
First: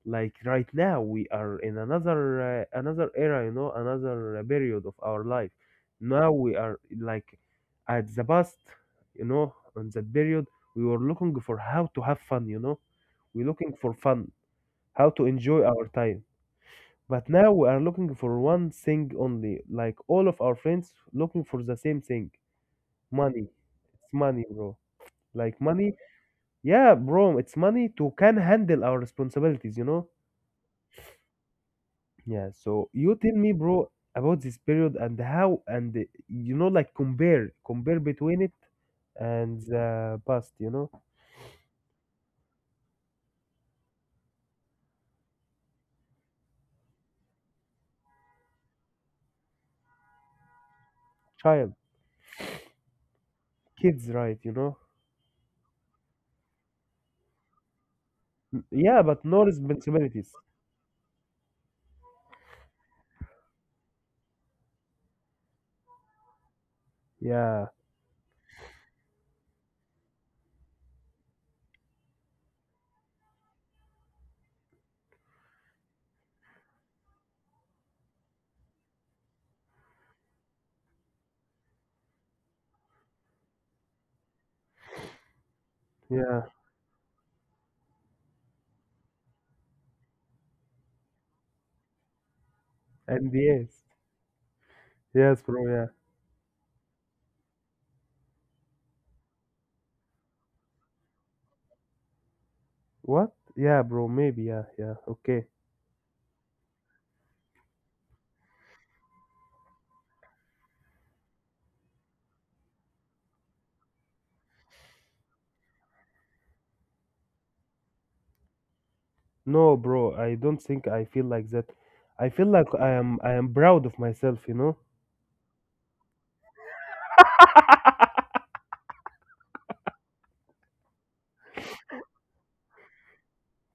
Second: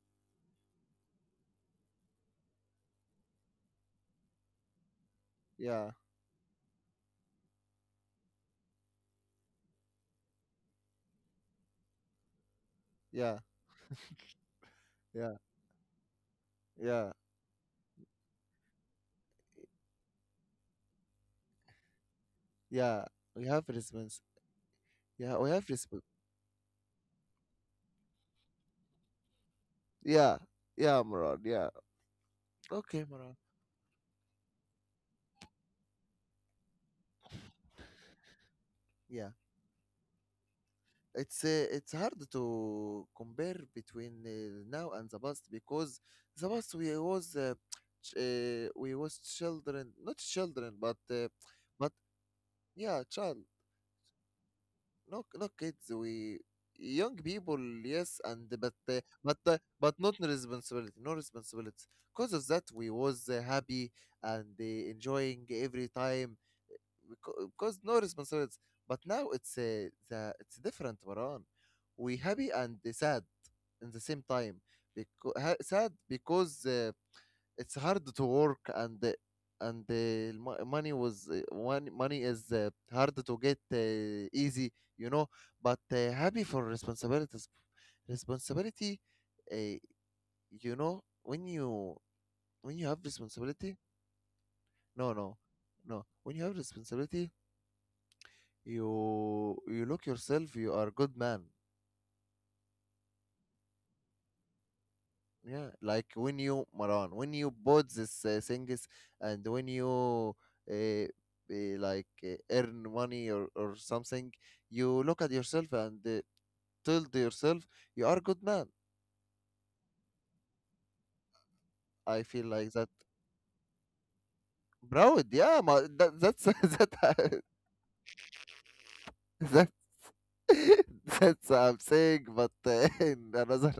[SPEAKER 2] Like right now, we are in another another era, you know, another period of our life.
[SPEAKER 1] yeah,
[SPEAKER 2] Now we are like at the past, you know, on that period, we were looking for how to have fun, you know.
[SPEAKER 1] yeah,
[SPEAKER 2] We're looking for fun, how to
[SPEAKER 1] yeah,
[SPEAKER 2] enjoy our time.
[SPEAKER 1] yeah,
[SPEAKER 2] But now we are looking for one thing only, like all of our friends looking for the same thing,
[SPEAKER 1] yeah. We
[SPEAKER 2] money.
[SPEAKER 1] have
[SPEAKER 2] It's
[SPEAKER 1] response.
[SPEAKER 2] money, bro.
[SPEAKER 1] Yeah, we
[SPEAKER 2] Like
[SPEAKER 1] have
[SPEAKER 2] money,
[SPEAKER 1] response.
[SPEAKER 2] yeah, bro, it's money to can handle our responsibilities, you know?
[SPEAKER 1] Yeah, yeah, Maran. Yeah.
[SPEAKER 2] Yeah, so
[SPEAKER 1] Okay,
[SPEAKER 2] you
[SPEAKER 1] Maran.
[SPEAKER 2] tell me, bro, about this period and how, and you know, like compare between it
[SPEAKER 1] Yeah.
[SPEAKER 2] and the past, you know?
[SPEAKER 1] It's it's hard to compare between now and the past, because the past we was we was children, not children,
[SPEAKER 2] Child,
[SPEAKER 1] but yeah child.
[SPEAKER 2] kids, right, you know?
[SPEAKER 1] No no kids, we young people. Yes, and
[SPEAKER 2] Yeah, but no
[SPEAKER 1] but not
[SPEAKER 2] responsibilities.
[SPEAKER 1] responsibility, no responsibility. Because of that we was happy and enjoying every time,
[SPEAKER 2] Yeah,
[SPEAKER 1] because no responsibilities. But now it's the it's different, Maran. We happy and sad in the same time. Because sad because it's hard to work and the money was one money is hard to get easy, you know. But
[SPEAKER 2] yeah,
[SPEAKER 1] happy for responsibilities, responsibility. Uh, you know when you have
[SPEAKER 2] and
[SPEAKER 1] responsibility.
[SPEAKER 2] yes,
[SPEAKER 1] No, no,
[SPEAKER 2] yes, bro, yeah.
[SPEAKER 1] no. When you have responsibility, you look yourself. You are good man.
[SPEAKER 2] What? Yeah, bro, maybe, yeah, yeah, okay.
[SPEAKER 1] Yeah, like when you Maran, when you bought this things, and when you uh, uh, like earn money or something, you look at yourself and tell to yourself, you are a good man.
[SPEAKER 2] No, bro, I don't think I feel like that.
[SPEAKER 1] I
[SPEAKER 2] I
[SPEAKER 1] feel
[SPEAKER 2] feel
[SPEAKER 1] like
[SPEAKER 2] like
[SPEAKER 1] that
[SPEAKER 2] I am proud of myself, you know?
[SPEAKER 1] proud. Yeah, ma, that that's that that that's I'm saying, but in another,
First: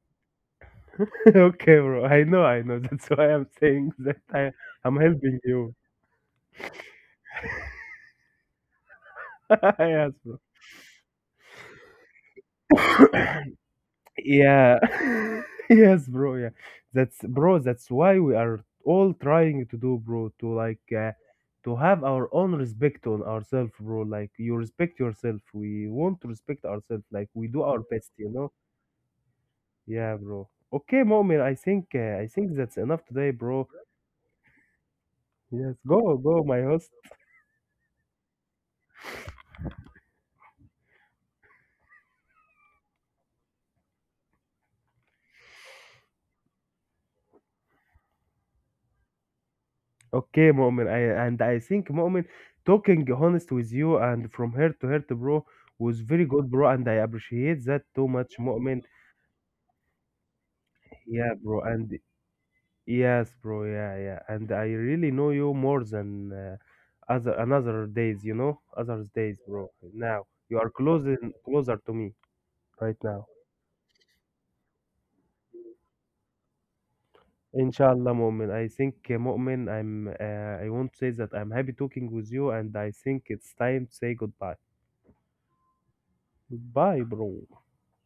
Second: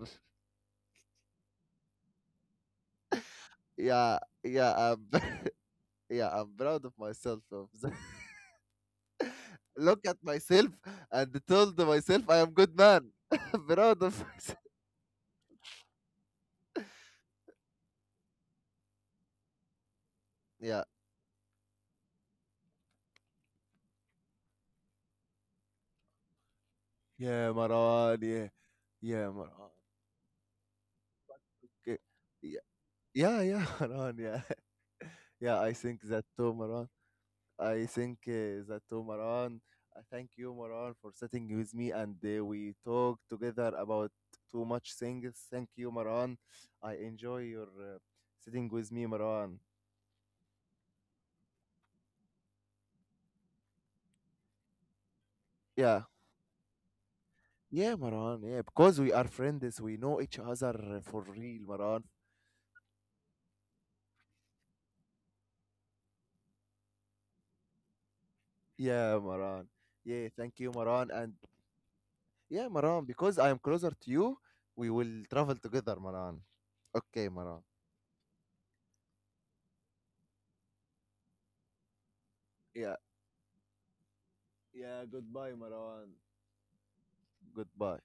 [SPEAKER 2] Okay, bro. I know, I know. That's why I'm saying that
[SPEAKER 1] yeah, yeah,
[SPEAKER 2] I'm
[SPEAKER 1] I'm,
[SPEAKER 2] helping you.
[SPEAKER 1] yeah, I'm proud of myself of look
[SPEAKER 2] Yes,
[SPEAKER 1] at
[SPEAKER 2] bro.
[SPEAKER 1] myself and told myself I am good man. Proud of myself.
[SPEAKER 2] Yeah. Yes, bro. Yeah. That's bro. That's why we are all trying to do, bro. To like,
[SPEAKER 1] Yeah.
[SPEAKER 2] to have our own respect on ourselves, bro. Like you respect yourself. We want to respect ourselves. Like we
[SPEAKER 1] Yeah,
[SPEAKER 2] do our best,
[SPEAKER 1] Maran.
[SPEAKER 2] you
[SPEAKER 1] Yeah.
[SPEAKER 2] know.
[SPEAKER 1] Yeah, Maran.
[SPEAKER 2] Yeah, bro. Okay, moment.
[SPEAKER 1] Okay.
[SPEAKER 2] I think
[SPEAKER 1] Yeah,
[SPEAKER 2] that's enough today,
[SPEAKER 1] yeah, yeah,
[SPEAKER 2] bro.
[SPEAKER 1] Maran. Yeah. Yeah, I
[SPEAKER 2] Yes,
[SPEAKER 1] think
[SPEAKER 2] go,
[SPEAKER 1] that
[SPEAKER 2] go,
[SPEAKER 1] too,
[SPEAKER 2] my
[SPEAKER 1] Maran.
[SPEAKER 2] host.
[SPEAKER 1] I think that too, Maran. I thank you, Maran, for sitting with me and we talk together about too much things. Thank you, Maran. I enjoy your sitting with me, Maran.
[SPEAKER 2] Okay, Mu'min, I, and I think Mu'min talking honest with you and from heart to heart, bro, was
[SPEAKER 1] Yeah.
[SPEAKER 2] very good, bro, and I appreciate that
[SPEAKER 1] Yeah,
[SPEAKER 2] too much,
[SPEAKER 1] Maran. Yeah,
[SPEAKER 2] Mu'min.
[SPEAKER 1] because we are friends. We know each other for
[SPEAKER 2] Yeah, bro,
[SPEAKER 1] real,
[SPEAKER 2] and
[SPEAKER 1] Maran.
[SPEAKER 2] yes, bro, yeah, yeah, and I really know you more than other, another days, you know, other
[SPEAKER 1] Yeah,
[SPEAKER 2] days,
[SPEAKER 1] Maran.
[SPEAKER 2] bro. Now
[SPEAKER 1] Yeah,
[SPEAKER 2] you
[SPEAKER 1] thank
[SPEAKER 2] are
[SPEAKER 1] you, Maran. And
[SPEAKER 2] closer to me
[SPEAKER 1] yeah,
[SPEAKER 2] right
[SPEAKER 1] Maran,
[SPEAKER 2] now.
[SPEAKER 1] because I am closer to you, we will travel together, Maran. Okay, Maran.
[SPEAKER 2] Inshallah, Mu'min. I think, Mu'min, I want to say that I'm happy talking with you, and I
[SPEAKER 1] Yeah,
[SPEAKER 2] think it's time to say goodbye.
[SPEAKER 1] yeah, goodbye, Maran.
[SPEAKER 2] Goodbye, bro.
[SPEAKER 1] Goodbye.